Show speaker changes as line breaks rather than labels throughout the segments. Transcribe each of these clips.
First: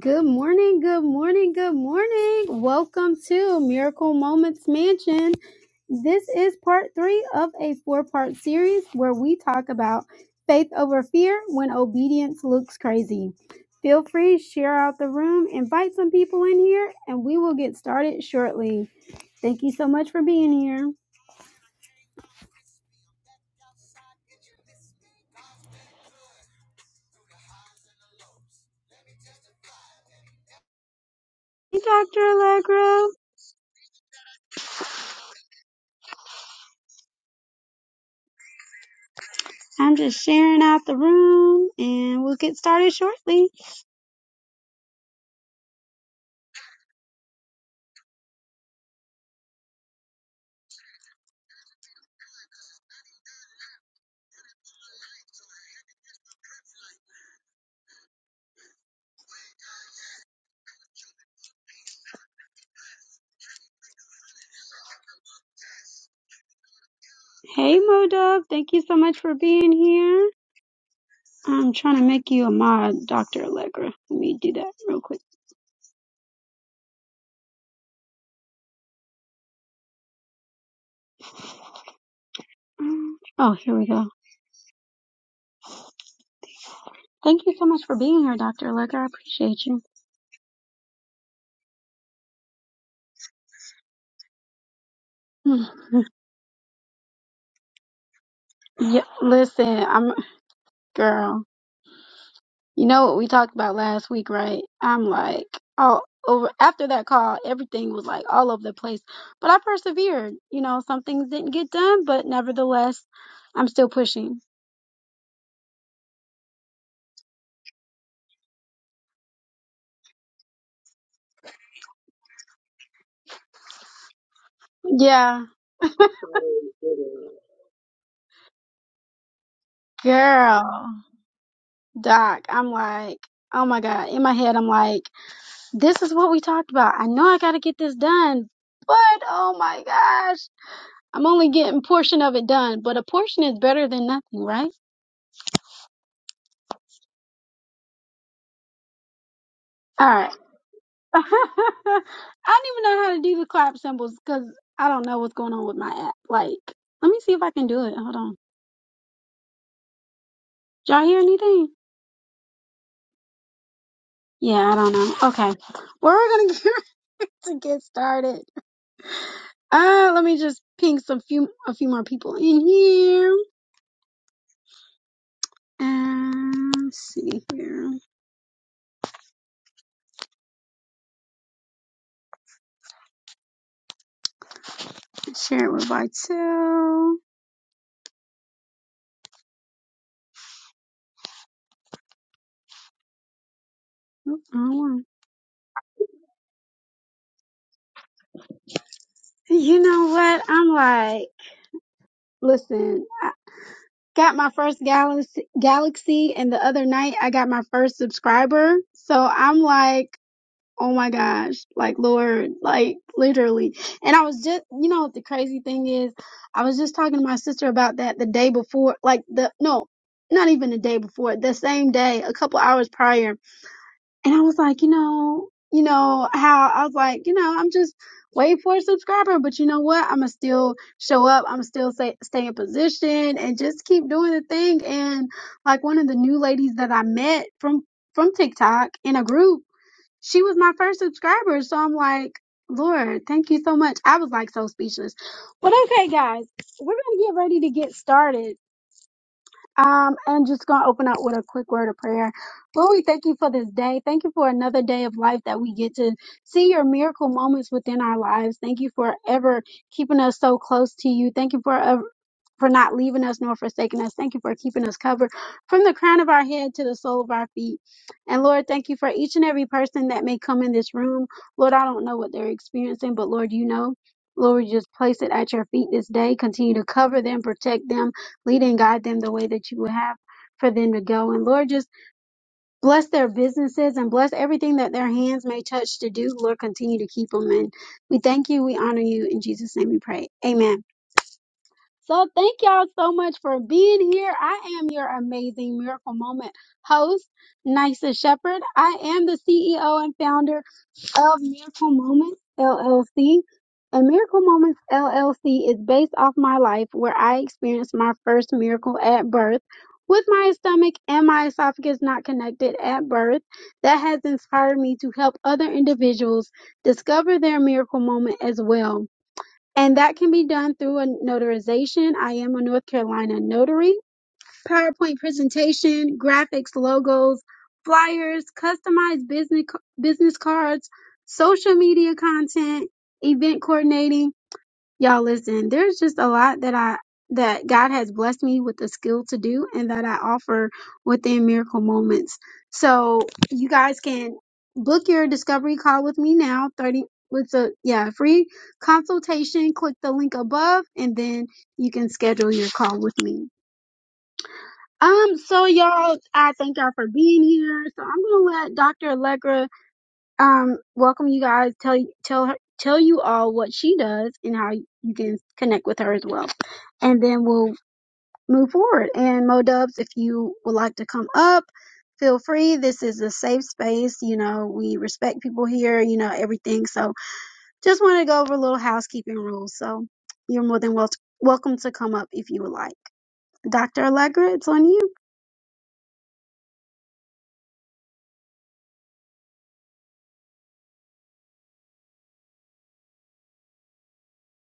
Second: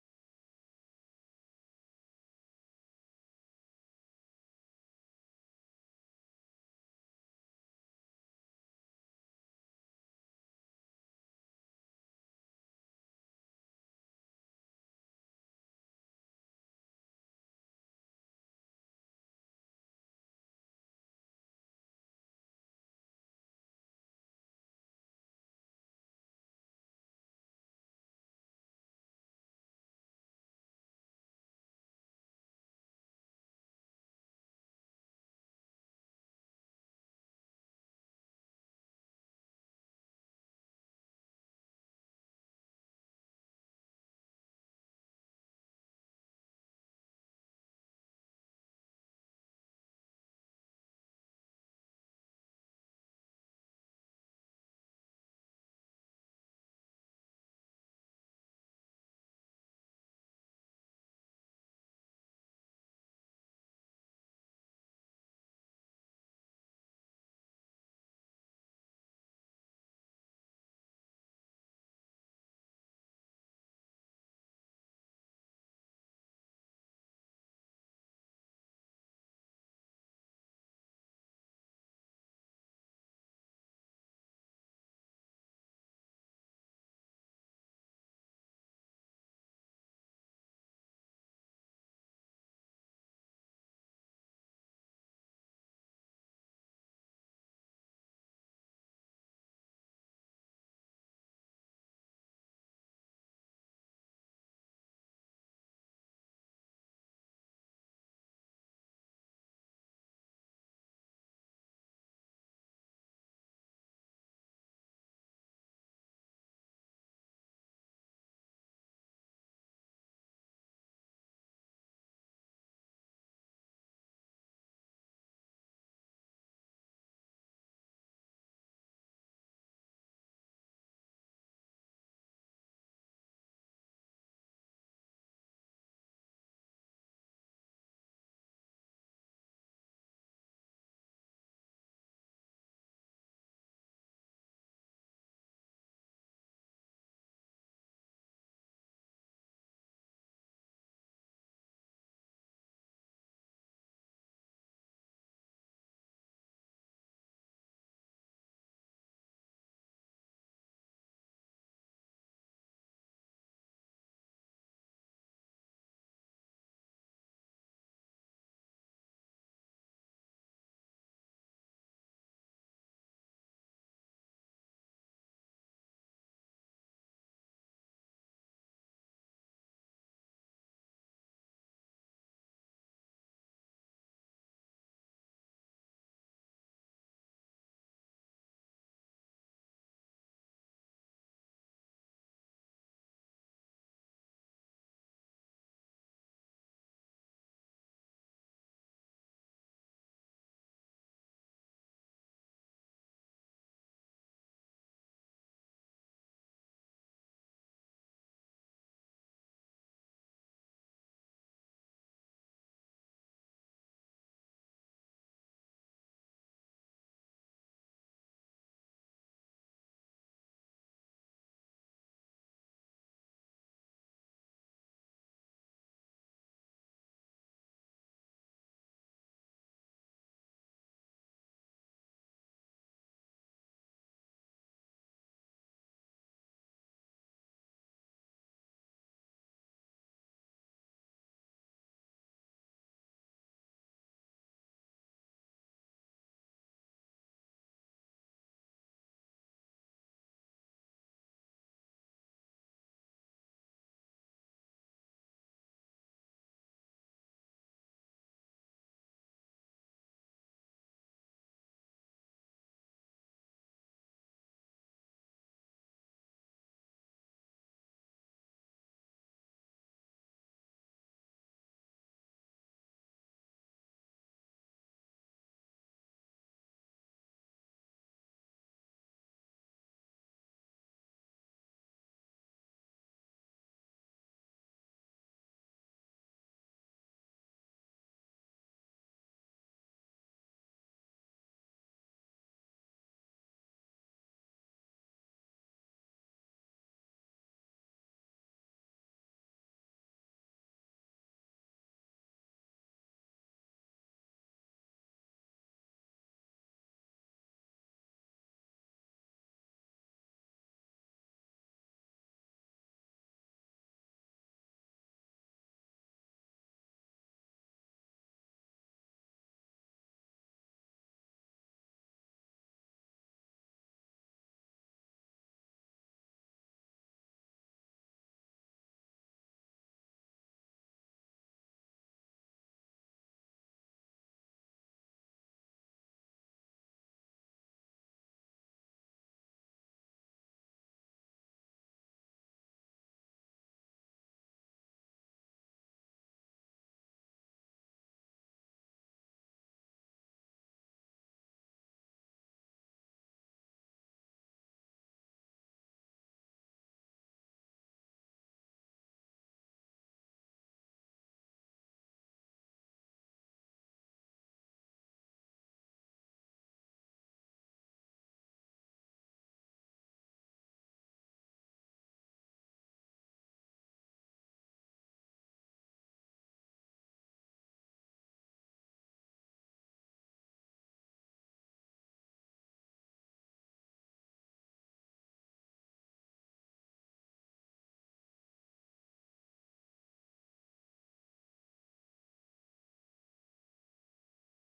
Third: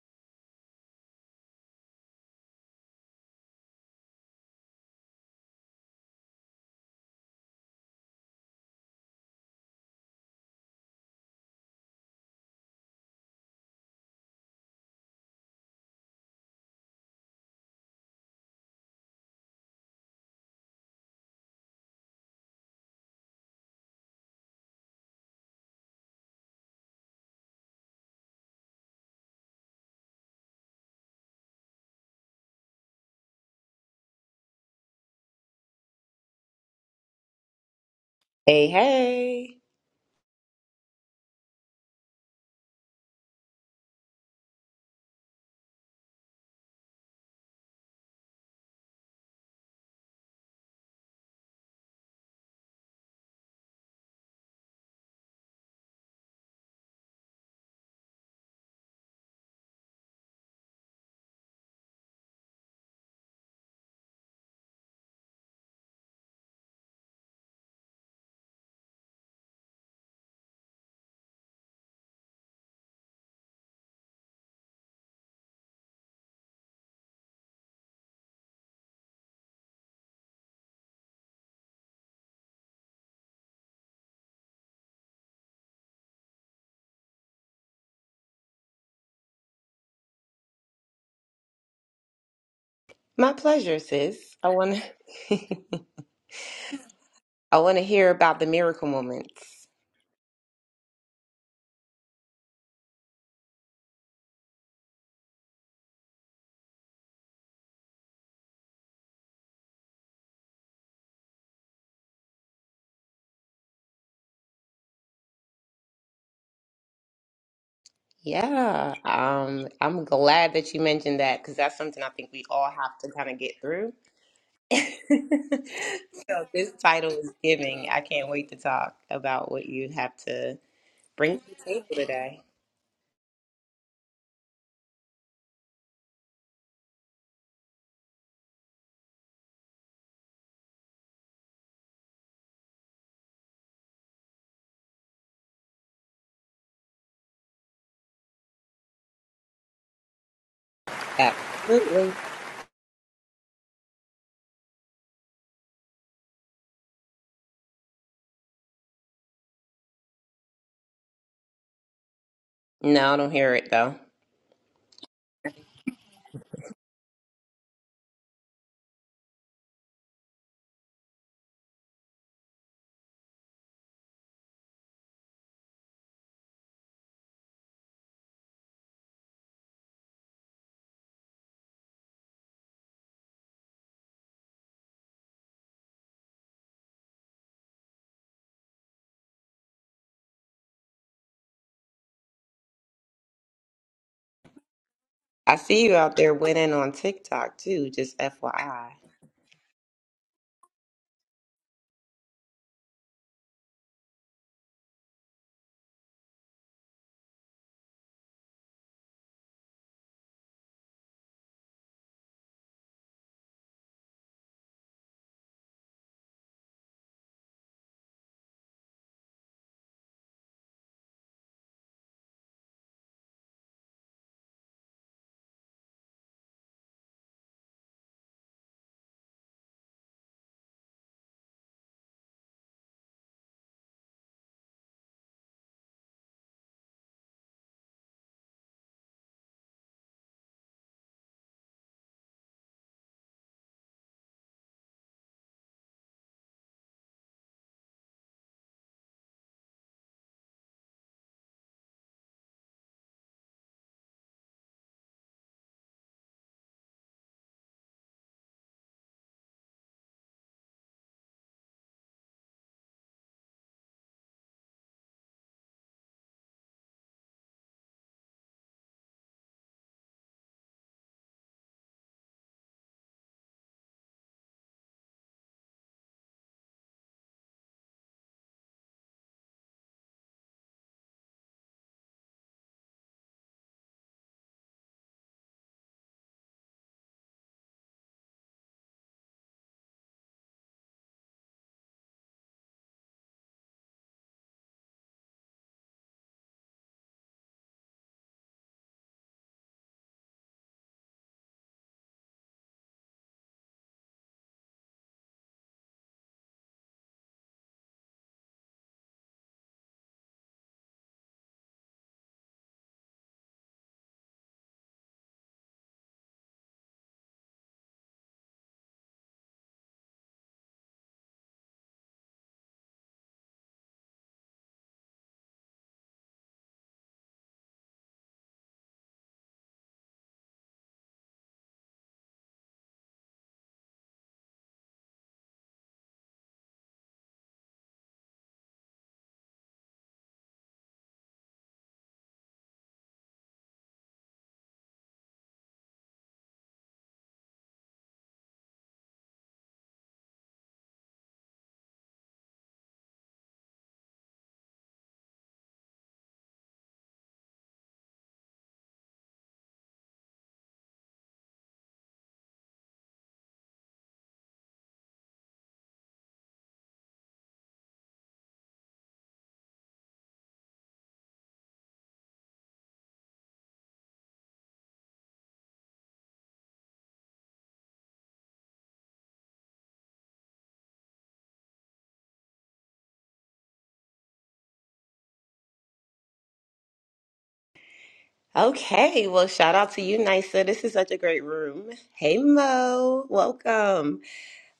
Good morning, good morning, good morning. Welcome to Miracle Moments Mansion. This is part three of a four part series where we talk about faith over fear when obedience looks crazy. Feel free, share out the room, invite some people in here, and we will get started shortly. Thank you so much for being here. Hey, Dr. Allegra.
Hey, hey.
I'm just sharing out the room and we'll get started shortly. Hey, Modub. Thank you so much for being here. I'm trying to make you a mod, Dr. Allegra. Let me do that real quick. Um, Oh, here we go. Thank you so much for being here, Dr. Allegra. I appreciate you.
My pleasure, sis. I want to I want to hear about the miracle
yeah,
moments.
listen, I'm girl. You know what we talked about last week, right? I'm like all over after that call, everything was like all over the place. But I persevered. You know, some things didn't get done, but nevertheless, I'm still pushing.
Yeah. Um I'm glad that you mentioned that cuz that's something I think we all have to kind of get through. so
Yeah.
this title is giving. I can't wait to talk about what you have to
Girl,
bring to the table today.
Doc, I'm like, oh my God. In my head, I'm like, This is what we talked about. I know I got to get this done, but oh my gosh, I'm only getting a portion of it done, but a portion is better than nothing, right? All right. I
Absolutely.
don't even know how to do the clap symbols because I don't know what's going on with my app. Like, let me see if I can do it. Hold on. Did y'all hear anything?
No, I don't hear it though.
Yeah, I don't know. Okay. Well, We're going to get ready to get started. Uh, let me just ping some few a few more people in here. And let's see here. Share it with Vital. Mm-mm.
I see you out there winning on TikTok too, just FYI.
You know what? I'm like, listen, I got my first galaxy, galaxy, and the other night I got my first subscriber. So I'm like, oh my gosh, like Lord, like literally. And I was just, you know, what the crazy thing is, I was just talking to my sister about that the day before, like the no, not even the day before, the same day, a couple hours prior And I was like, you know, you know how I was like, you know, I'm just waiting for a subscriber, but you know what? I'm gonna still show up. I'm still stay, stay in position and just keep doing the thing. And like one of the new ladies that I met from from TikTok in a group, she was my first subscriber. So I'm like, Lord, thank you so much. I was like so speechless. But okay, guys, we're gonna get ready to get started. Um, I'm just going to open up with a quick word of prayer. Lord, we thank you for this day. Thank you for another day of life that we get to see your miracle moments within our lives. Thank you for ever keeping us so close to you. Thank you for ever for not leaving us nor forsaking us. Thank you for keeping us covered from the crown of our head to the sole of our feet. And Lord, thank you for each and every person that may come in this room. Lord, I don't know what they're experiencing, but Lord, you know. Lord, we just place it at your feet this day. Continue to cover them, protect them lead and guide them the way that you would have for them to go. And Lord, just bless their businesses and bless everything that their hands may touch to do. Lord, continue to keep them. And we thank you. We honor you. In Jesus' name we pray. Amen. So thank y'all so much for being here. I am your amazing miracle moment host, Nisa Shepherd. I am the CEO and founder of Miracle Moments LLC. And Miracle Moments LLC is based off my life where I experienced my first miracle at birth with my stomach and my esophagus not connected at birth. That has inspired me to help other individuals discover their miracle moment as well. And that can be done through a notarization. I am a North Carolina notary PowerPoint presentation, graphics, logos, flyers, customized business business cards, social media content, event coordinating. Y'all listen, there's just a lot that I that God has blessed me with the skill to do and that I offer within miracle moments. So you guys can book your discovery call with me now. 30 with a yeah, free consultation. Click the link above and then you can schedule your call with me. Um, so y'all, I thank y'all for being here. So I'm gonna let Dr. Allegra um welcome you guys, tell you tell her tell you all what she does and how you can connect with her as well. And then we'll move forward. And Mo Dubs, if you would like to come up, feel free. This is a safe space, you know, we respect people here, you know, everything. So just wanna go over a little housekeeping rules. So you're more than wel- welcome to come up if you would like. Dr. Allegra, it's on you.
Okay, well, shout out to you, Nisa. This is such a great room. Hey, Mo, welcome.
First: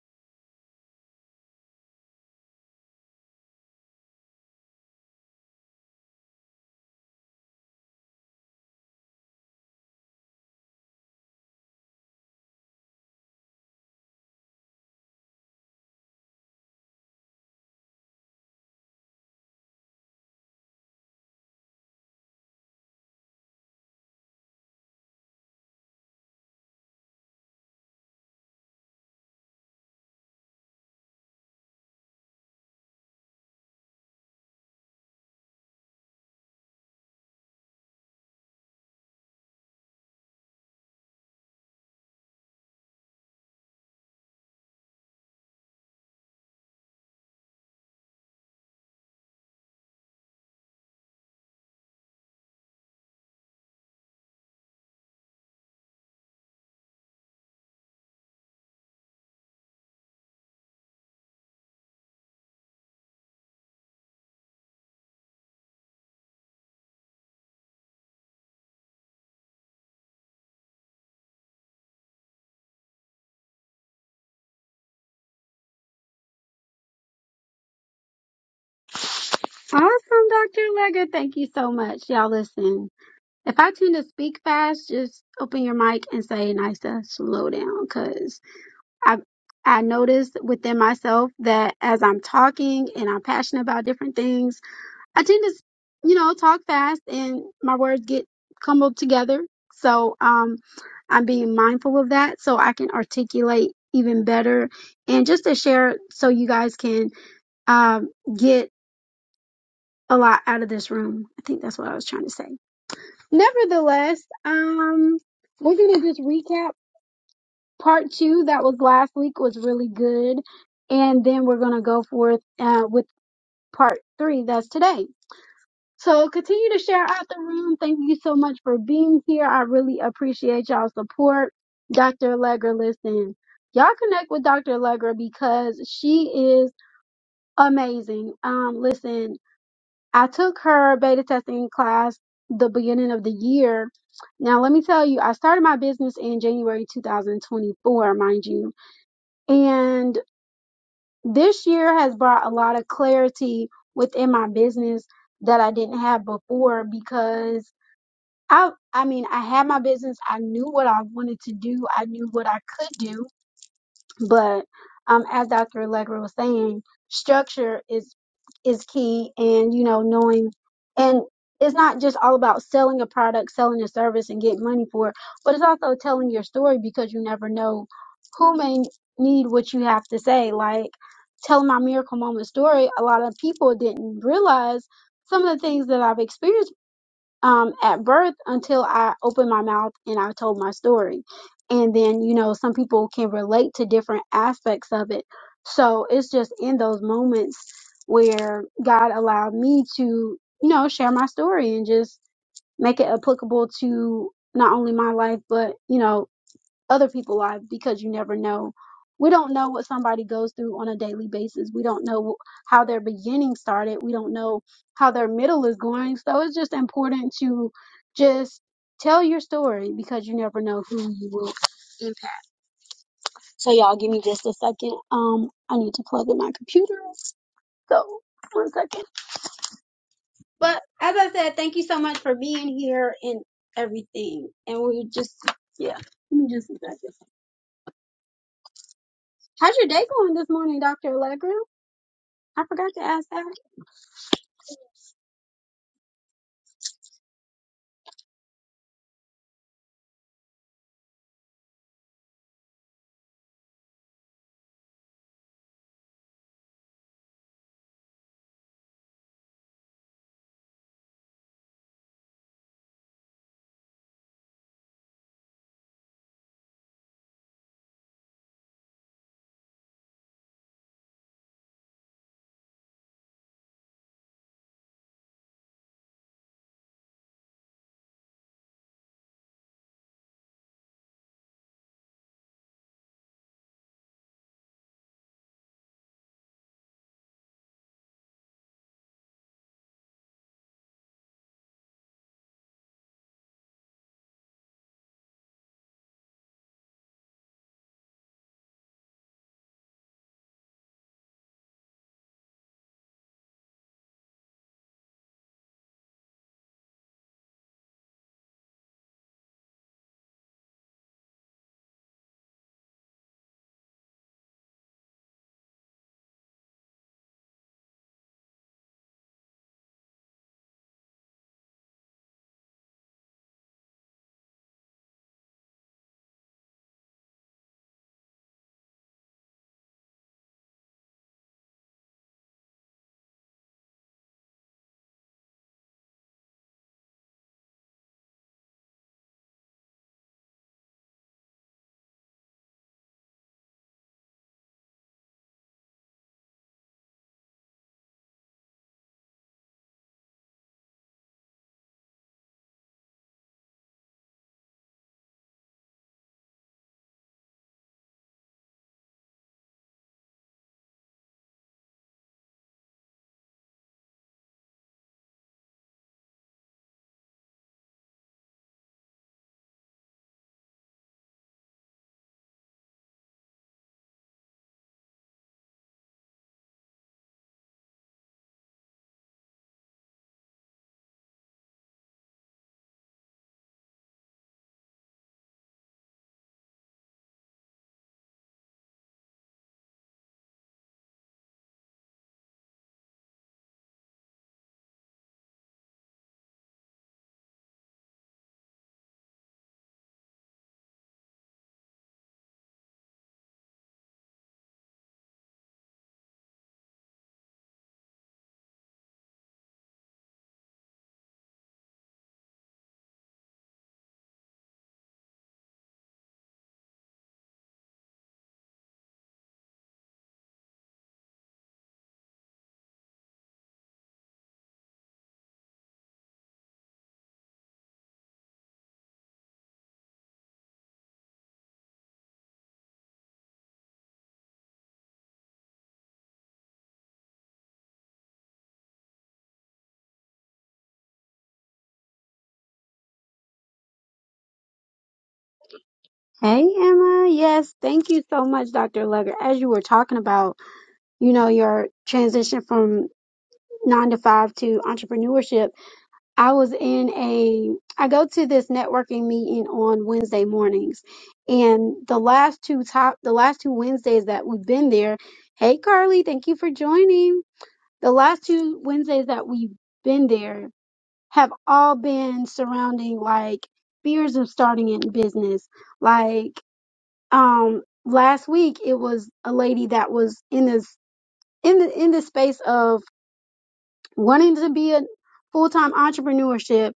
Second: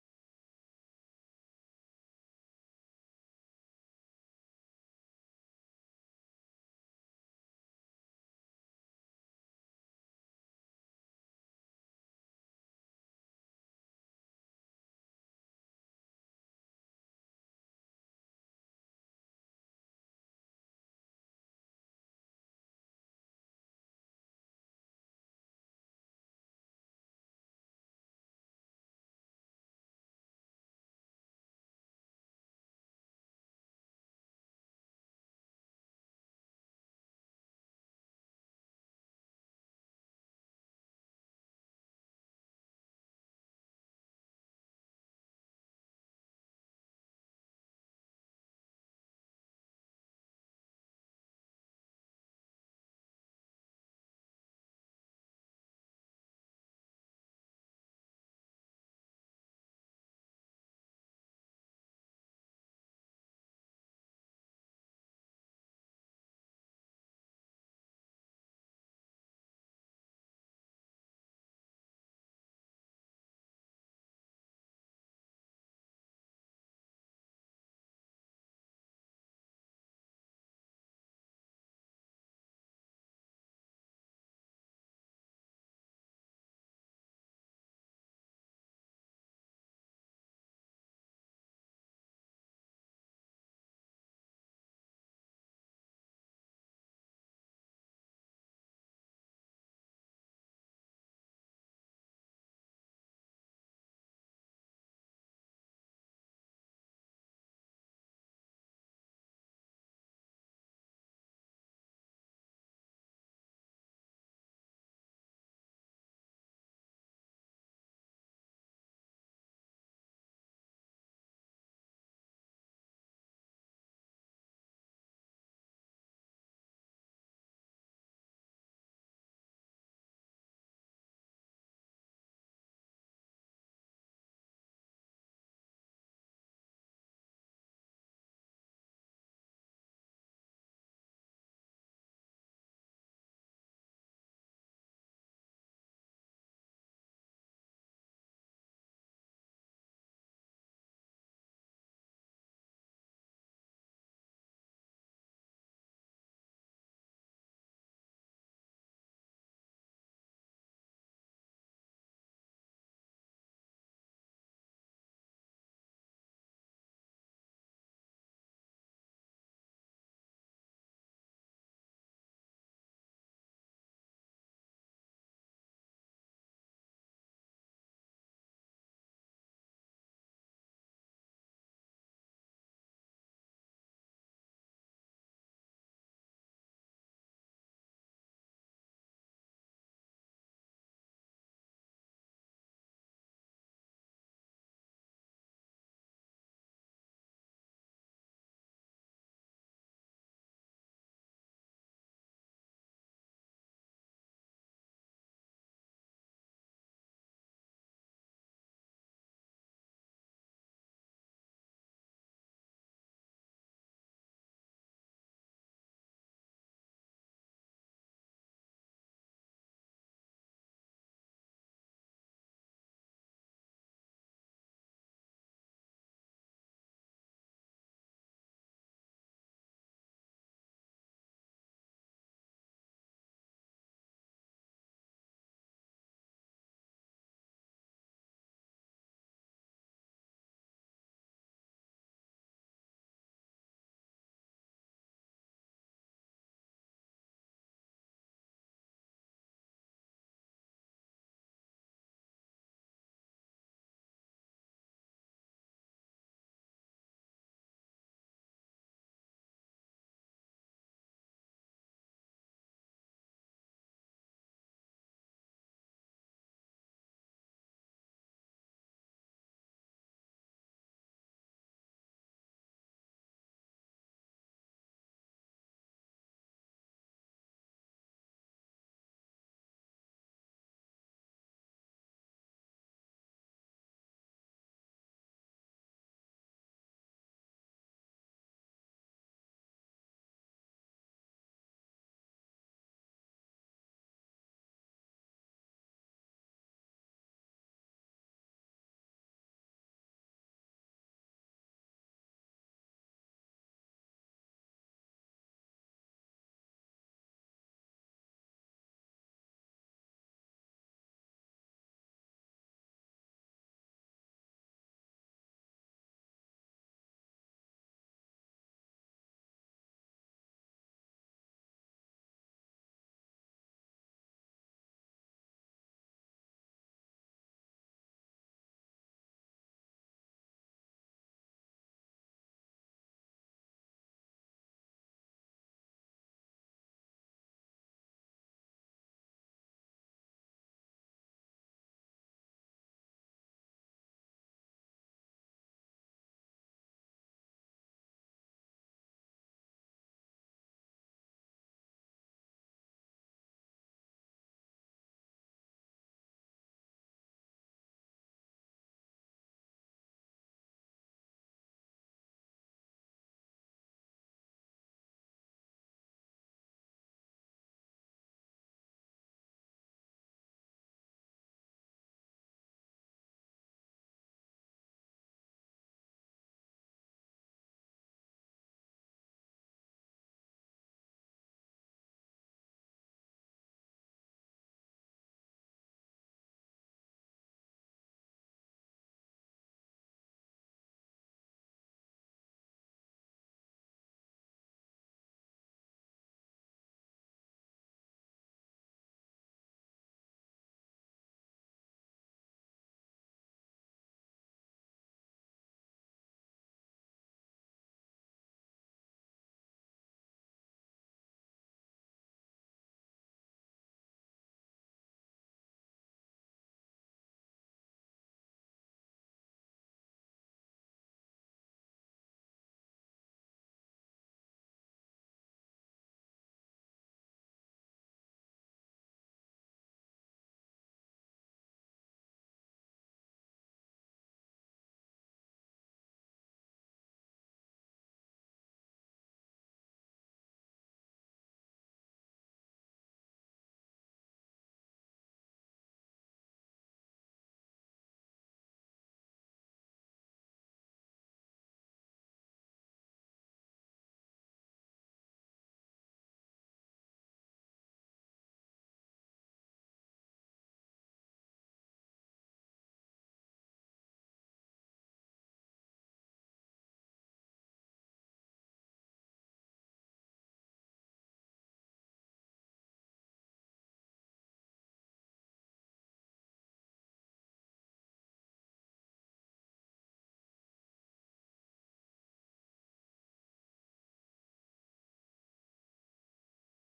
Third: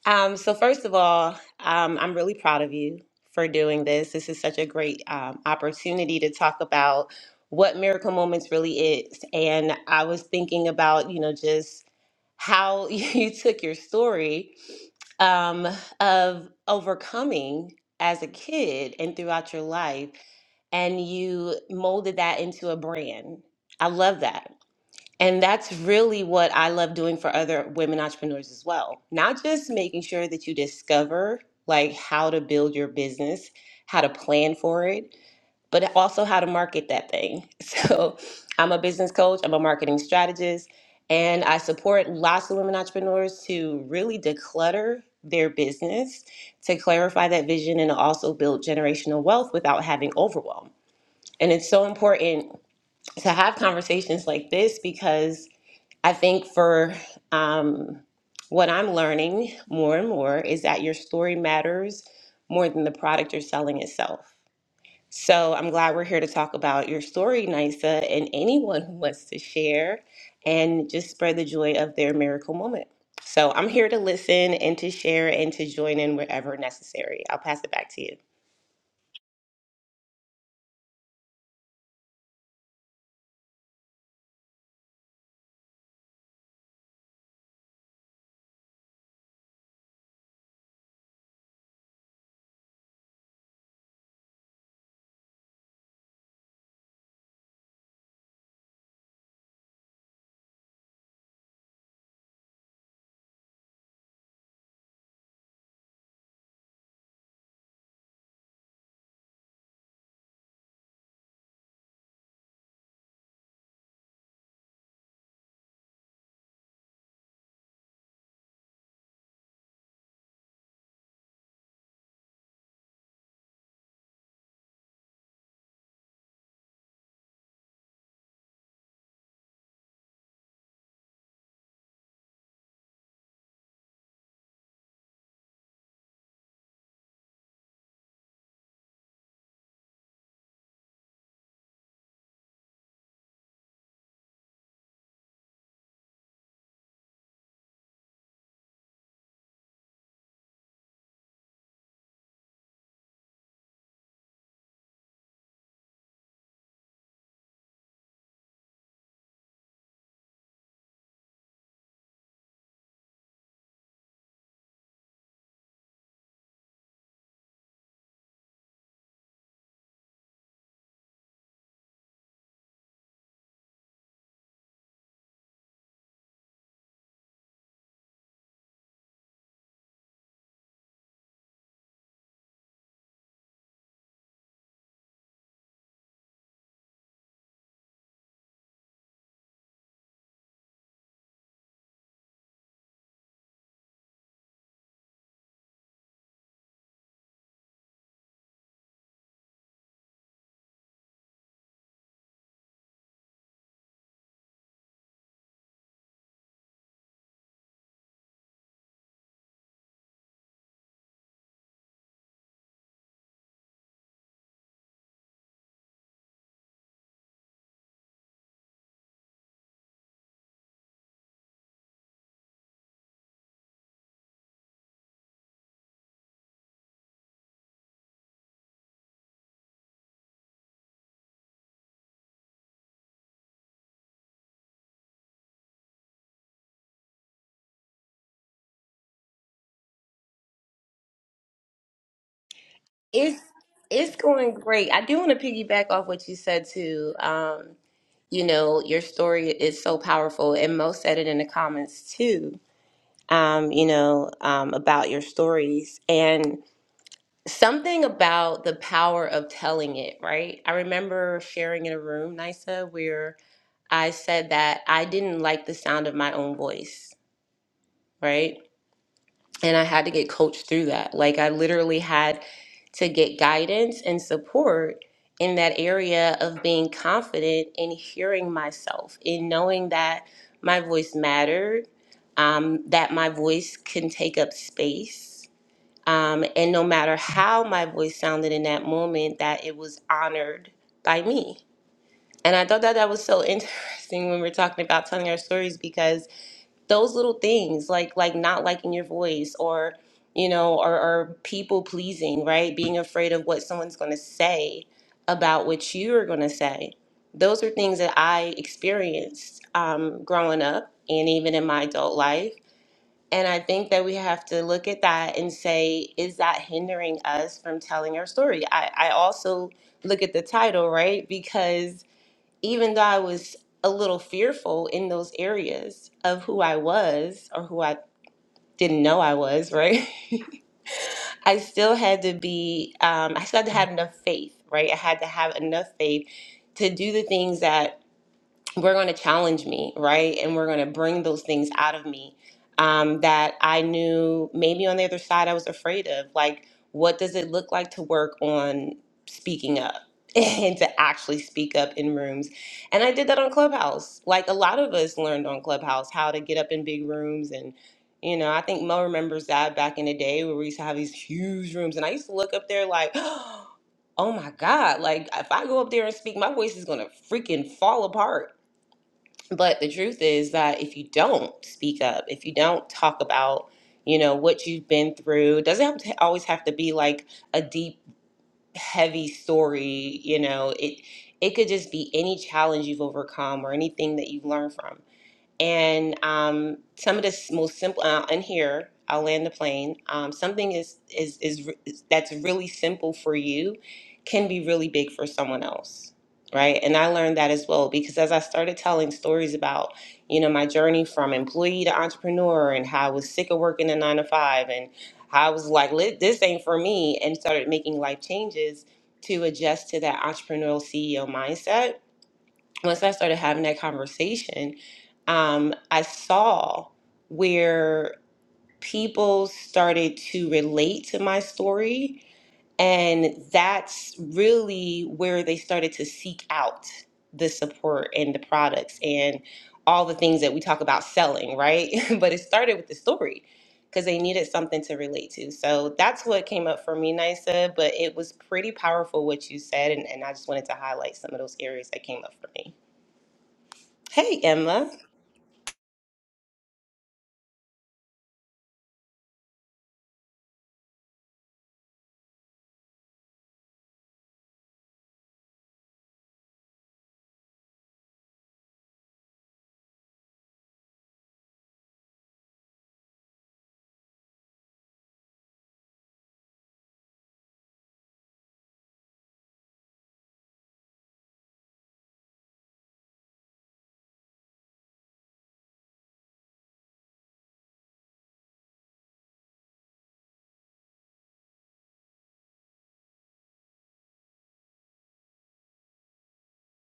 Um, so first of all, um, I'm really proud of you for doing this. This is such a great um, opportunity to talk about what Miracle Moments really is. And I was thinking about, you know, just how you took your story um, of overcoming as a kid and throughout your life, and you molded that into a brand. I love that and that's really what I love doing for other women entrepreneurs as well. Not just making sure that you discover like how to build your business, how to plan for it, but also how to market that thing. So, I'm a business coach, I'm a marketing strategist, and I support lots of women entrepreneurs to really declutter their business, to clarify that vision and also build generational wealth without having overwhelm. And it's so important to have conversations like this because I think for um, what I'm learning more and more is that your story matters more than the product you're selling itself. So I'm glad we're here to talk about your story, Nisa, and anyone who wants to share and just spread the joy of their miracle moment. So I'm here to listen and to share and to join in wherever necessary. I'll pass it back to you.
Awesome, Dr. Leggett. Thank you so much. Y'all listen. If I tend to speak fast, just open your mic and say, Nisa, slow down. Cause I, I noticed within myself that as I'm talking and I'm passionate about different things, I tend to, you know, talk fast and my words get cumbled together. So, um, I'm being mindful of that so I can articulate even better and just to share so you guys can, um, get a lot out of this room. I think that's what I was trying to say. Nevertheless, um, we're gonna just recap part two that was last week was really good, and then we're gonna go forth uh, with part three that's today. So continue to share out the room. Thank you so much for being here. I really appreciate y'all's support, Dr. Allegra. Listen, y'all connect with Dr. Allegra because she is amazing. Um, listen. I took her beta testing class the beginning of the year. Now, let me tell you, I started my business in January 2024, mind you. And this year has brought a lot of clarity within my business that I didn't have before because I I mean, I had my business, I knew what I wanted to do, I knew what I could do, but um, as Dr. Allegra was saying, structure is is key, and you know, knowing and it's not just all about selling a product, selling a service, and getting money for it, but it's also telling your story because you never know who may need what you have to say. Like telling my miracle moment story, a lot of people didn't realize some of the things that I've experienced um, at birth until I opened my mouth and I told my story. And then, you know, some people can relate to different aspects of it. So it's just in those moments where God allowed me to, you know, share my story and just make it applicable to not only my life, but, you know, other people's lives because you never know. We don't know what somebody goes through on a daily basis. We don't know how their beginning started. We don't know how their middle is going. So it's just important to just tell your story because you never know who you will impact. So y'all give me just a second. Um I need to plug in my computer. So one second. But as I said, thank you so much for being here and everything. And we just yeah, give me just a second. How's your day going this morning, Dr. Allegra? I forgot to ask
It's
that.
it's going great. I do want to piggyback off what you said too. Um, you know, your story is so powerful. And Mo said it in the comments too, um, you know, um, about your stories and something about the power of telling it, right? I remember sharing in a room, Nisa, where I said that I didn't like the sound of my own voice, right? And I had to get coached through that. Like, I literally had to get guidance and support in that area of being confident in hearing myself, in knowing that my voice mattered, um, that my voice can take up space. Um, and no matter how my voice sounded in that moment, that it was honored by me. And I thought that that was so interesting when we're talking about telling our stories because those little things like like not liking your voice or you know or, or people pleasing right being afraid of what someone's going to say about what you're going to say those are things that i experienced um, growing up and even in my adult life and i think that we have to look at that and say is that hindering us from telling our story i, I also look at the title right because even though I was a little fearful in those areas of who I was or who I didn't know I was, right? I still had to be, um, I still had to have enough faith, right? I had to have enough faith to do the things that we're going to challenge me, right? And we're going to bring those things out of me um, that I knew maybe on the other side I was afraid of. Like, what does it look like to work on speaking up? and to actually speak up in rooms. And I did that on Clubhouse. Like a lot of us learned on Clubhouse how to get up in big rooms and you know, I think Mo remembers that back in the day where we used to have these huge rooms and I used to look up there like oh my god like if i go up there and speak my voice is gonna freaking fall apart but the truth is that if you don't speak up, if you don't talk about, you know, what you've been through, it doesn't have to always have to be like a deep, heavy story, you know, it it could just be any challenge you've overcome or anything that you've learned from. And um, some of the s- most simple, uh, and here I'll land the plane. Um, something is, is is re- is that's really simple for you can be really big for someone else, right? And I learned that as well because as I started telling stories about, you know, my journey from employee to entrepreneur and how I was sick of working a nine to five and how I was like, "Li- this ain't for me, and started making life changes to adjust to that entrepreneurial CEO mindset once I started having that conversation, um, I saw where people started to relate to my story. And that's really where they started to seek out the support and the products and all the things that we talk about selling, right? but it started with the story because they needed something to relate to. So that's what came up for me, Nisa. But it was pretty powerful what you said. And, and I just wanted to highlight some of those areas that came up for me. Hey, Emma.
Hey, Emma. Yes, thank you so much, Dr. Legger. As you were talking about, you know, your transition from nine to five to entrepreneurship, I was in a, I go to this networking meeting on Wednesday mornings. And the last two top, the last two Wednesdays that we've been there, hey, Carly, thank you for joining. The last two Wednesdays that we've been there have all been surrounding like fears of starting in business, like, um last week it was a lady that was in this in the in the space of wanting to be a full-time entrepreneurship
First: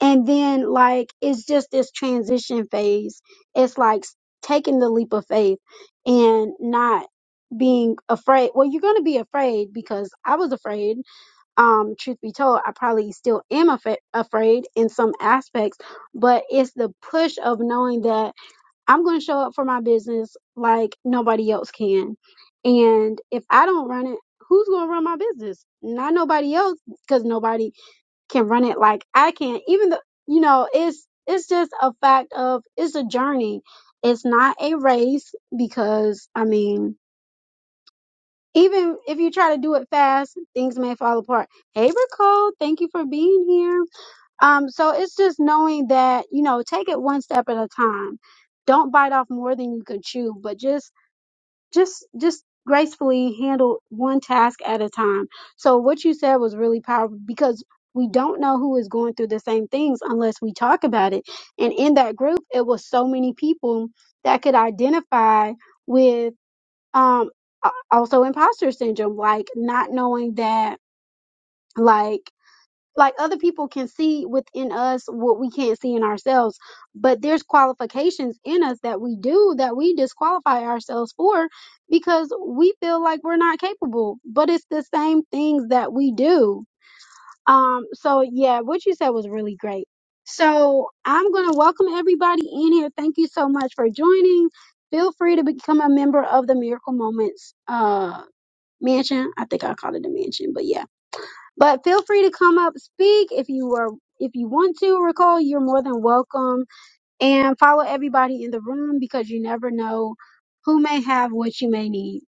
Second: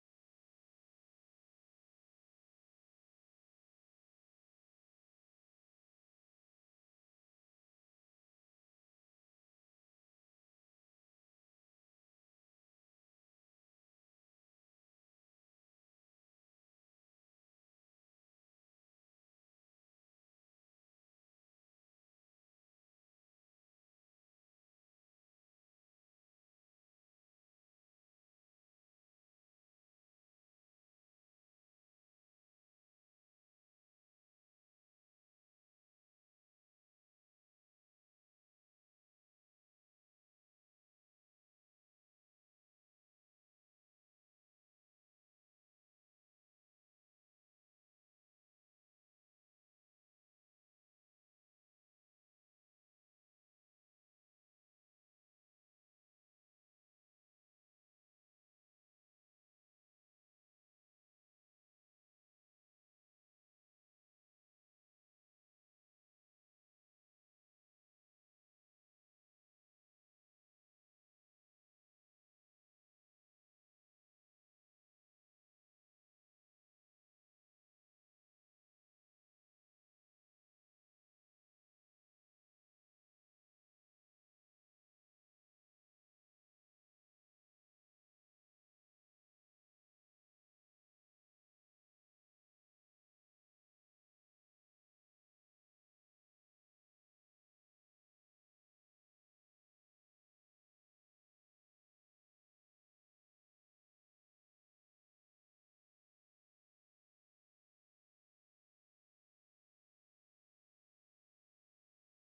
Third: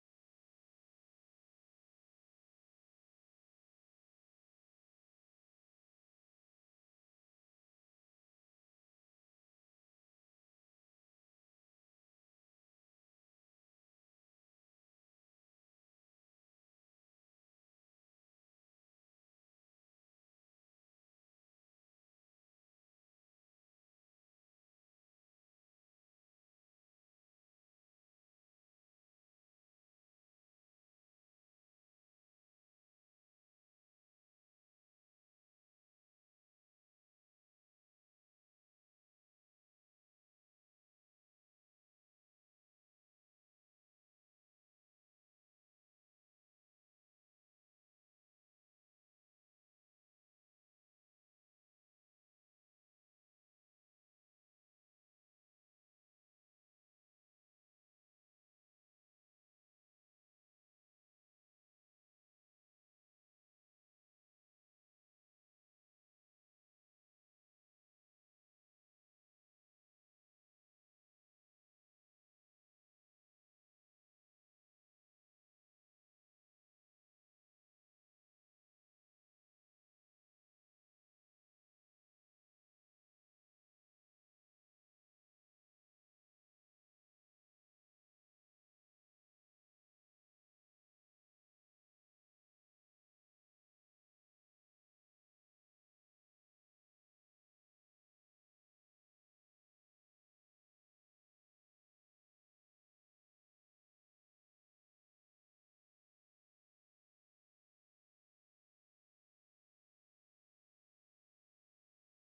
and then like it's just this transition phase it's like s- taking the leap of faith and not being afraid well you're going to be afraid because i was afraid um truth be told i probably still am af- afraid in some aspects but it's the push of knowing that I'm going to show up for my business like nobody else can. And if I don't run it, who's going to run my business? Not nobody else because nobody can run it like I can. Even though, you know, it's, it's just a fact of it's a journey. It's not a race because I mean, even if you try to do it fast, things may fall apart. Hey, Nicole, thank you for being here. Um, so it's just knowing that, you know, take it one step at a time. Don't bite off more than you can chew, but just, just, just gracefully handle one task at a time. So what you said was really powerful because we don't know who is going through the same things unless we talk about it. And in that group, it was so many people that could identify with, um, a- also imposter syndrome, like not knowing that, like, like other people can see within us what we can't see in ourselves but there's qualifications in us that we do that we disqualify ourselves for because we feel like we're not capable but it's the same things that we do um so yeah what you said was really great so i'm going to welcome everybody in here thank you so much for joining feel free to become a member of the miracle moments uh mansion i think i called it a mansion but yeah but feel free to come up, speak if you are if you want to recall, you're more than welcome. And follow everybody in the room because you never know who may have what you may need.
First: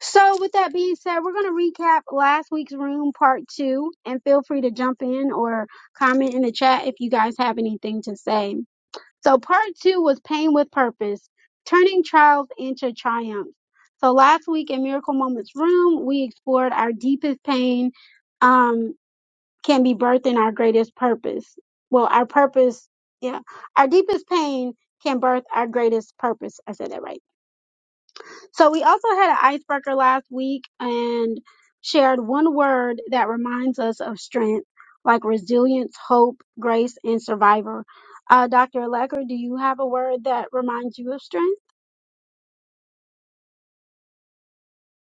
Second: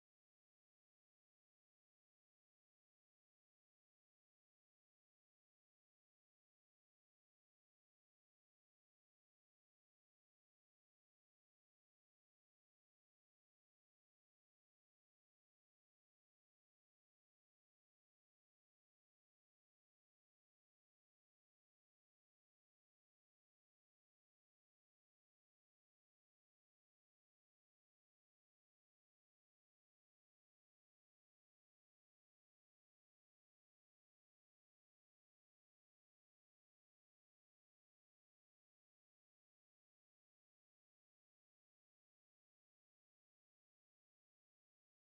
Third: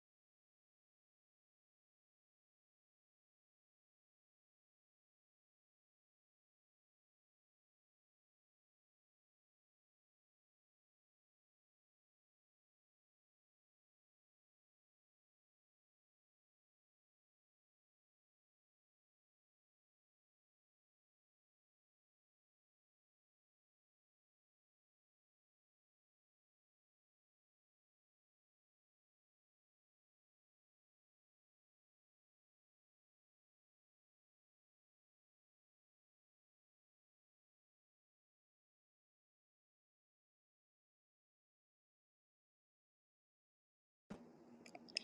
So with that being said, we're gonna recap last week's room part two and feel free to jump in or comment in the chat if you guys have anything to say. So part two was pain with purpose, turning trials into triumphs. So last week in Miracle Moments Room, we explored our deepest pain um, can be birthing our greatest purpose. Well, our purpose, yeah, our deepest pain can birth our greatest purpose. I said that right. So we also had an icebreaker last week and shared one word that reminds us of strength, like resilience, hope, grace, and survivor. Uh, Dr. Lecker, do you have a word that reminds you of strength?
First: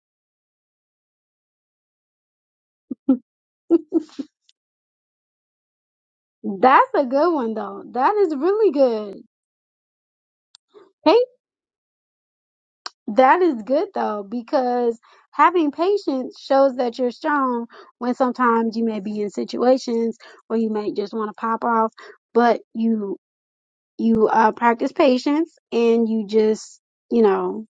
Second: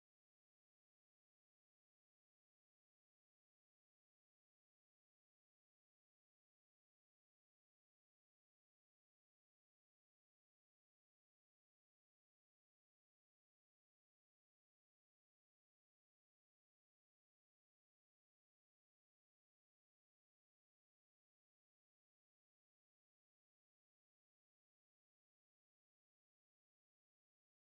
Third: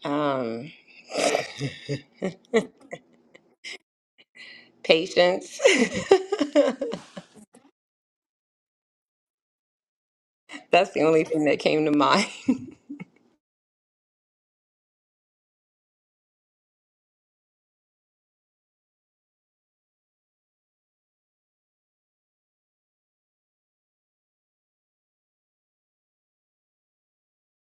Um, patience.
That's a good one though. That is really good.
That's the
Hey,
only thing that came to mind.
That is good though, because having patience shows that you're strong when sometimes you may be in situations where you may just want to pop off, but you you uh practice patience and you just, you know,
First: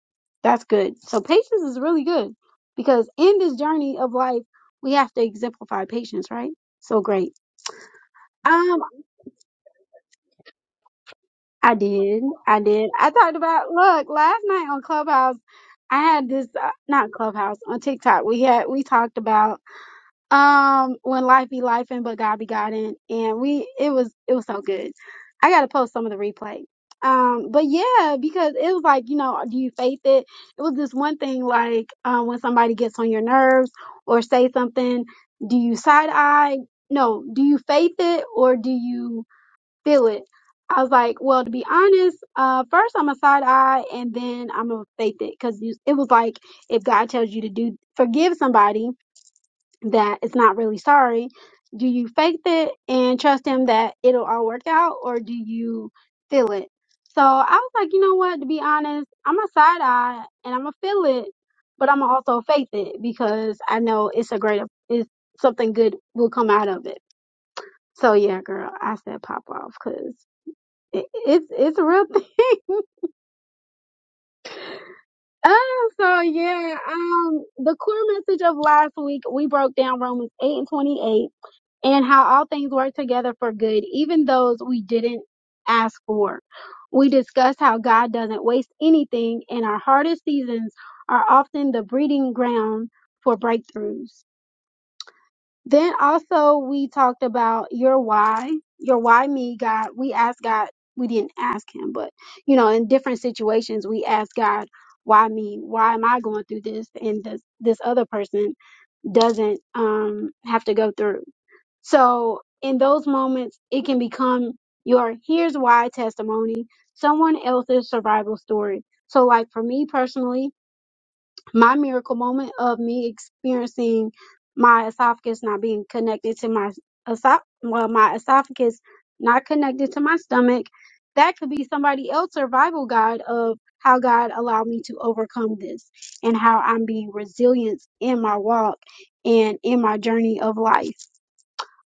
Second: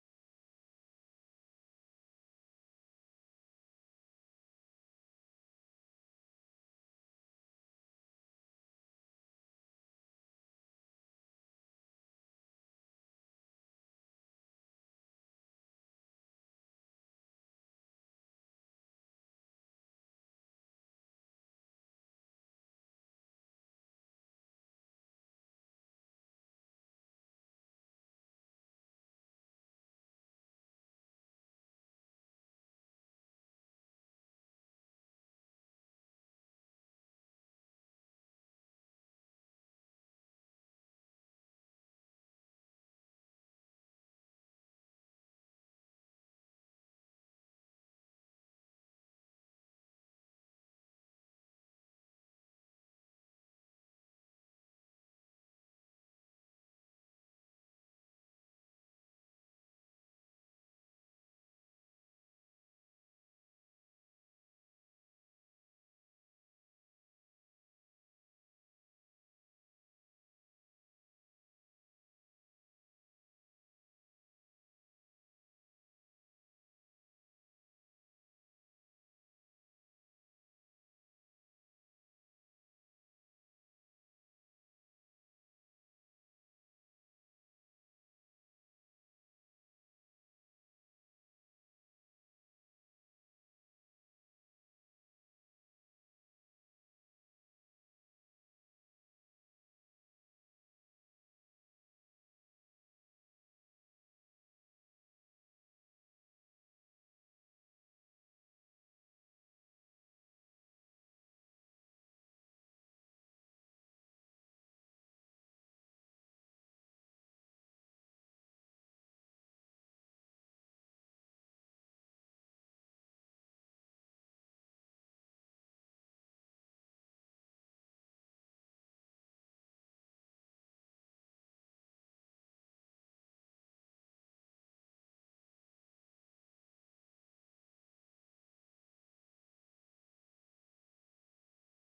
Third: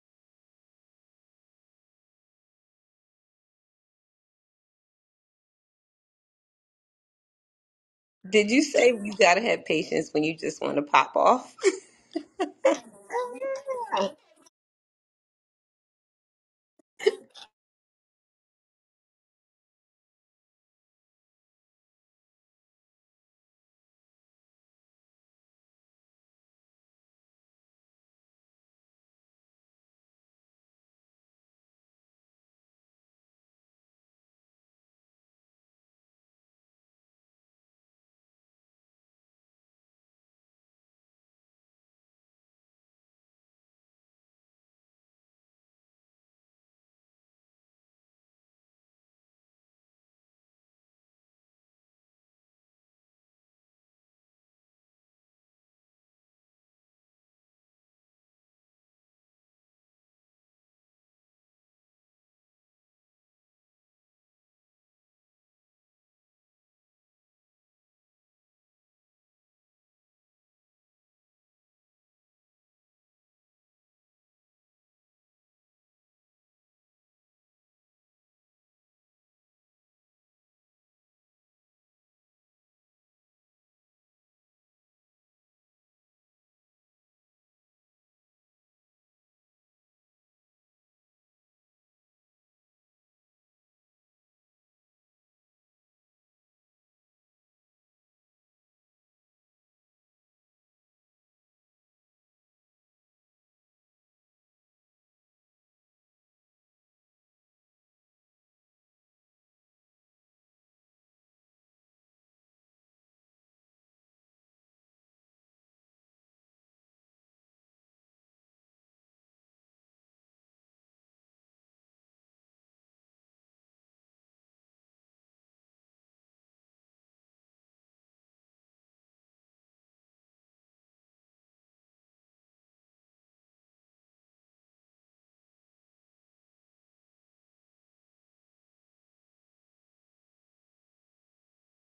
that's good. So patience is really good because in this journey of life, we have to exemplify patience, right? So great.
Did you
Um
say you gotta have patience when you just want to pop off?
I did. I did. I talked about,
Yeah.
look, last night on Clubhouse, I had this, uh, not Clubhouse, on TikTok, we had, we talked about, um, when life be life and but God be God in. And we, it was, it was so good. I got to post some of the replay. Um, but yeah, because it was like, you know, do you faith it? It was this one thing like, um, when somebody gets on your nerves or say something, do you side eye? No, do you faith it or do you feel it. I was like, well, to be honest, uh, first I'm a side eye and then I'm gonna faith it because it was like if God tells you to do forgive somebody that is not really sorry, do you faith it and trust Him that it'll all work out, or do you feel it? So I was like, you know what? To be honest, I'm a side eye and I'm gonna feel it, but I'm gonna also faith it because I know it's a great, it's something good will come out of it. So yeah, girl, I said pop off because it, it's it's a real thing. Oh, so yeah, um, the core message of last week we broke down Romans eight and twenty eight and how all things work together for good, even those we didn't ask for. We discussed how God doesn't waste anything, and our hardest seasons are often the breeding ground for breakthroughs. Then also we talked about your why, your why me, God. We asked God, we didn't ask him, but you know, in different situations we ask God, why me? Why am I going through this and this this other person doesn't um have to go through. So in those moments it can become your here's why testimony, someone else's survival story. So like for me personally, my miracle moment of me experiencing my esophagus not being connected to my esoph well my esophagus not connected to my stomach that could be somebody else's survival guide of how God allowed me to overcome this and how I'm being resilient in my walk and in my journey of life.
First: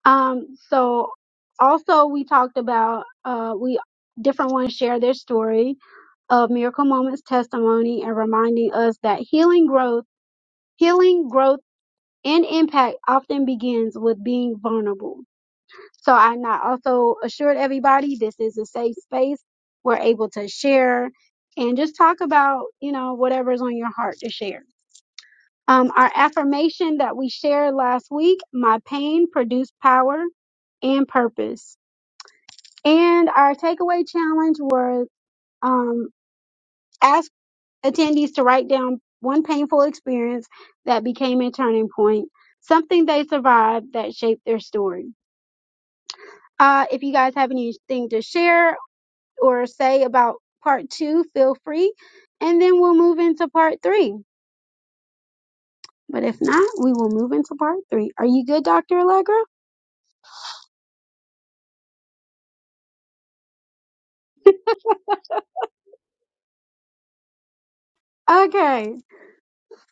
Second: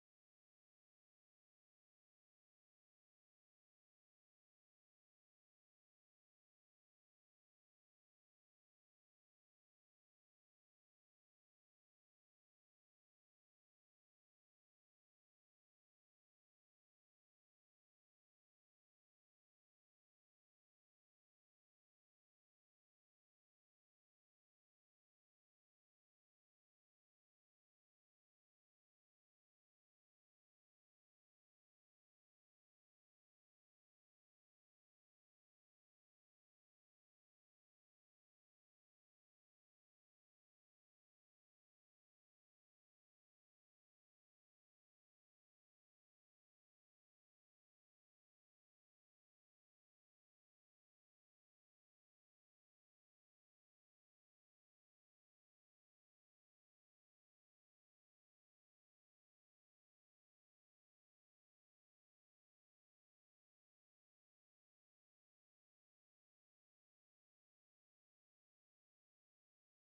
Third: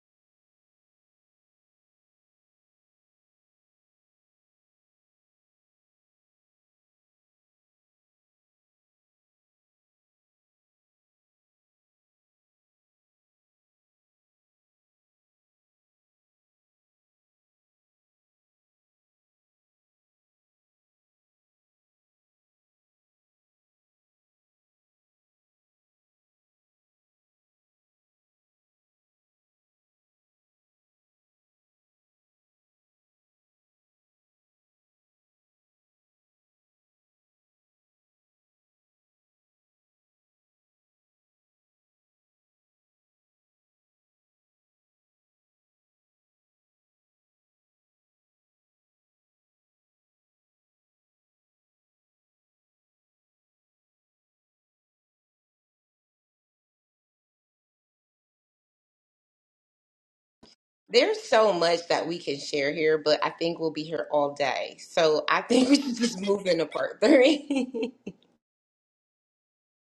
Um so also we talked about uh we different ones share their story of miracle moments testimony and reminding us that healing growth Healing, growth, and impact often begins with being vulnerable. So I not also assured everybody this is a safe space. We're able to share and just talk about, you know, whatever's on your heart to share. Um, our affirmation that we shared last week, my pain produced power and purpose. And our takeaway challenge was um, ask attendees to write down one painful experience that became a turning point, something they survived that shaped their story. Uh, if you guys have anything to share or say about part two, feel free. And then we'll move into part three. But if not, we will move into part three. Are you good, Dr. Allegra?
There's so much that we can share here, but I think we'll be here all day. So I think we should just move into part three.
Okay.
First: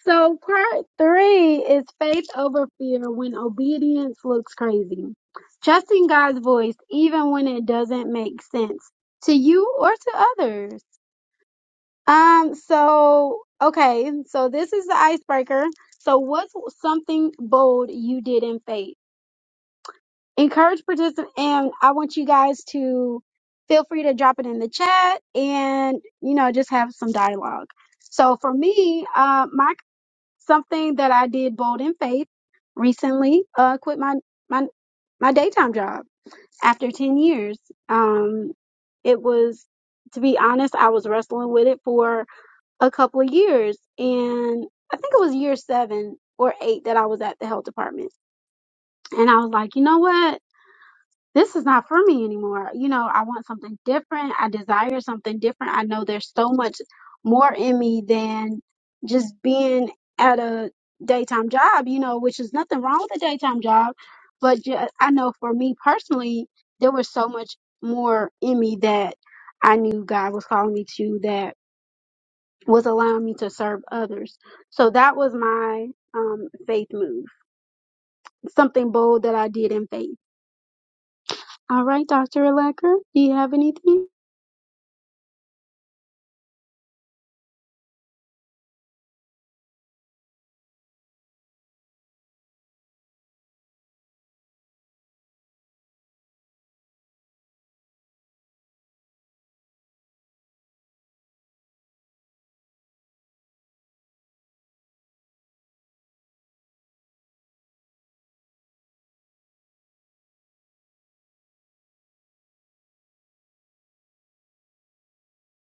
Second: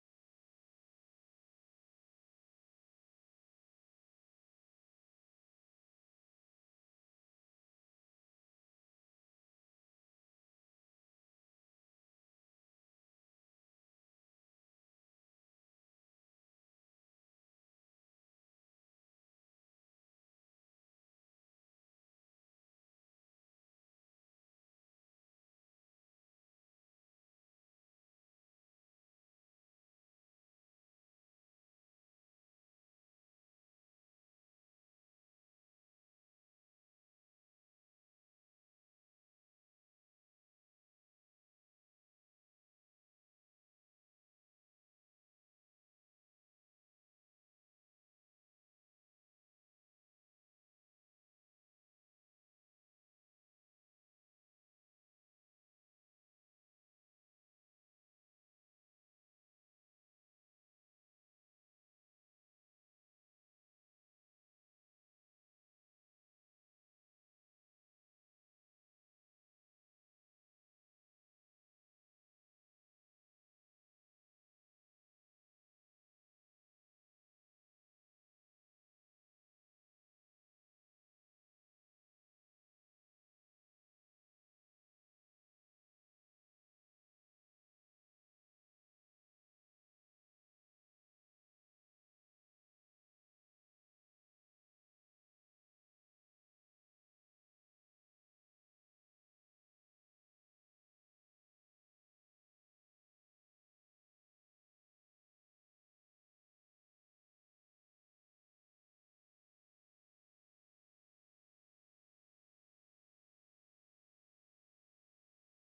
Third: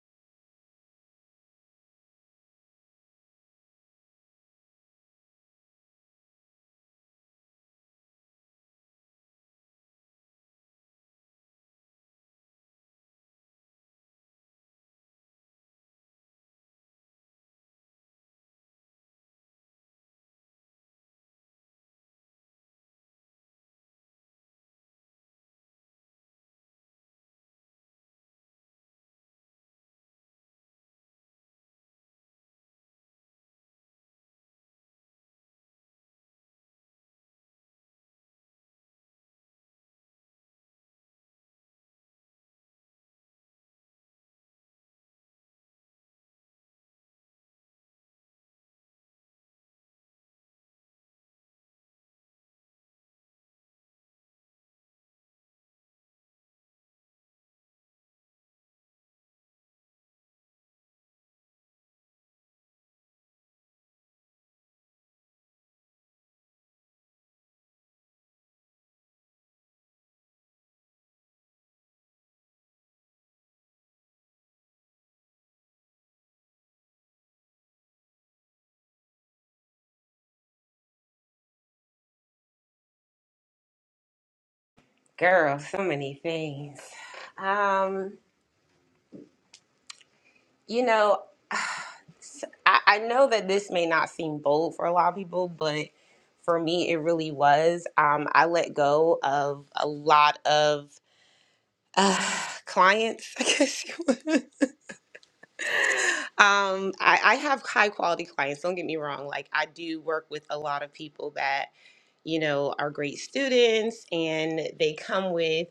So part three is faith over fear when obedience looks crazy. Trusting God's voice even when it doesn't make sense to you or to others. Um, so okay, so this is the icebreaker. So what's something bold you did in faith? Encourage participants and I want you guys to feel free to drop it in the chat and you know just have some dialogue. So for me, uh, my Something that I did bold in faith recently, uh, quit my, my, my daytime job after 10 years. Um, it was, to be honest, I was wrestling with it for a couple of years. And I think it was year seven or eight that I was at the health department. And I was like, you know what? this is not for me anymore. You know, I want something different. I desire something different. I know there's so much more in me than just being at a daytime job, you know, which is nothing wrong with a daytime job. But ju- I know for me personally, there was so much more in me that I knew God was calling me to that was allowing me to serve others. So that was my um, faith move, something bold that I did in faith. All right, Dr. Lecker, do you have anything?
Girl, so many things. Um, you know, I, I know that this may not seem bold for a lot of people, but for me, it really was. Um, I let go of a lot of uh, clients, I guess. you would. um, I, I have high quality clients. Don't get me wrong. Like I do work with a lot of people that you know are great students, and they come with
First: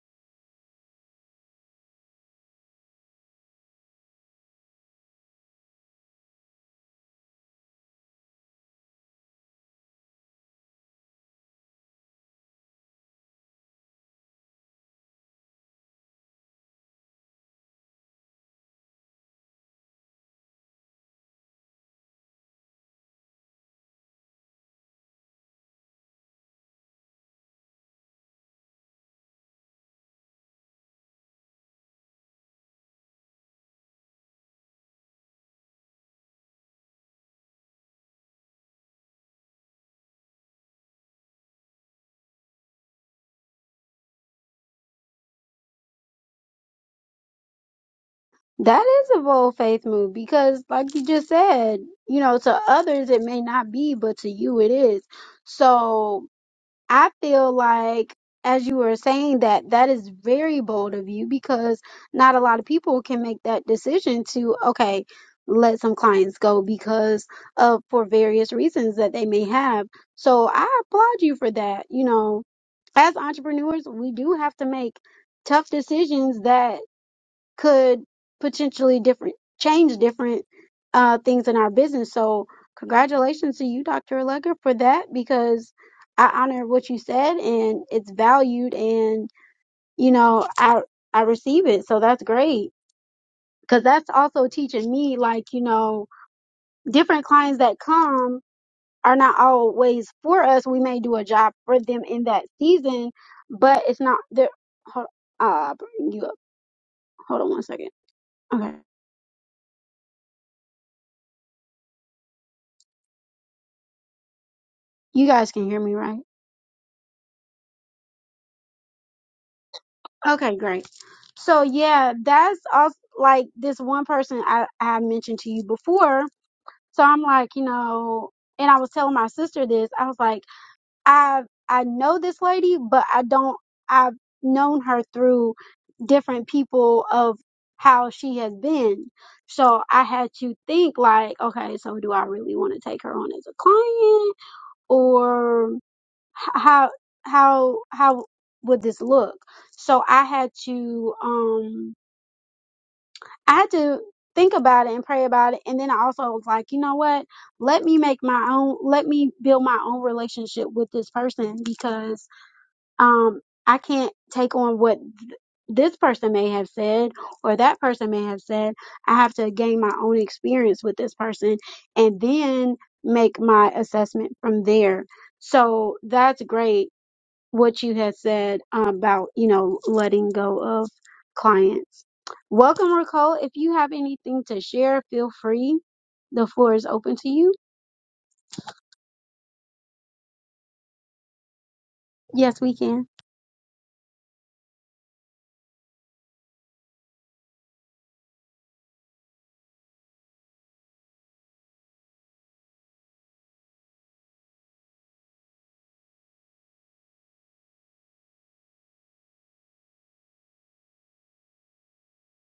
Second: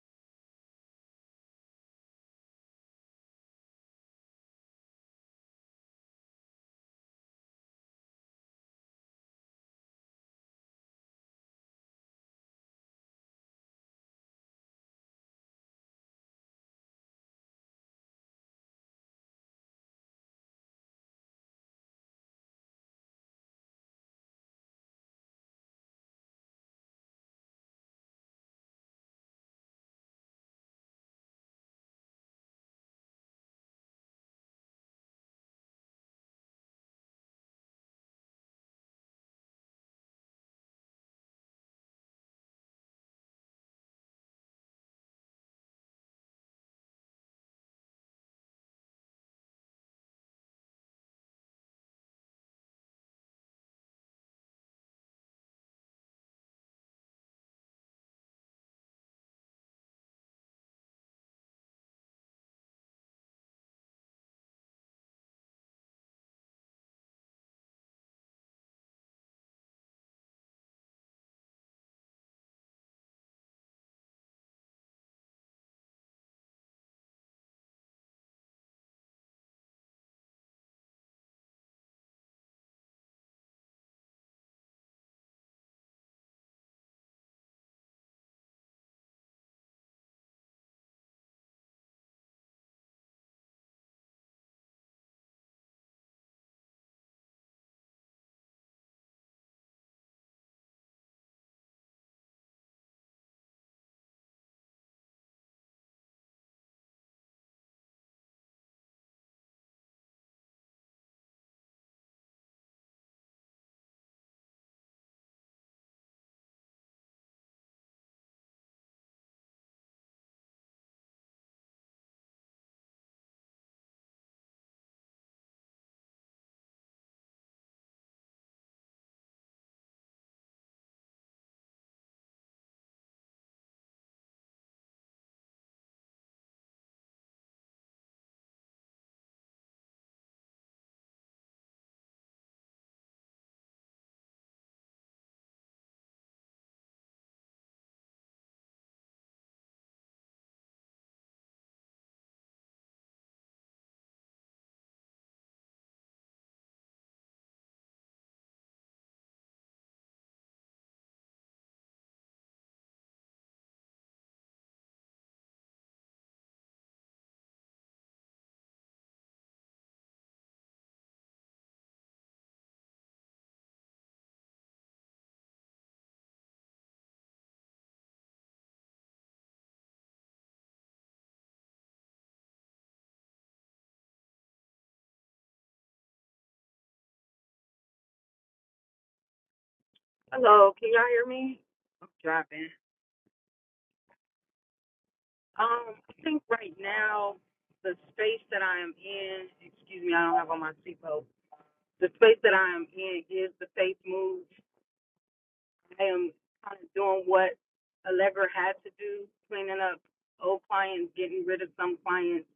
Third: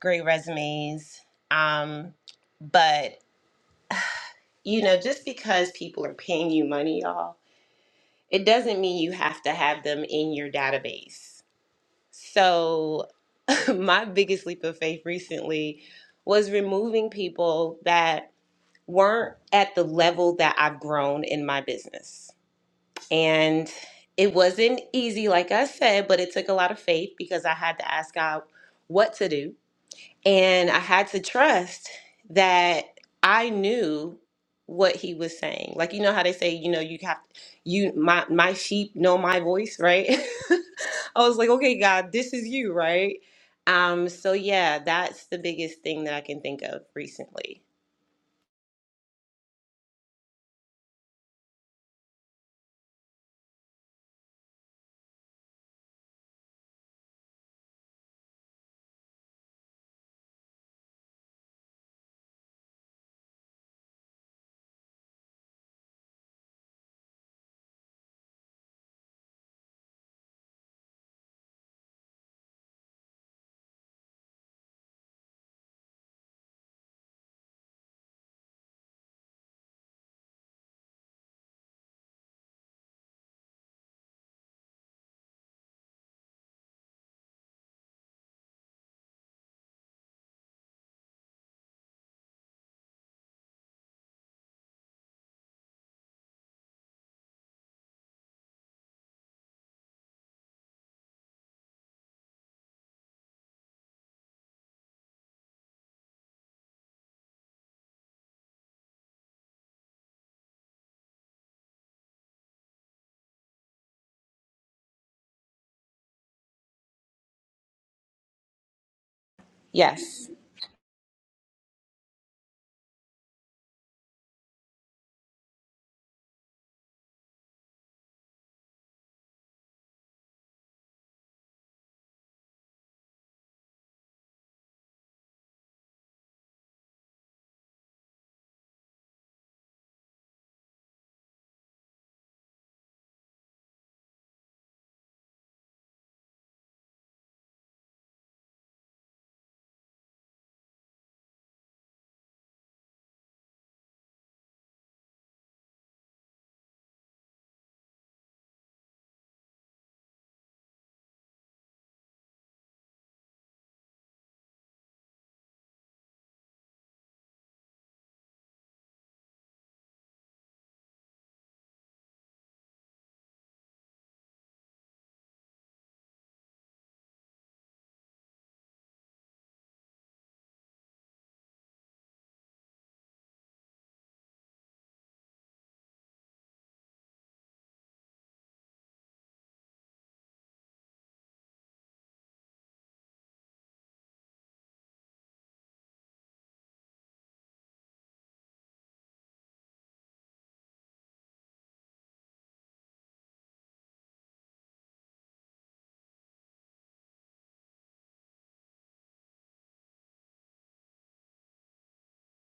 great resumes. Um, but you know, just because people are paying you money, y'all it doesn't mean you have to have them in your database. So, my biggest leap of faith recently was removing people that weren't at the level that I've grown in my business. And it wasn't easy, like I said, but it took a lot of faith because I had to ask God what to do and I had to trust that I knew what he was saying. Like you know how they say, you know, you have you my my sheep know my voice, right? I was like, okay, God, this is you, right? Um, so yeah, that's the biggest thing that I can think of recently.
That is a bold faith move because, like you just said, you know, to others it may not be, but to you it is. So I feel like, as you were saying that, that is very bold of you because not a lot of people can make that decision to, okay, let some clients go because of for various reasons that they may have. So I applaud you for that. You know, as entrepreneurs, we do have to make tough decisions that could potentially different change different uh, things in our business. So congratulations to you, Dr. Allegra, for that because I honor what you said and it's valued and you know I I receive it. So that's great because that's also teaching me like you know different clients that come are not always for us. We may do a job for them in that season, but it's not. they're- Hold, uh, bring you up. Hold on one second. Okay, you guys can hear me, right?
Yes.
Okay, great. So yeah, that's also like this one person I, I mentioned to you before. So I'm like, you know, and I was telling my sister this. I was like, I I know this lady, but I don't. I've known her through different people of how she has been. So I had to think like, okay, so do I really want to take her on as a client or h- how how how would this look so i had to um i had to think about it and pray about it and then i also was like you know what let me make my own let me build my own relationship with this person because um i can't take on what th- this person may have said or that person may have said i have to gain my own experience with this person and then make my assessment from there so that's great what you had said uh, about, you know, letting go of clients. Welcome, Nicole. If you have anything to share, feel free. The floor is open to you.
Hello, can y'all hear me? I'm
Yes,
driving.
we can.
Um, I think right now the space that I am in, excuse me, I don't have on my seatbelt. The space that I am in is the faith move. I am kind of doing what Allegra had to do, cleaning up old clients, getting rid of some clients,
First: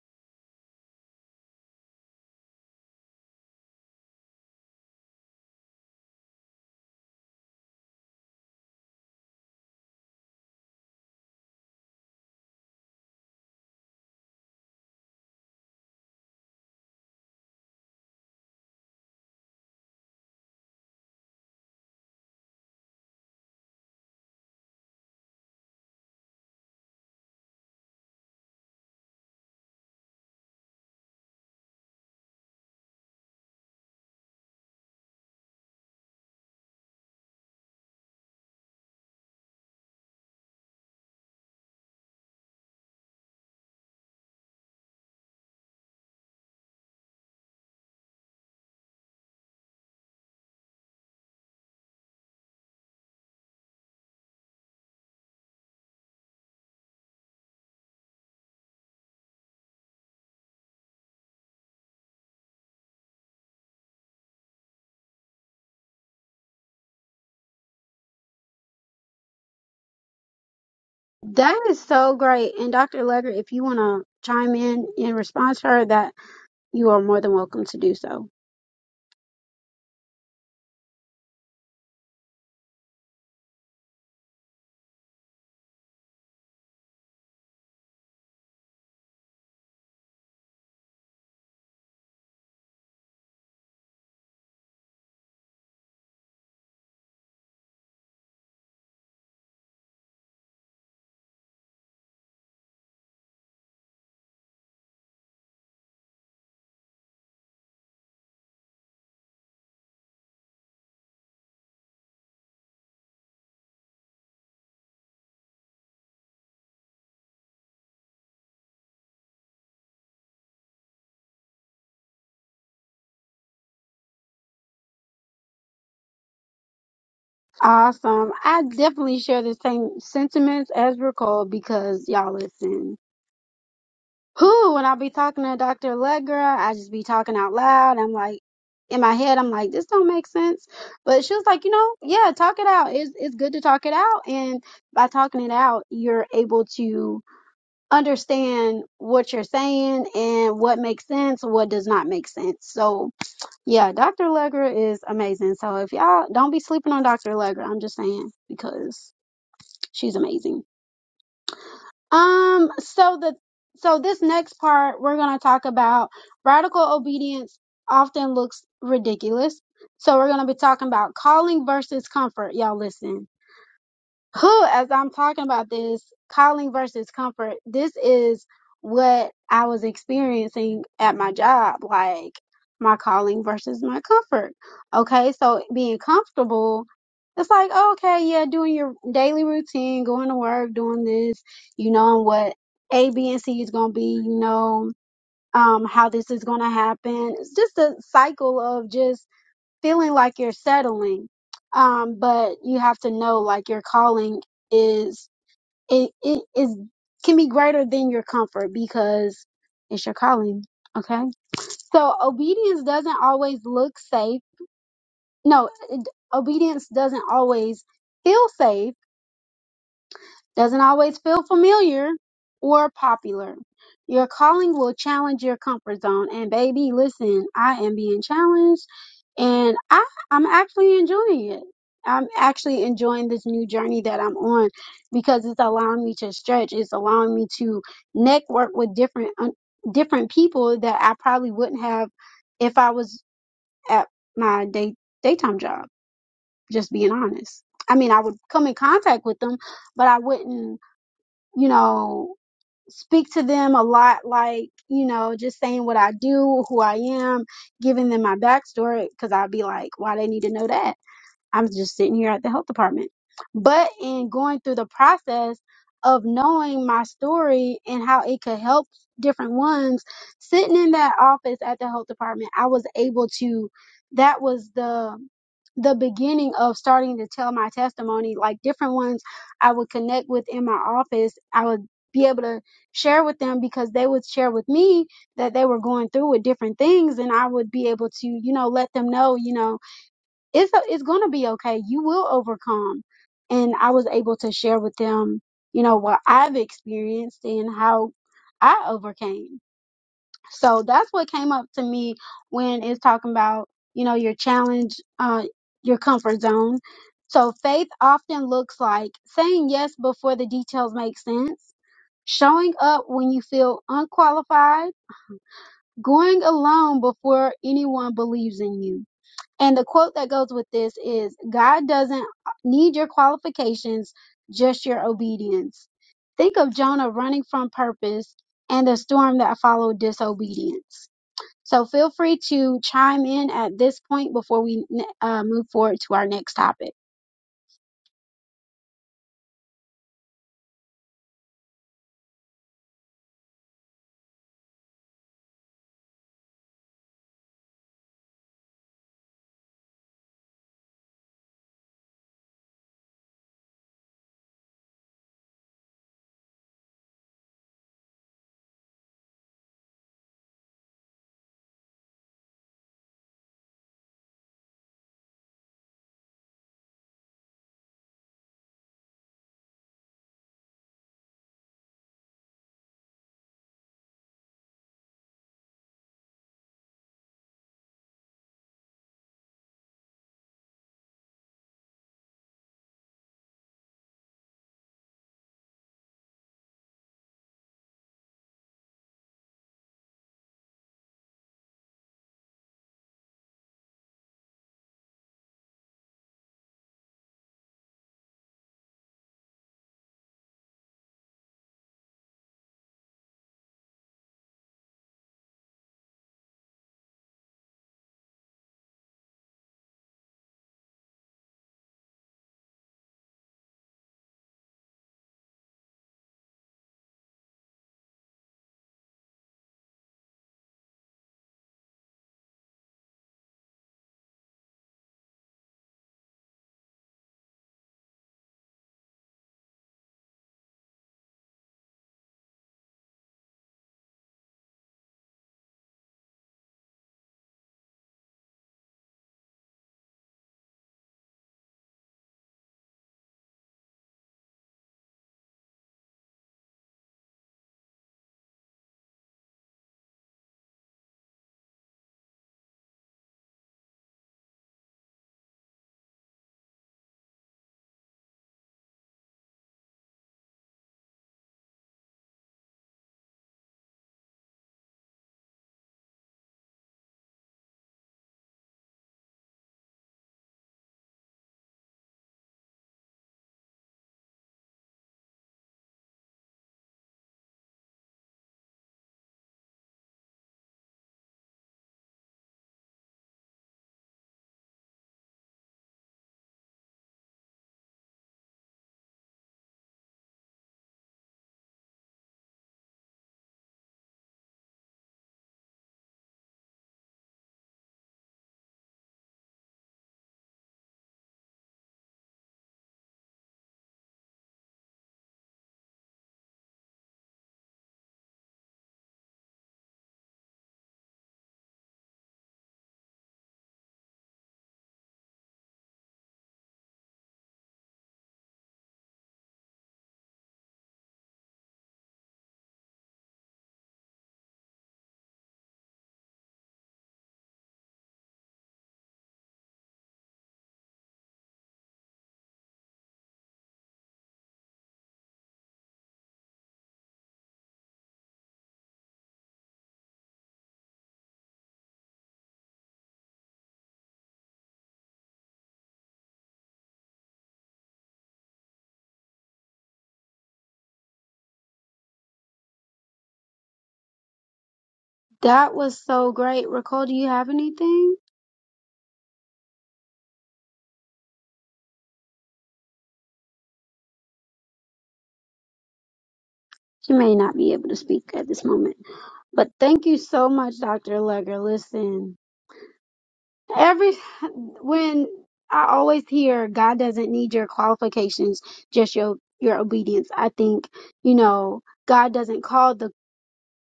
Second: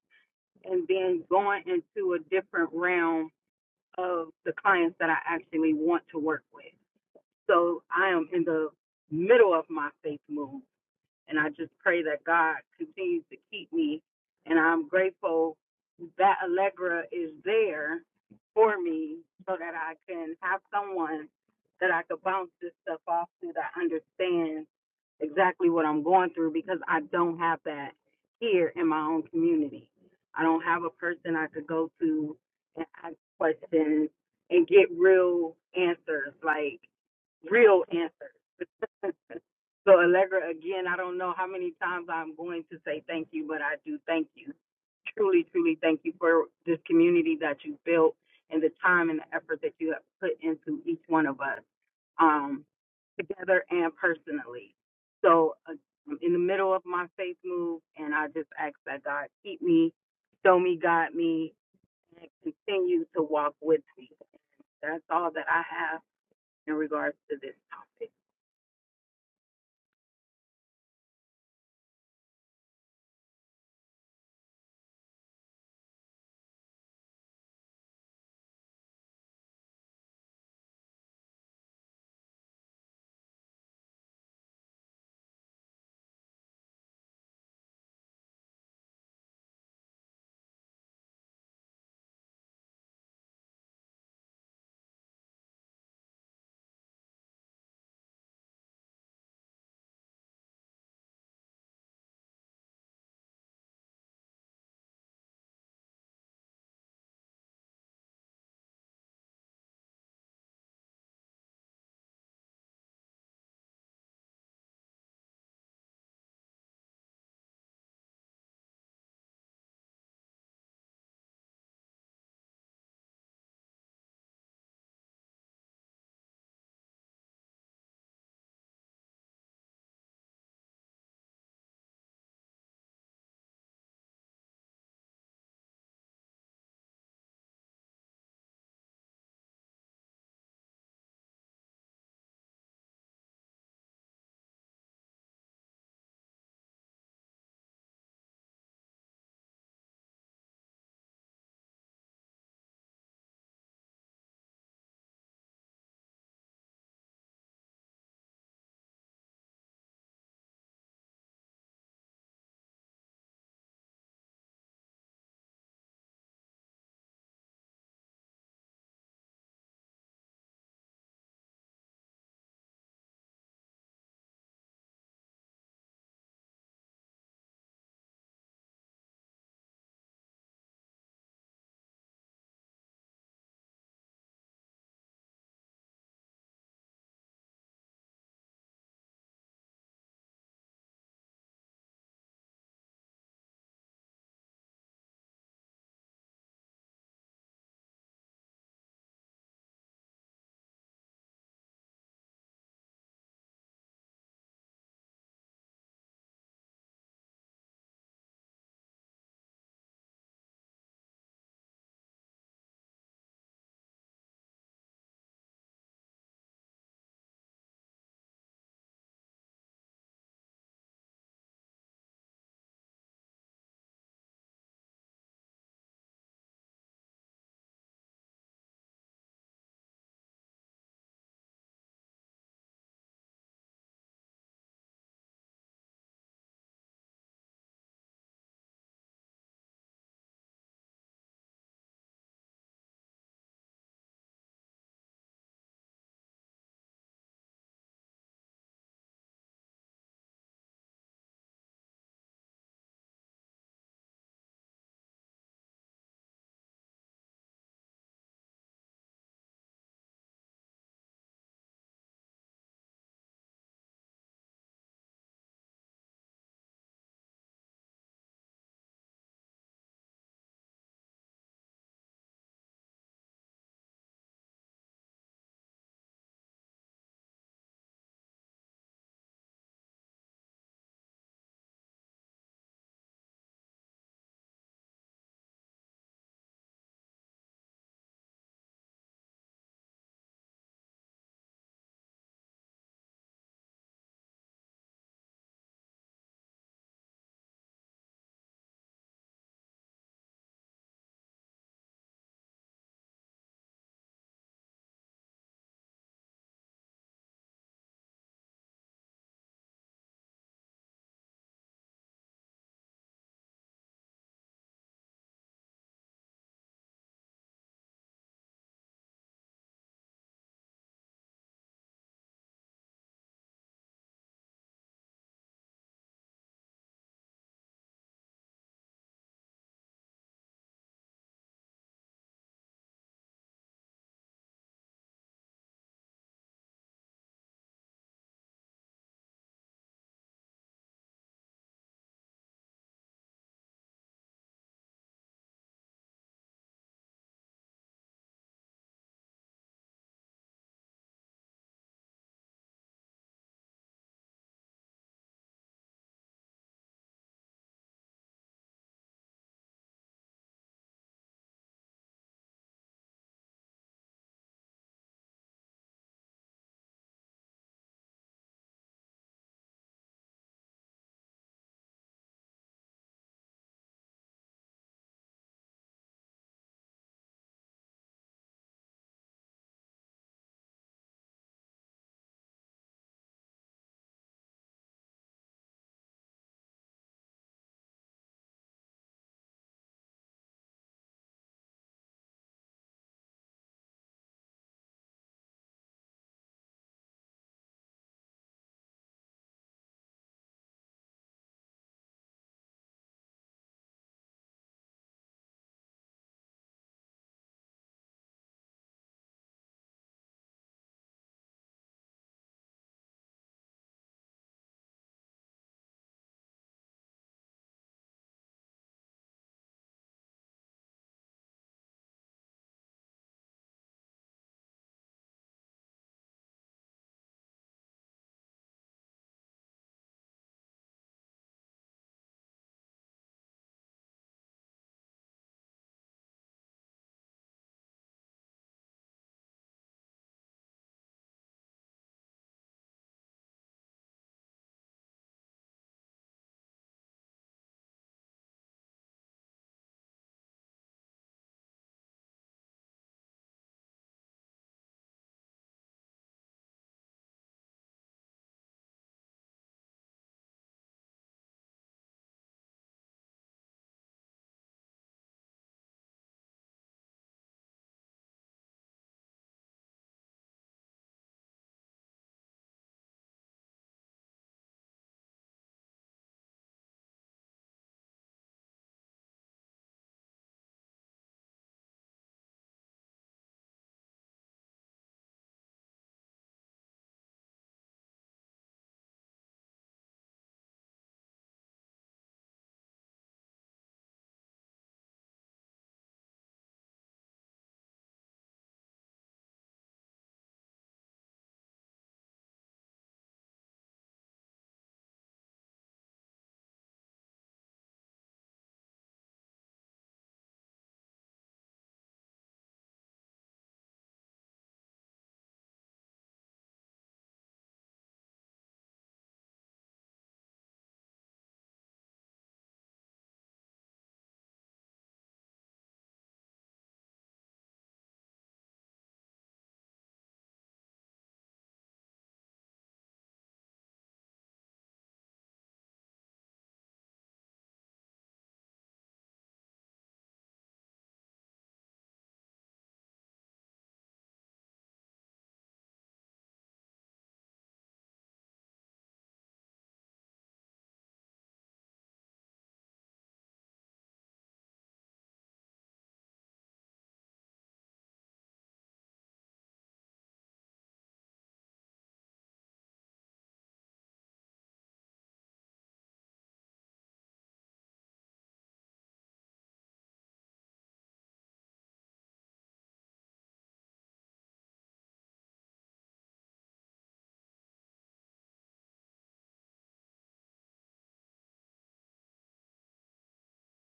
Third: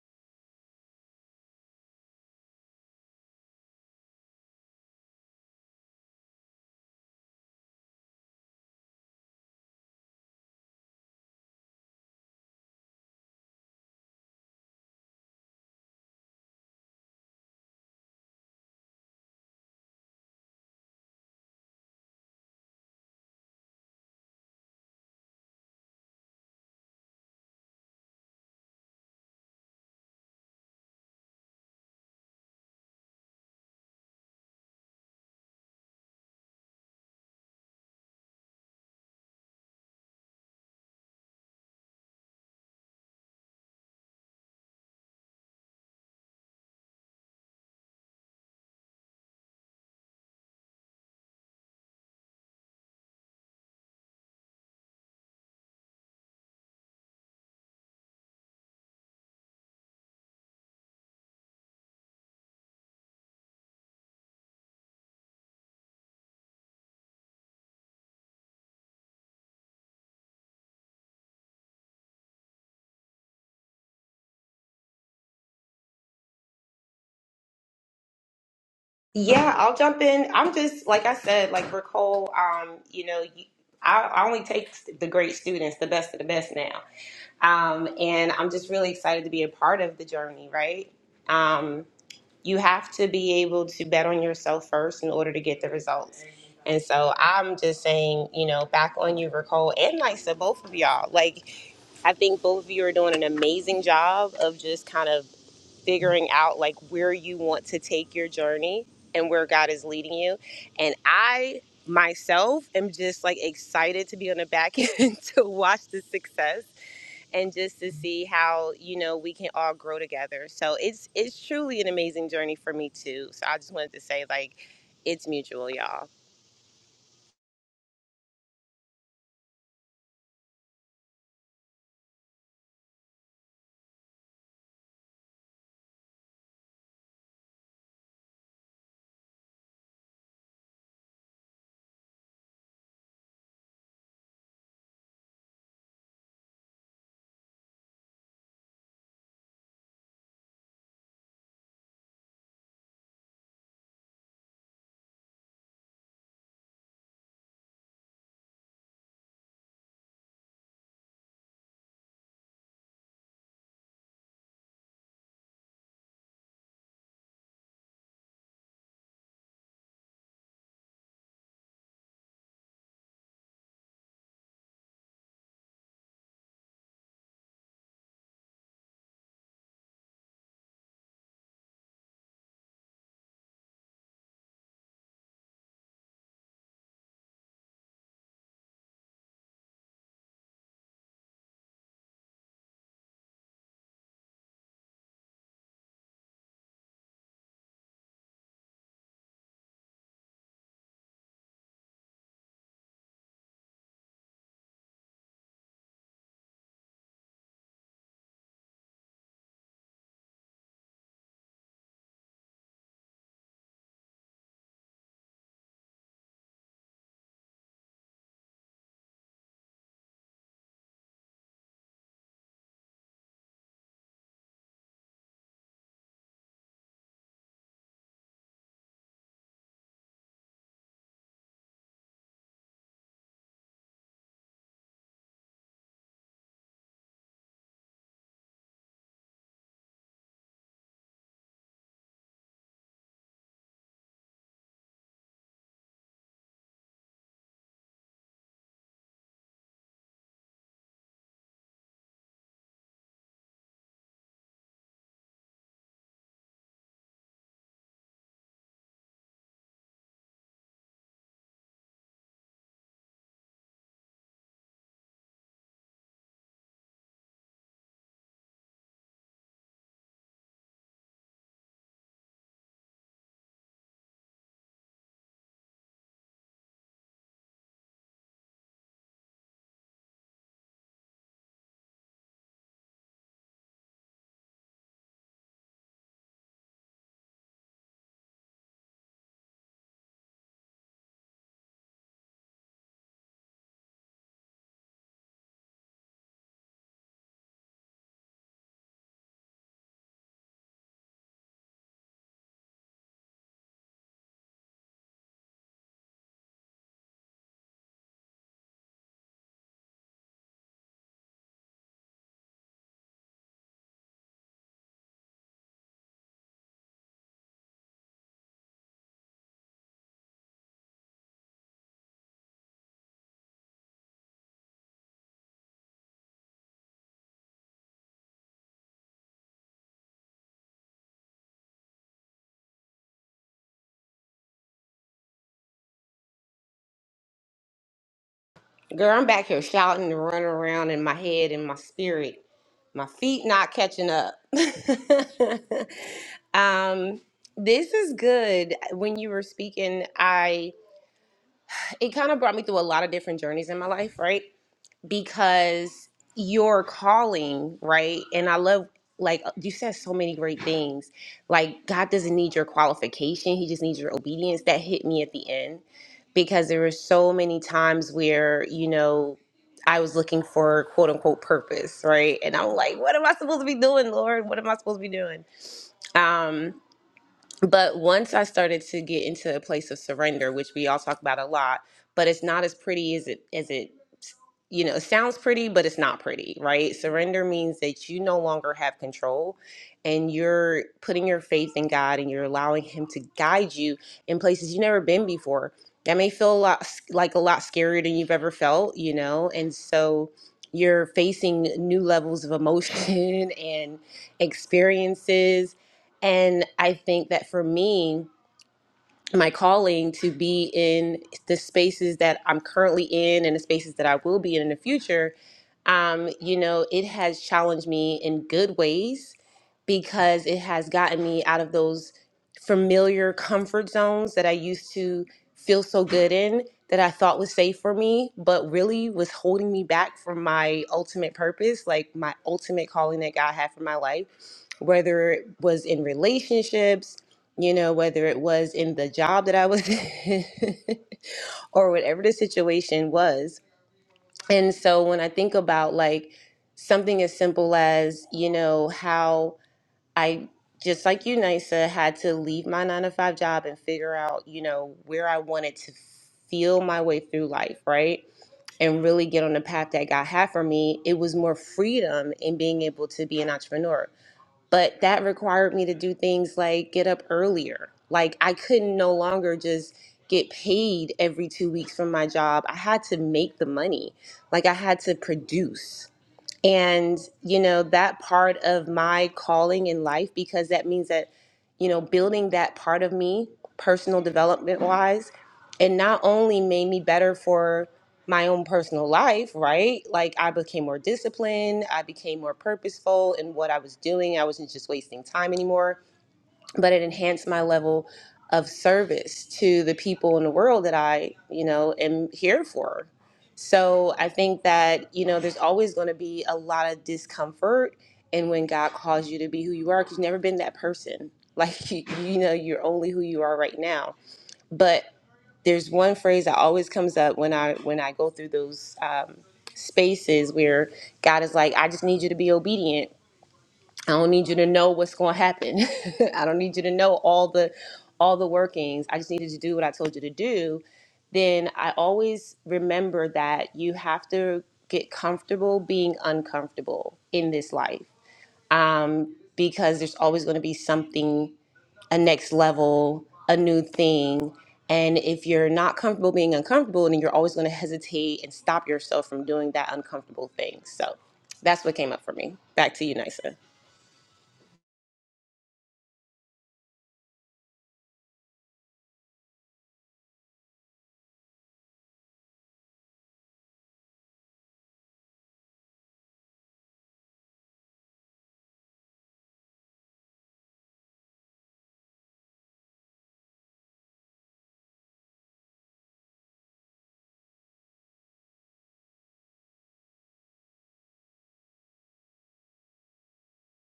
and then going into a different realm of the clients that I actually want to work with. So I am in the middle of my faith move And I just pray that God continues to keep me. And I'm grateful that Allegra is there for me so that I can have someone that I could bounce this stuff off to that understands exactly what I'm going through because I don't have that here in my own community. I don't have a person I could go to and ask questions and get real answers. Like, real answers. so Allegra, again, I don't know how many times I'm going to say thank you, but I do thank you. Truly, truly thank you for this community that you built and the time and the effort that you have put into each one of us, um, together and personally. So uh, I'm in the middle of my faith move, and I just ask that God keep me, show me, guide me, and continue to walk with me. That's all that I have in regards to this topic.
That is so great. And Dr. Legger, if you want to chime in in response to her, that you are more than welcome to do so.
Yeah, I'll jump in. I'm just like I said, like Nicole. Um, you know, you, I, I only take the great students, the best of the best now, um, and I'm just really excited to be a part of the journey. Right? Um, you have to be able to bet on yourself first in order to get the results. And so I'm just saying, you know, back on you, Nicole, and Nysa, both of y'all. Like I think both of you are doing an amazing job of just kind of figuring out like where you want to take your journey and where God is leading you. And I myself am just like excited to be on the back end to watch the success and just to see how, you know, we can all grow together. So it's it's truly an amazing journey for me too. So I just wanted to say like it's mutual, y'all.
Awesome. I definitely share the same sentiments as Nicole because y'all listen. who when I be talking to Dr. Allegra, I just be talking out loud. I'm like, in my head, I'm like, this don't make sense. But she was like, you know, yeah, talk it out. It's it's good to talk it out, and by talking it out, you're able to understand what you're saying and what makes sense, what does not make sense. So yeah, Dr. Allegra is amazing. So if y'all don't be sleeping on Dr. Allegra, I'm just saying because she's amazing. Um, so the so this next part we're gonna talk about radical obedience often looks ridiculous. So we're gonna be talking about calling versus comfort. Y'all listen who, as I'm talking about this, calling versus comfort, this is what I was experiencing at my job, like my calling versus my comfort. Okay, so being comfortable, it's like, oh, okay, yeah, doing your daily routine, going to work, doing this, you know what A, B, and C is going to be, you know, um, how this is going to happen. It's just a cycle of just feeling like you're settling. Um, but you have to know like your calling is it, it is can be greater than your comfort because it's your calling. Okay. So obedience doesn't always look safe. No, it, obedience doesn't always feel safe doesn't always feel familiar or popular. Your calling will challenge your comfort zone. And baby, listen, I am being challenged and I, I'm actually enjoying it. I'm actually enjoying this new journey that I'm on because it's allowing me to stretch. It's allowing me to network with different un- different people that I probably wouldn't have if I was at my day daytime job. Just being honest. I mean, I would come in contact with them, but I wouldn't you know, speak to them a lot, like, you know, just saying what I do, who I am, giving them my backstory, because I'd be like, why they need to know that? I'm just sitting here at the health department. But in going through the process of knowing my story and how it could help different ones, sitting in that office at the health department, I was able to that was the the beginning of starting to tell my testimony like different ones I would connect with in my office. I would be able to share with them because they would share with me that they were going through with different things and I would be able to, you know, let them know, you know, it's it's going to be okay. You will overcome. And I was able to share with them, you know, what I've experienced and how I overcame. So that's what came up to me when it's talking about, you know, your challenge, uh, your comfort zone. So faith often looks like saying yes before the details make sense, showing up when you feel unqualified, going alone before anyone believes in you and the quote that goes with this is God doesn't need your qualifications, just your obedience. Think of Jonah running from purpose and the storm that followed disobedience. So feel free to chime in at this point before we uh, move forward to our next topic.
Girl, I'm back here shouting and running around in my head and my spirit. My feet not catching up. um, this is good. When you were speaking, I it kind of brought me through a lot of different journeys in my life, right? because your calling, right? And I love like uh, you said so many great things. Like God doesn't need your qualification, he just needs your obedience. That hit me at the end because there were so many times where, you know, I was looking for quote unquote purpose, right? And I'm like, what am I supposed to be doing, Lord? What am I supposed to be doing? Um but once I started to get into a place of surrender, which we all talk about a lot, but it's not as pretty as it as it you know, it sounds pretty, but it's not pretty, right? Surrender means that you no longer have control and you're putting your faith in God and you're allowing Him to guide you in places you've never been before. That may feel a lot like a lot scarier than you've ever felt, you know? And so you're facing new levels of emotion and experiences. And I think that for me, my calling to be in the spaces that I'm currently in and the spaces that I will be in in the future, um, you know, it has challenged me in good ways because it has gotten me out of those familiar comfort zones that I used to feel so good in that I thought was safe for me, but really was holding me back from my ultimate purpose, like my ultimate calling that God had for my life, whether it was in relationships you know, whether it was in the job that I was in or whatever the situation was. And so when I think about like something as simple as, you know, how I just like you, Nisa, had to leave my nine to five job and figure out, you know, where I wanted to feel my way through life, right? And really get on the path that God had for me, it was more freedom in being able to be an entrepreneur but that required me to do things like get up earlier. Like I couldn't no longer just get paid every two weeks from my job. I had to make the money. Like I had to produce and you know that part of my calling in life because that means that you know building that part of me personal development wise it not only made me better for my own personal life right like i became more disciplined i became more purposeful in what i was doing i wasn't just wasting time anymore but it enhanced my level of service to the people in the world that I, you know, am here for. So I think that, you know, there's always going to be a lot of discomfort and when God calls you to be who you are cuz you've never been that person. Like you, you know, you're only who you are right now. But there's one phrase that always comes up when I when I go through those um spaces where God is like, I just need you to be obedient I don't need you to know what's going to happen. I don't need you to know all the all the workings. I just needed to do what I told you to do. Then I always remember that you have to get comfortable being uncomfortable in this life. Um because there's always going to be something a next level, a new thing. And if you're not comfortable being uncomfortable, then you're always going to hesitate and stop yourself from doing that uncomfortable thing. So that's what came up for me. Back to you, Nisa.
That was so great. Raquel, do you have anything? She may not be able to speak at this moment, but thank you so much, Dr. Legger. Listen. Every when I always hear God doesn't need your qualifications, just your your obedience. I think you know God doesn't call the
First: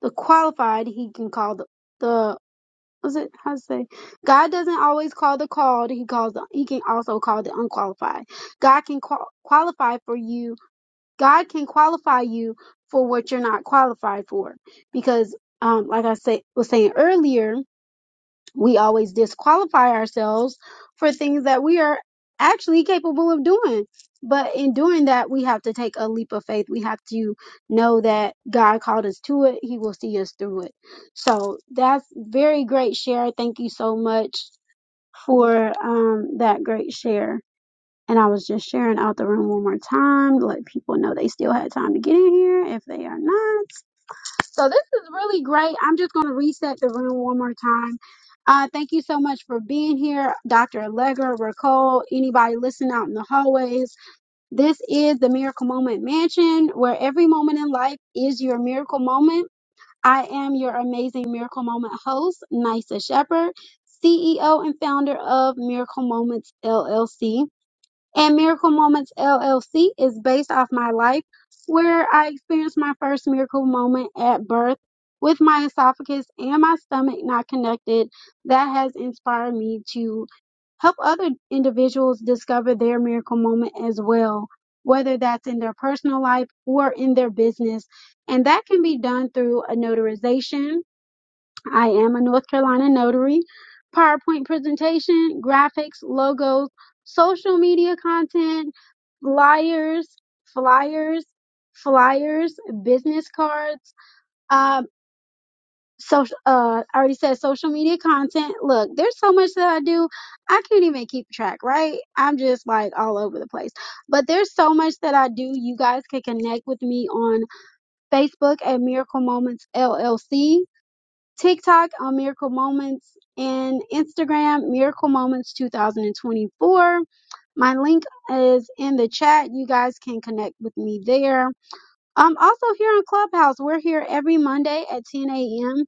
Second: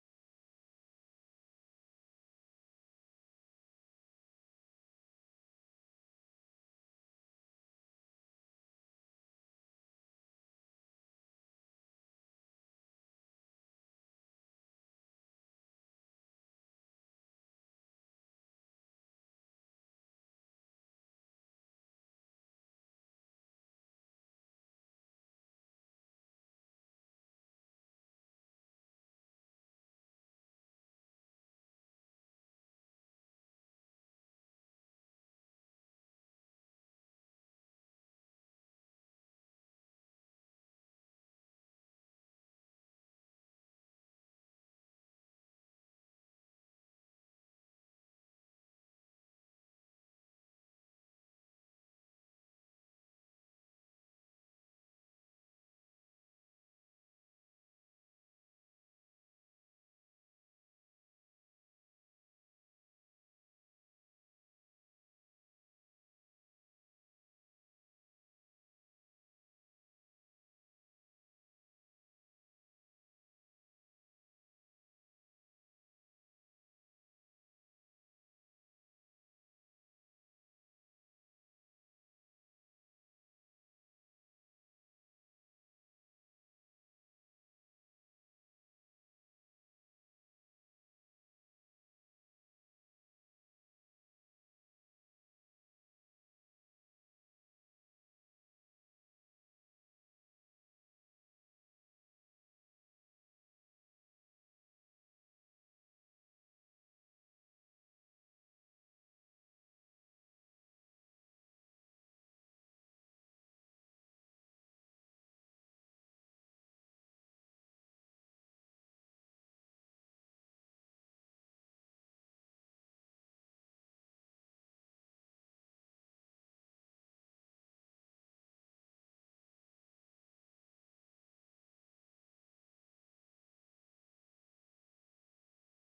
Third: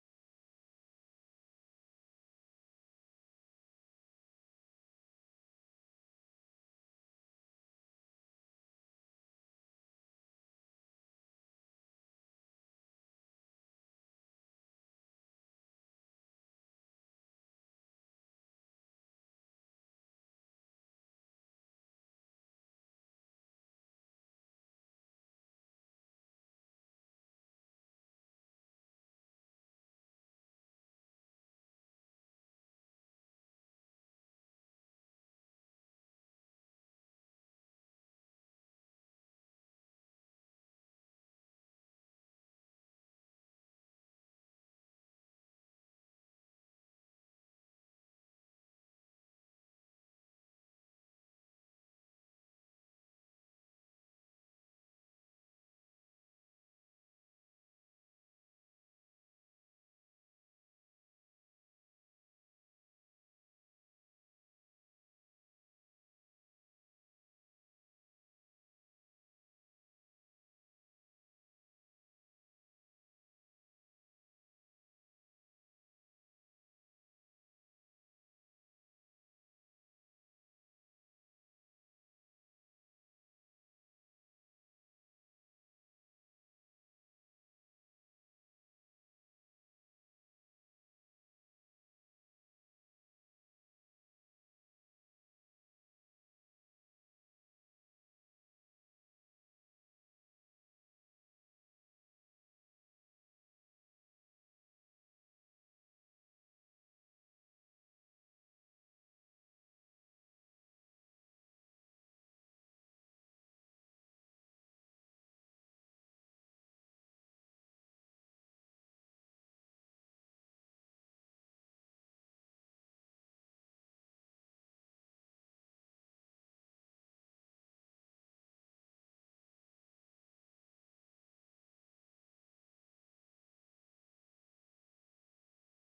the qualified; He can call the the what's it how to say God doesn't always call the called; He calls the, He can also call the unqualified. God can qual- qualify for you. God can qualify you for what you're not qualified for, because um, like I say was saying earlier we always disqualify ourselves for things that we are actually capable of doing. But in doing that, we have to take a leap of faith. We have to know that God called us to it. He will see us through it. So that's very great share. Thank you so much for um, that great share. And I was just sharing out the room one more time to let people know they still had time to get in here if they are not. So this is really great. I'm just going to reset the room one more time. Uh, thank you so much for being here, Dr. Allegra, Ricole, anybody listening out in the hallways. This is the Miracle Moment Mansion, where every moment in life is your miracle moment. I am your amazing Miracle Moment host, Nisa Shepherd, CEO and founder of Miracle Moments LLC. And Miracle Moments LLC is based off my life, where I experienced my first miracle moment at birth with my esophagus and my stomach not connected. That has inspired me to help other individuals discover their miracle moment as well, whether that's in their personal life or in their business. And that can be done through a notarization I am a North Carolina notary. PowerPoint presentation, graphics, logos, social media content, flyers, flyers, flyers, business cards. Um, social. Uh, I already said social media content. Look, there's so much that I do, I can't even keep track. Right? I'm just like all over the place. But there's so much that I do. You guys can connect with me on Facebook at Miracle Moments LLC. TikTok on Miracle Moments and Instagram, Miracle Moments 2024. My link is in the chat. You guys can connect with me there. Um, also here on Clubhouse, we're here every Monday at 10 a.m.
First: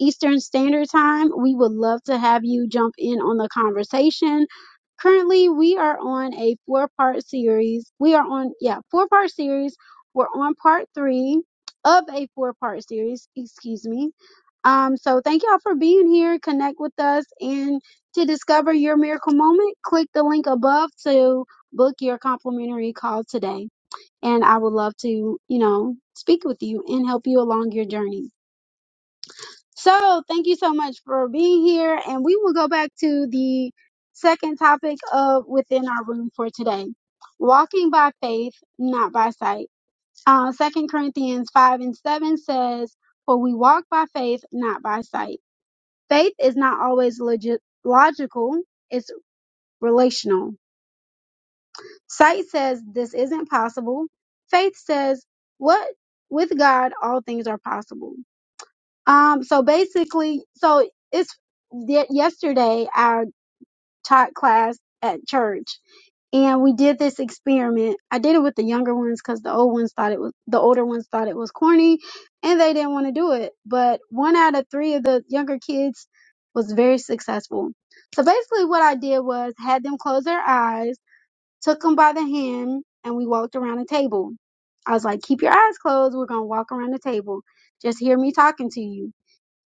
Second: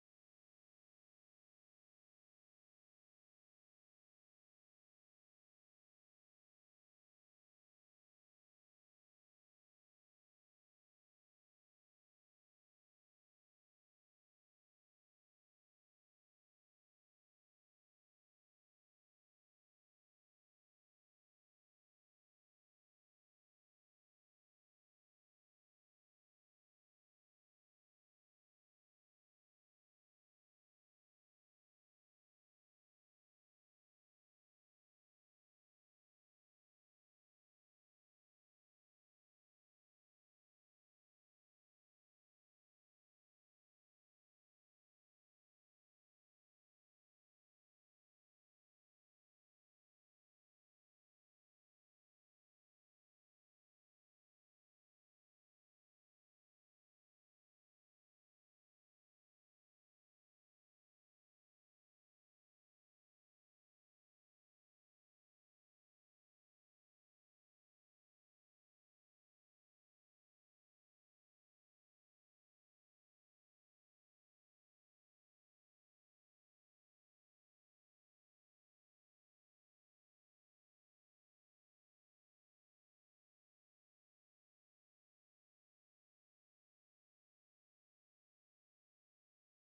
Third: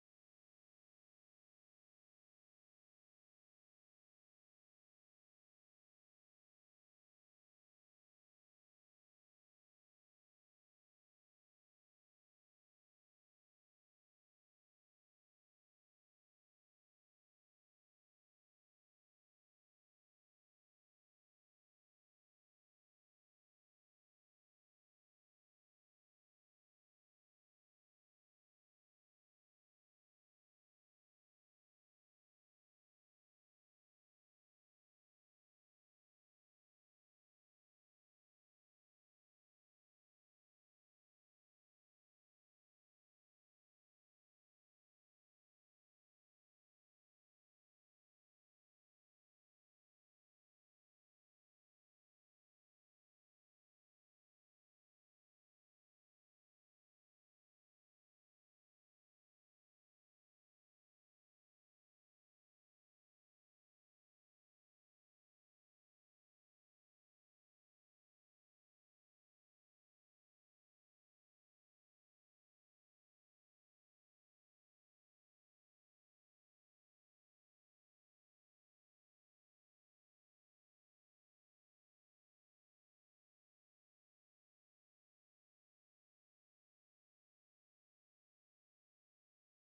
Eastern Standard Time. We would love to have you jump in on the conversation. Currently, we are on a four part series. We are on, yeah, four part series. We're on part three of a four part series, excuse me. Um, so thank y'all for being here. Connect with us and to discover your miracle moment, click the link above to book your complimentary call today and I would love to, you know, speak with you and help you along your journey. So, thank you so much for being here, and we will go back to the second topic of within our room for today. Walking by faith, not by sight. Uh, 2 Corinthians 5 and 7 says, For we walk by faith, not by sight. Faith is not always logi- logical, it's relational Sight says this isn't possible. Faith says what with God all things are possible. Um so basically so it's y- yesterday I taught class at church and we did this experiment. I did it with the younger ones cuz the old ones thought it was the older ones thought it was corny and they didn't want to do it. But one out of 3 of the younger kids was very successful. So basically what I did was had them close their eyes took him by the hand and we walked around the table. I was like, keep your eyes closed. We're going to walk around the table. Just hear me talking to you.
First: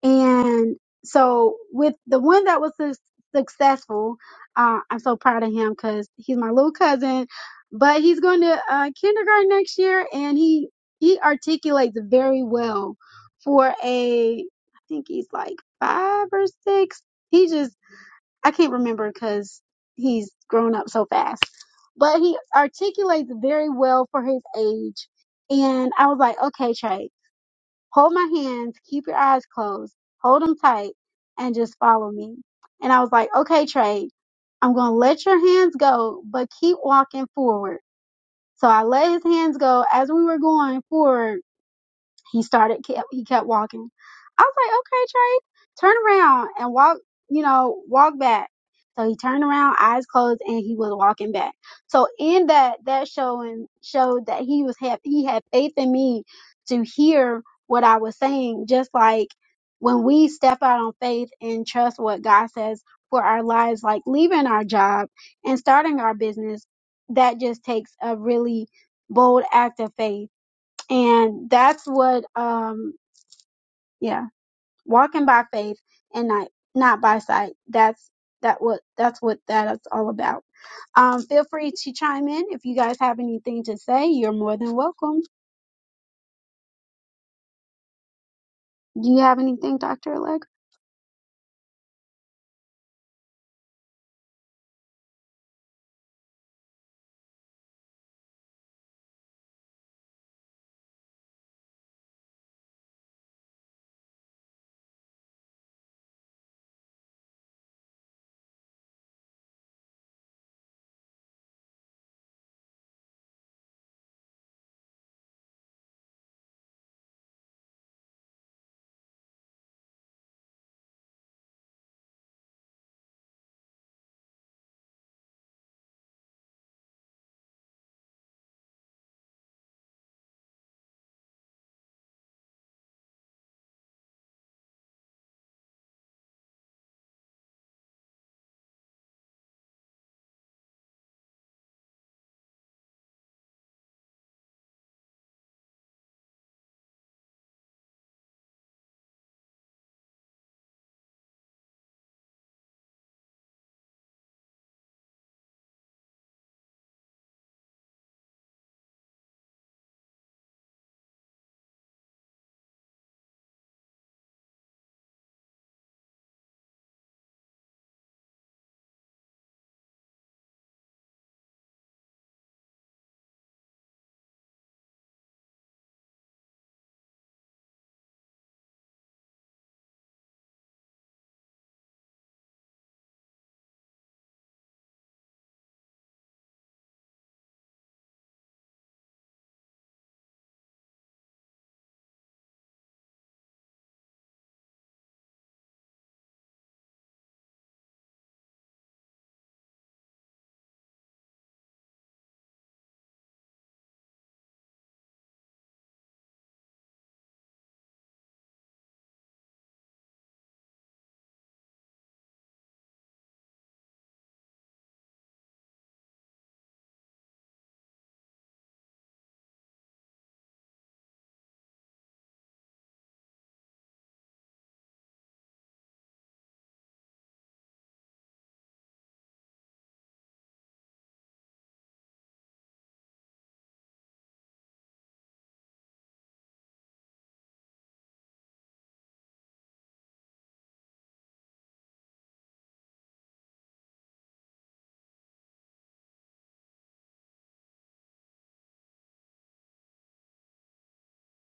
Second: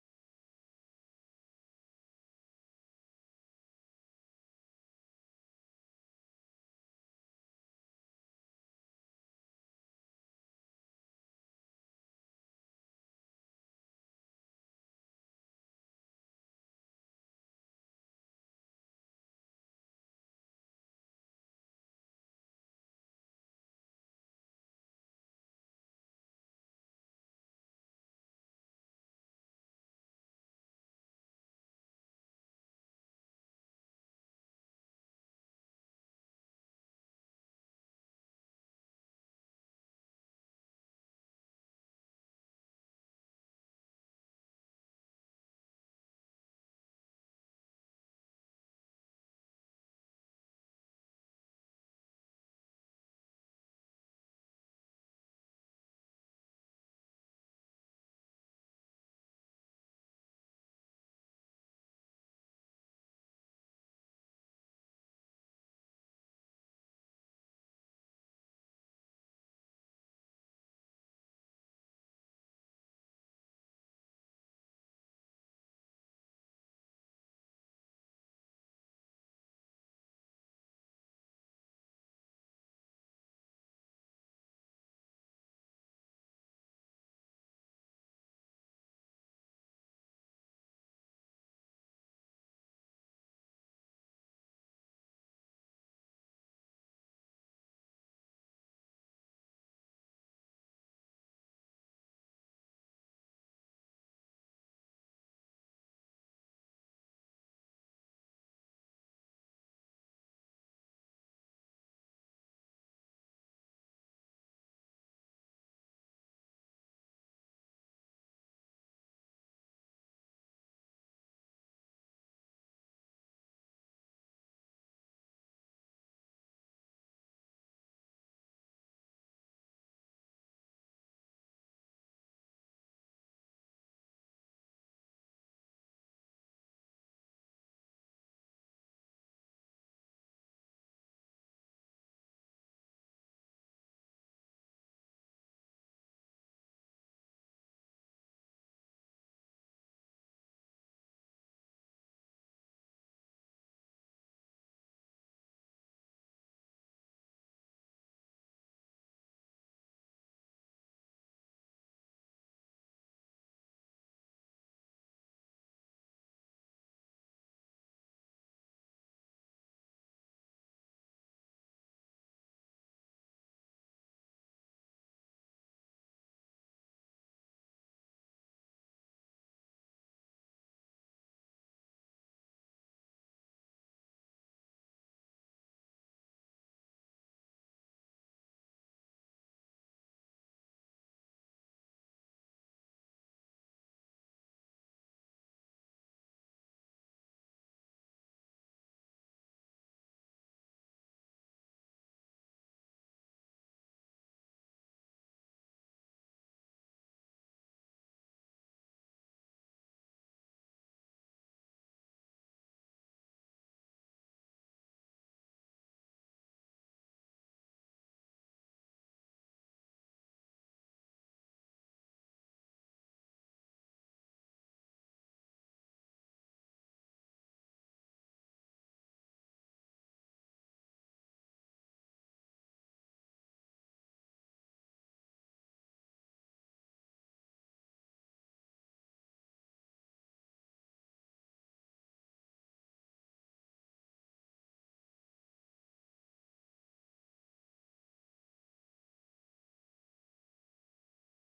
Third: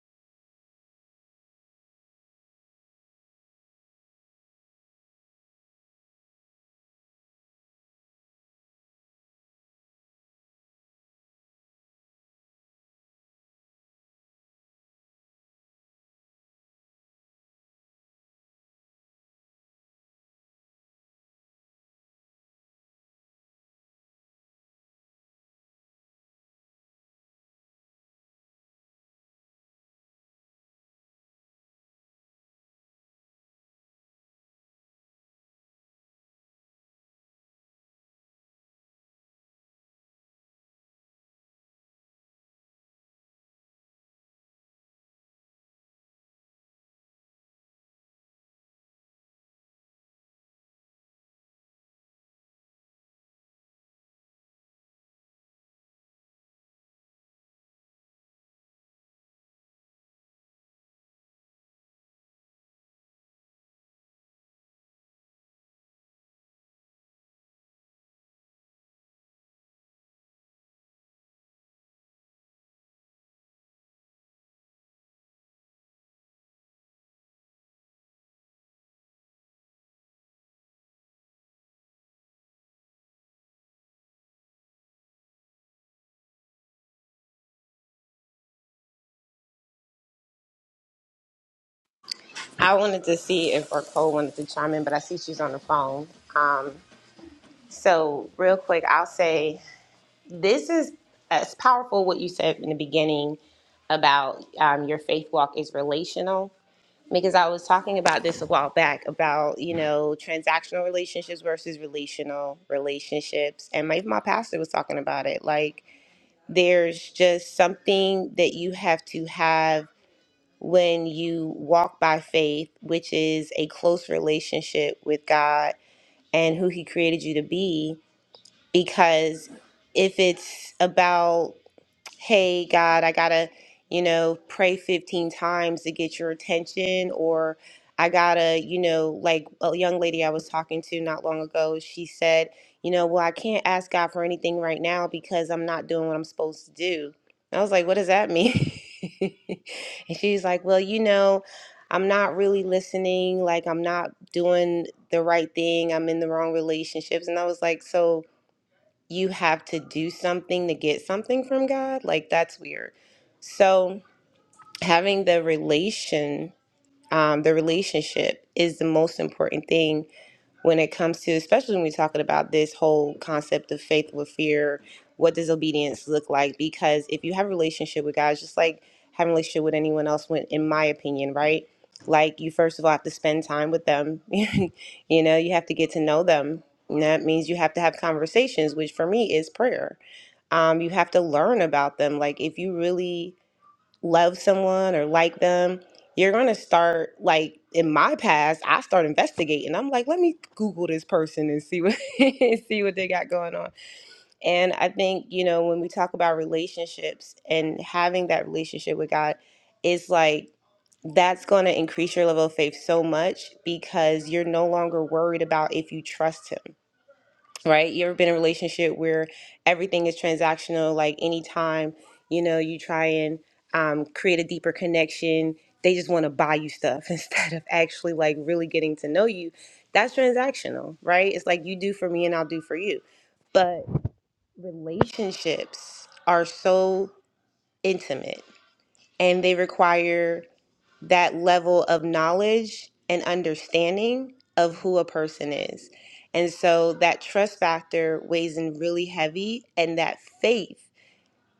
And so with the one that was su- successful, uh, I'm so proud of him because he's my little cousin, but he's going to uh, kindergarten next year and he, he articulates very well for a, I think he's like five or six. He just I can't remember because he's grown up so fast. But he articulates very well for his age. And I was like, okay, Trey, hold my hands, keep your eyes closed, hold them tight, and just follow me. And I was like, okay, Trey, I'm going to let your hands go, but keep walking forward. So I let his hands go as we were going forward he started, kept, he kept walking. I was like, okay, Trey, turn around and walk, you know, walk back. So he turned around, eyes closed, and he was walking back. So in that, that showing showed that he was happy. He had faith in me to hear what I was saying, just like when we step out on faith and trust what God says for our lives, like leaving our job and starting our business, that just takes a really bold act of faith and that's what um yeah walking by faith and not not by sight that's that what that's what that is all about um feel free to chime in if you guys have anything to say you're more than welcome do you have anything dr Alleg?
I wanted to see if or Cole wanted to chime in, but I see she's on the phone. Um, so real quick, I'll say this is as powerful what you said in the beginning about um, your faith walk is relational because I was talking about this a while back about you know transactional relationships versus relational relationships, and my my pastor was talking about it. Like there's just something that you have to have when you walk by faith, which is a close relationship with God and who He created you to be. Because if it's about hey god i gotta you know pray 15 times to get your attention or i gotta you know like a young lady i was talking to not long ago she said you know well i can't ask god for anything right now because i'm not doing what i'm supposed to do and i was like what does that mean and she's like well you know i'm not really listening like i'm not doing the right thing i'm in the wrong relationships and i was like so you have to do something to get something from God. Like that's weird. So having the relation, um, the relationship is the most important thing when it comes to, especially when we're talking about this whole concept of faith with fear, what does obedience look like? Because if you have a relationship with God, it's just like having a relationship with anyone else, when, in my opinion, right? Like you first of all have to spend time with them. you know, you have to get to know them. And that means you have to have conversations, which for me is prayer. Um, you have to learn about them. Like if you really love someone or like them, you're going to start like in my past, I start investigating. I'm like, let me google this person and see what and see what they got going on. And I think, you know, when we talk about relationships and having that relationship with God, it's like that's going to increase your level of faith so much because you're no longer worried about if you trust him right? You ever been in a relationship where everything is transactional? Like anytime, you know, you try and um, create a deeper connection, they just want to buy you stuff instead of actually like really getting to know you. That's transactional, right? It's like you do for me and I'll do for you. But relationships are so intimate and they require that level of knowledge and understanding of who a person is. And so that trust factor weighs in really heavy and that faith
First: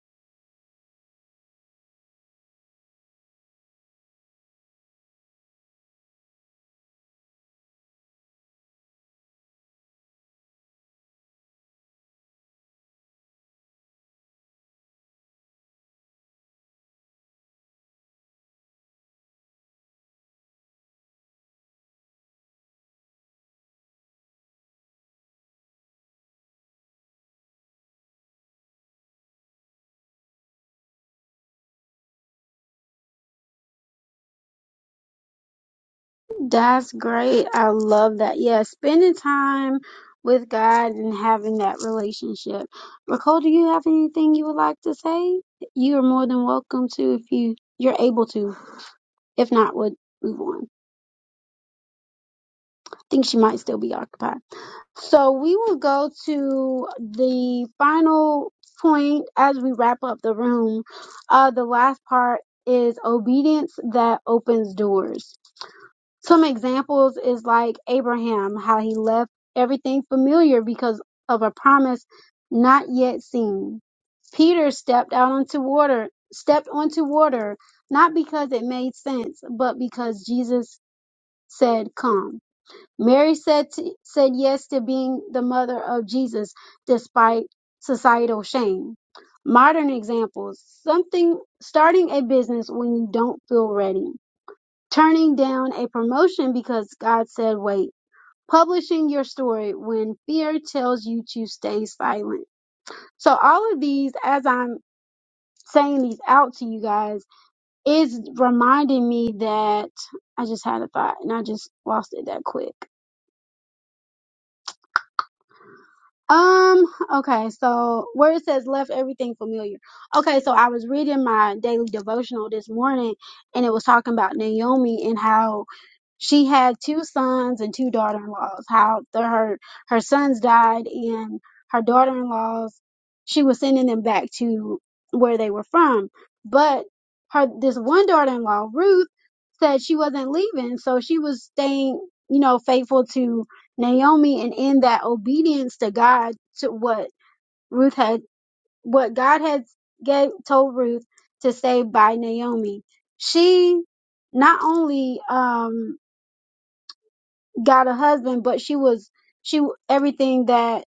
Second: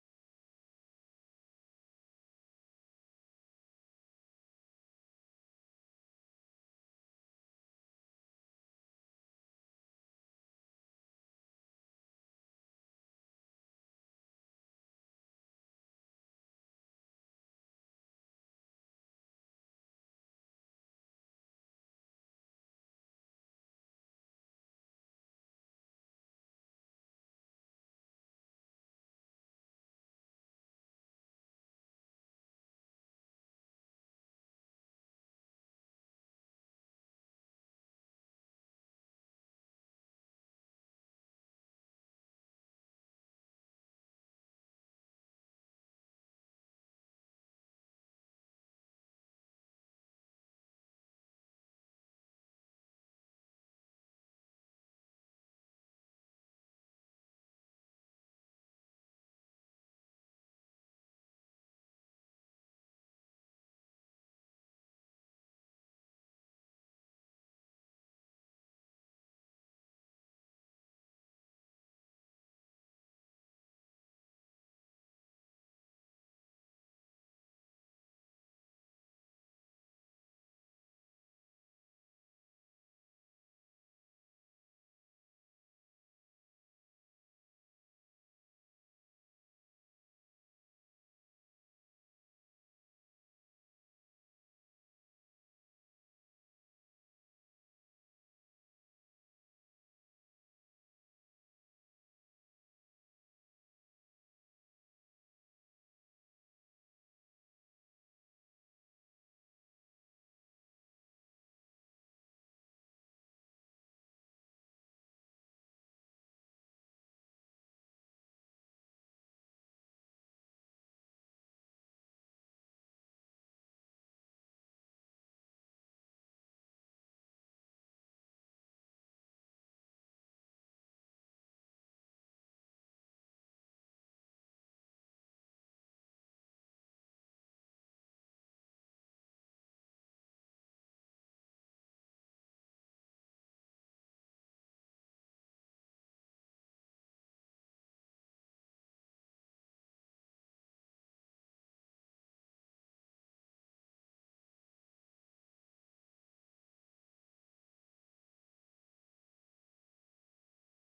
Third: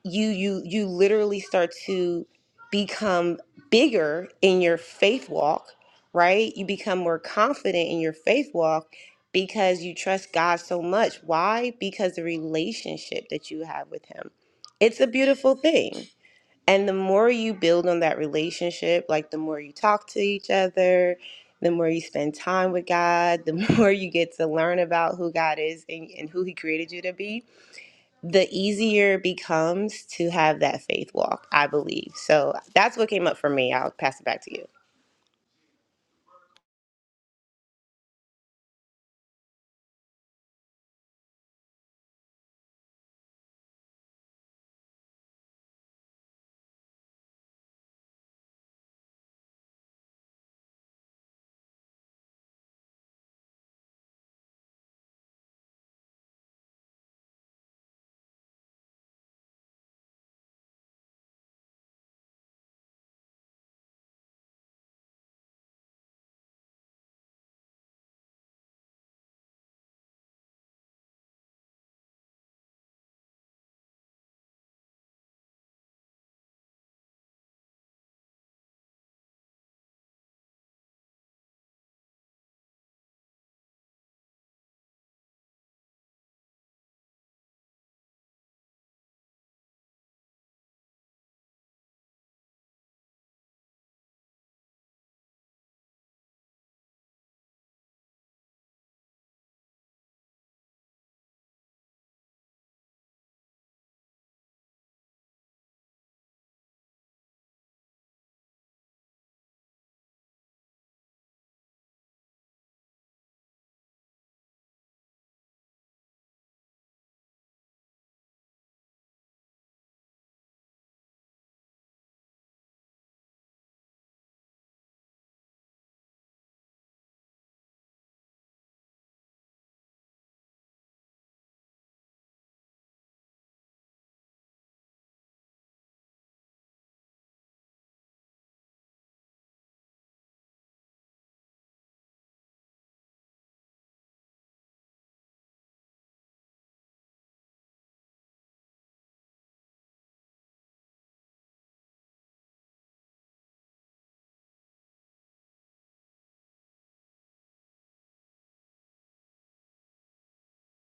you you you literally start to become bigger in your faith walk, right? You become more confident in your faith walk because you trust God so much. Why? Because the relationship that you have with him. It's a beautiful thing. And the more you build on that relationship, like the more you talk to each other, the more you spend time with God, the more you get to learn about who God is and, and who He created you to be, the easier it becomes to have that faith walk, I believe. So that's what came up for me. I'll pass it back to you.
that's great i love that yeah spending time with god and having that relationship nicole do you have anything you would like to say you are more than welcome to if you you're able to if not would move on think she might still be occupied. So we will go to the final point as we wrap up the room. Uh, the last part is obedience that opens doors. Some examples is like Abraham, how he left everything familiar because of a promise not yet seen. Peter stepped out onto water, stepped onto water, not because it made sense, but because Jesus said, come. Mary said, to, said yes to being the mother of Jesus despite societal shame. Modern examples something starting a business when you don't feel ready, turning down a promotion because God said wait, publishing your story when fear tells you to stay silent. So, all of these, as I'm saying these out to you guys, is reminding me that I just had a thought and I just lost it that quick. Um, okay, so where it says left everything familiar. Okay, so I was reading my daily devotional this morning and it was talking about Naomi and how she had two sons and two daughter-in-laws. How the, her her sons died and her daughter-in-laws, she was sending them back to where they were from. But her this one daughter-in-law, Ruth, said she wasn't leaving, so she was staying, you know, faithful to Naomi and in that obedience to God to what Ruth had what God had gave, told Ruth to say by Naomi. She not only um got a husband but she was she everything that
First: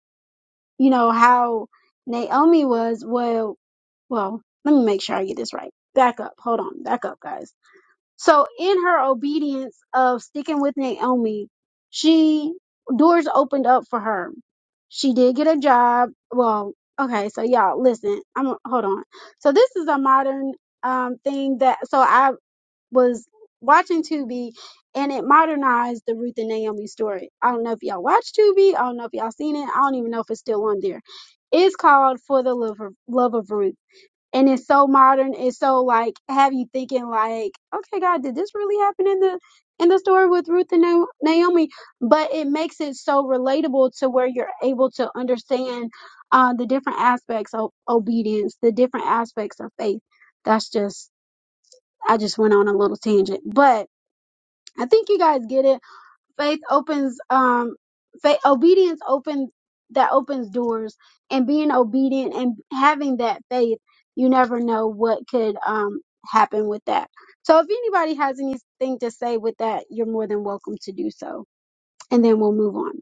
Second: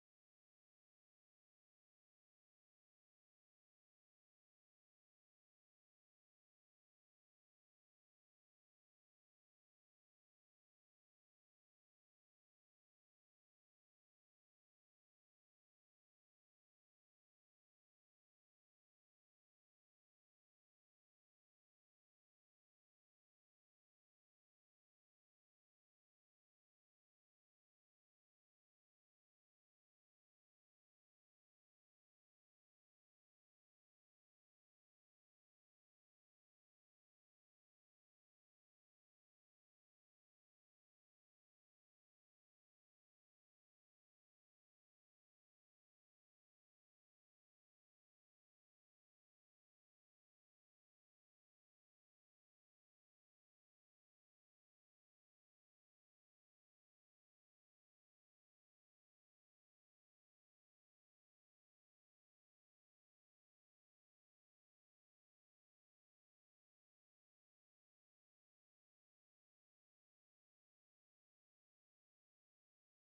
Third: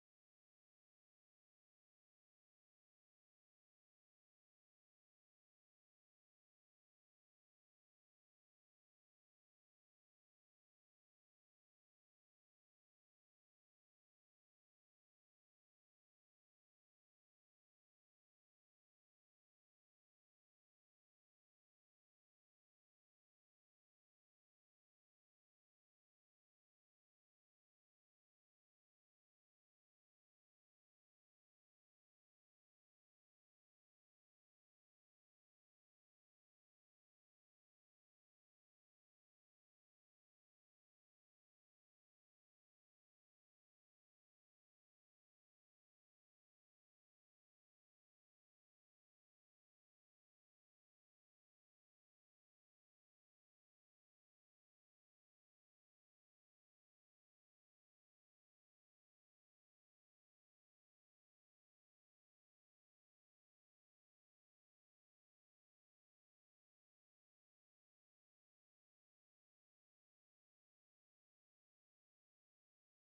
you know how Naomi was well well let me make sure I get this right. Back up. Hold on. Back up guys. So in her obedience of sticking with Naomi, she doors opened up for her. She did get a job. Well, okay, so y'all listen. I'm hold on. So this is a modern um thing that so I was watching Tubi and it modernized the Ruth and Naomi story. I don't know if y'all watch Tubi. I don't know if y'all seen it. I don't even know if it's still on there. It's called For the Love of, Love of Ruth and it's so modern. It's so like have you thinking like, okay, God, did this really happen in the in the story with Ruth and Na- Naomi? But it makes it so relatable to where you're able to understand uh, the different aspects of obedience, the different aspects of faith. That's just I just went on a little tangent, but I think you guys get it faith opens um faith obedience opens that opens doors and being obedient and having that faith you never know what could um happen with that so if anybody has anything to say with that you're more than welcome to do so and then we'll move on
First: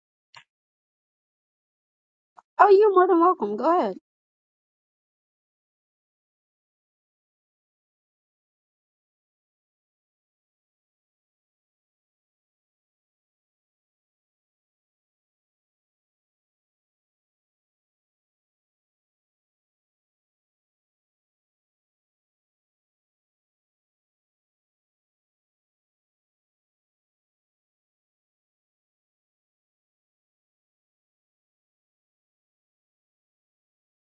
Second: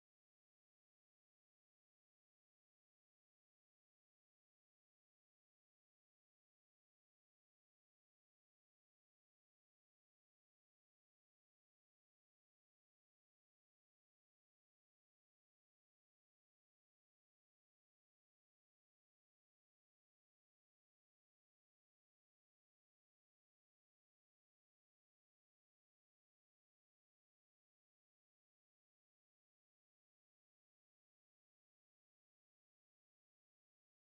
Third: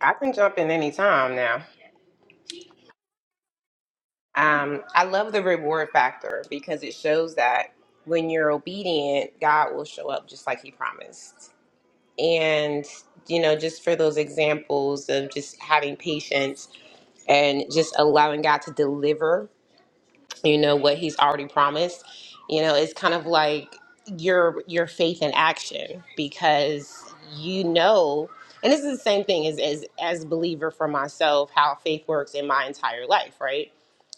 I can jump in any time now.
oh you're more than welcome go ahead
Um, I love the reward factor because it shows that when you're obedient, God will show up just like He promised. and you know just for those examples of just having patience and just allowing god to deliver you know what he's already promised you know it's kind of like your your faith in action because you know and this is the same thing as as as believer for myself how faith works in my entire life right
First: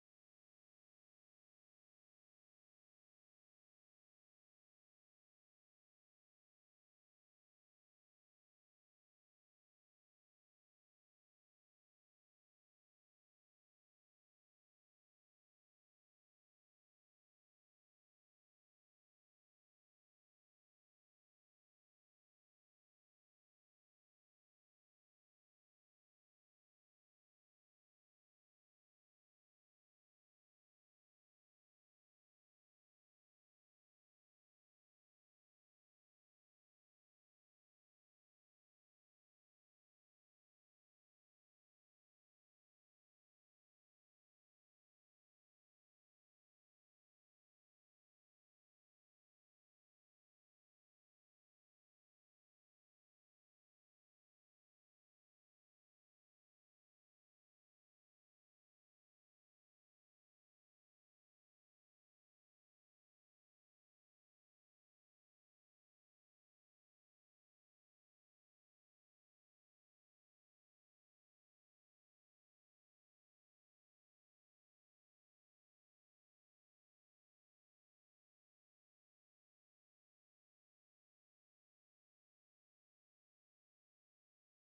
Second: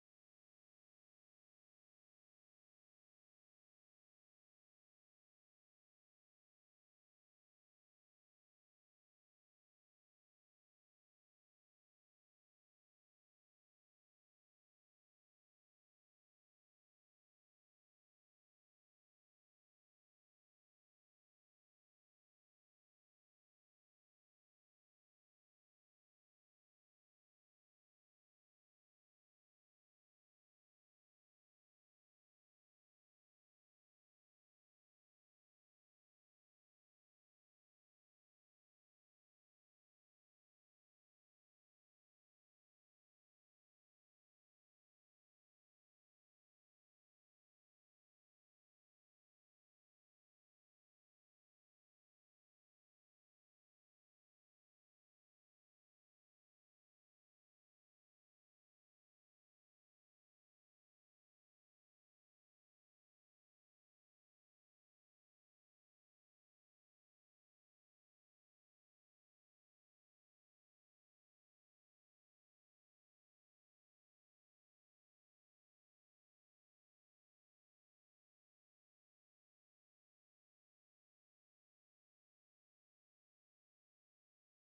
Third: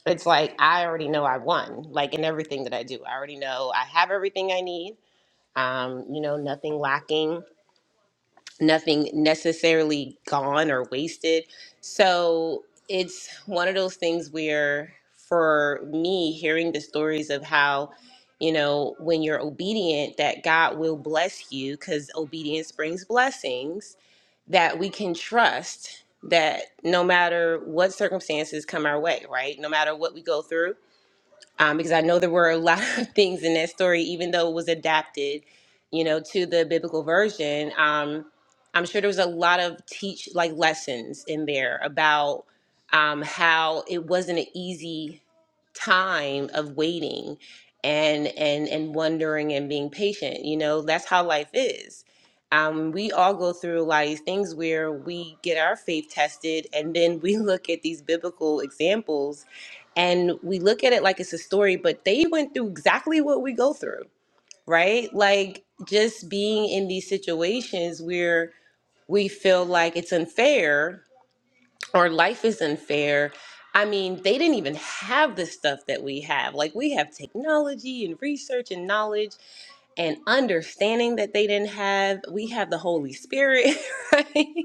it's like i already know i won like in everything that i do i already know i have everything i need um you know nothing lacking nothing necessarily gone or wasted. So it's one of those things where, for me, hearing the stories of how, you know, when you're obedient, that God will bless you because obedience brings blessings that we can trust that no matter what circumstances come our way, right? No matter what we go through, um, because I know there were a lot of things in that story, even though it was adapted, you know, to the biblical version. Um, I'm sure there was a lot of teach like lessons in there about um, how it wasn't an easy time of waiting and and and wondering and being patient. You know, that's how life is. Um, we all go through like things where we get our faith tested, and then we look at these biblical examples and we look at it like it's a story, but they went through exactly what we go through, right? Like just being in these situations where we feel like it's unfair or life is unfair. I mean, they didn't even have the stuff that we have. Like we have technology and research and knowledge and understanding that they didn't have. We have the Holy Spirit, right?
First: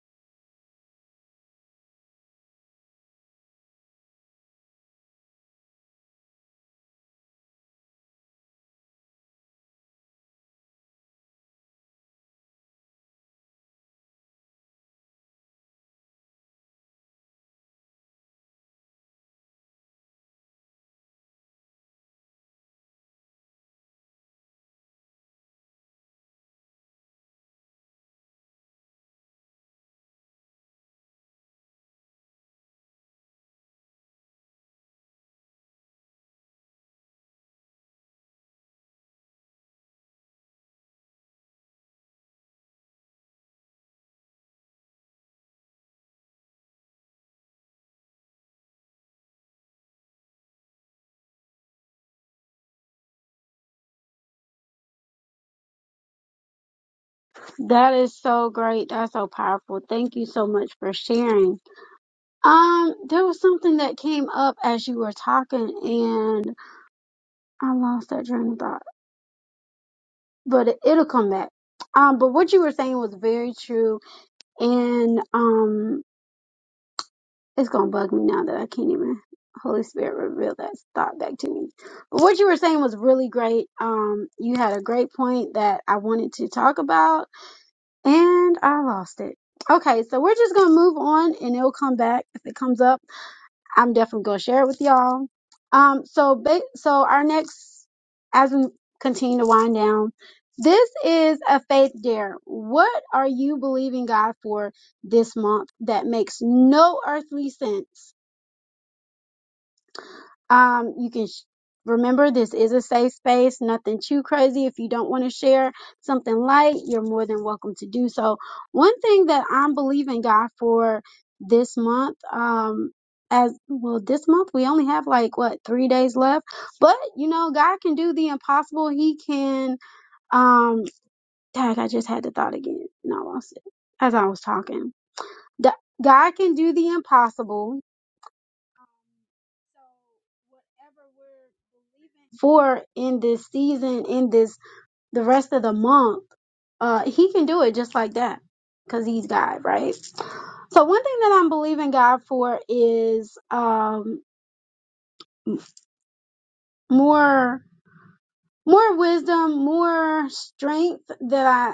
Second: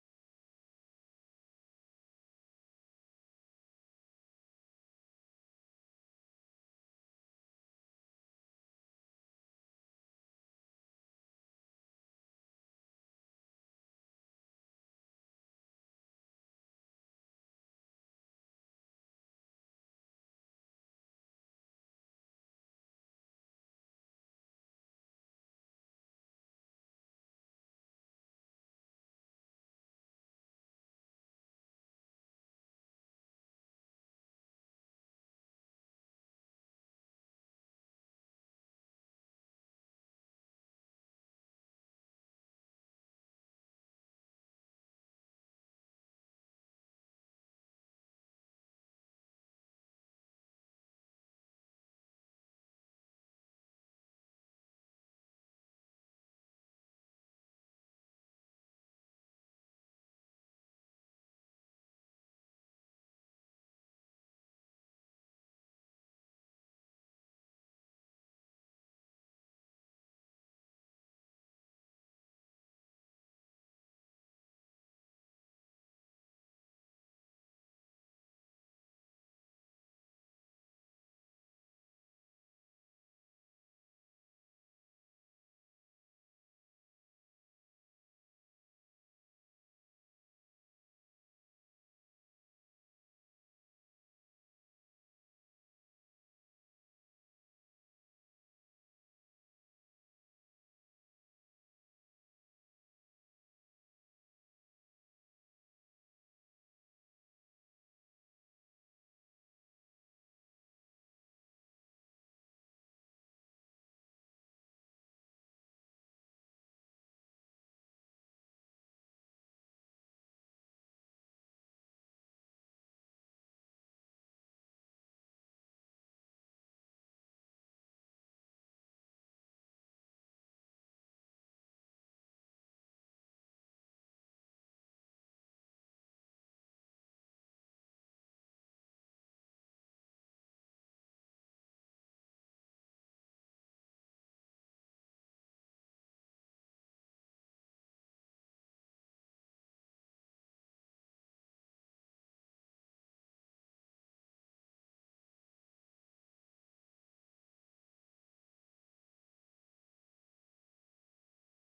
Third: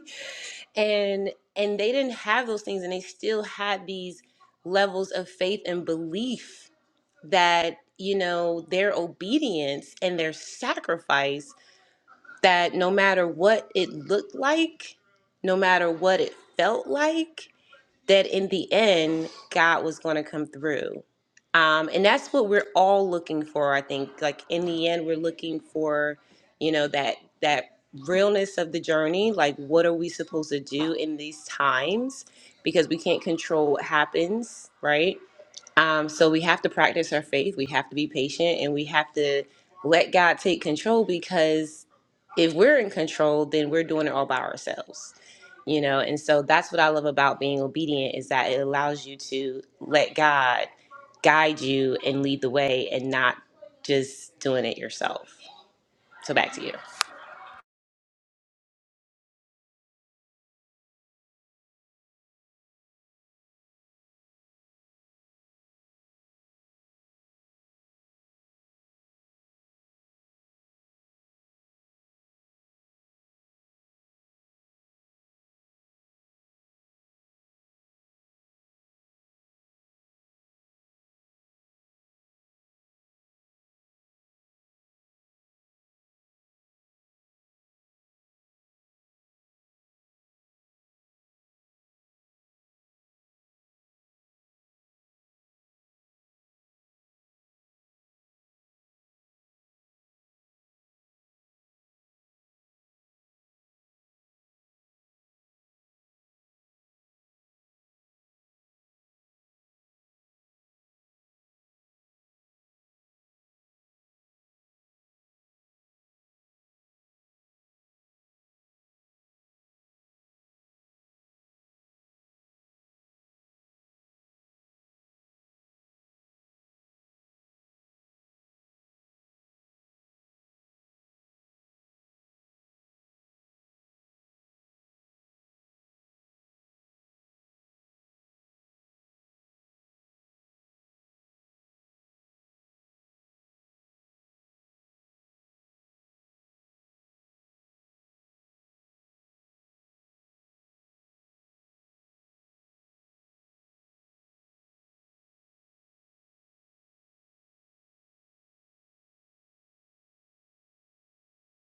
And and they didn't have those things and they still had these levels of faith and belief that you know their obedience and their sacrifice that no matter what it looked like no matter what it felt like that in the end, God was going to come through. Um, and that's what we're all looking for, I think. Like in the end, we're looking for, you know, that that realness of the journey. Like, what are we supposed to do in these times? Because we can't control what happens, right? Um, so we have to practice our faith. We have to be patient, and we have to let God take control. Because if we're in control, then we're doing it all by ourselves you know and so that's what i love about being obedient is that it allows you to let god guide you and lead the way and not just doing it yourself so back to you
that is so great that's so powerful thank you so much for sharing um there was something that came up as you were talking and i lost that train of thought but it, it'll come back. Um, but what you were saying was very true, and um, it's gonna bug me now that I can't even. Holy Spirit, reveal that thought back to me. But what you were saying was really great. Um, you had a great point that I wanted to talk about, and I lost it. Okay, so we're just gonna move on, and it'll come back if it comes up. I'm definitely gonna share it with y'all. Um, so ba- so our next, as we continue to wind down, this is a faith dare. What are you believing God for this month that makes no earthly sense? Um, you can sh- remember this is a safe space, nothing too crazy. If you don't want to share something light, you're more than welcome to do so. One thing that I'm believing God for this month, um, as well, this month we only have like what three days left, but you know, God can do the impossible. He can, um, dang, I just had the thought again and I lost it as I was talking. D- God can do the impossible for in this season, in this the rest of the month, uh, he can do it just like that because he's God, right? So one thing that I'm believing God for is um, more more wisdom, more strength that I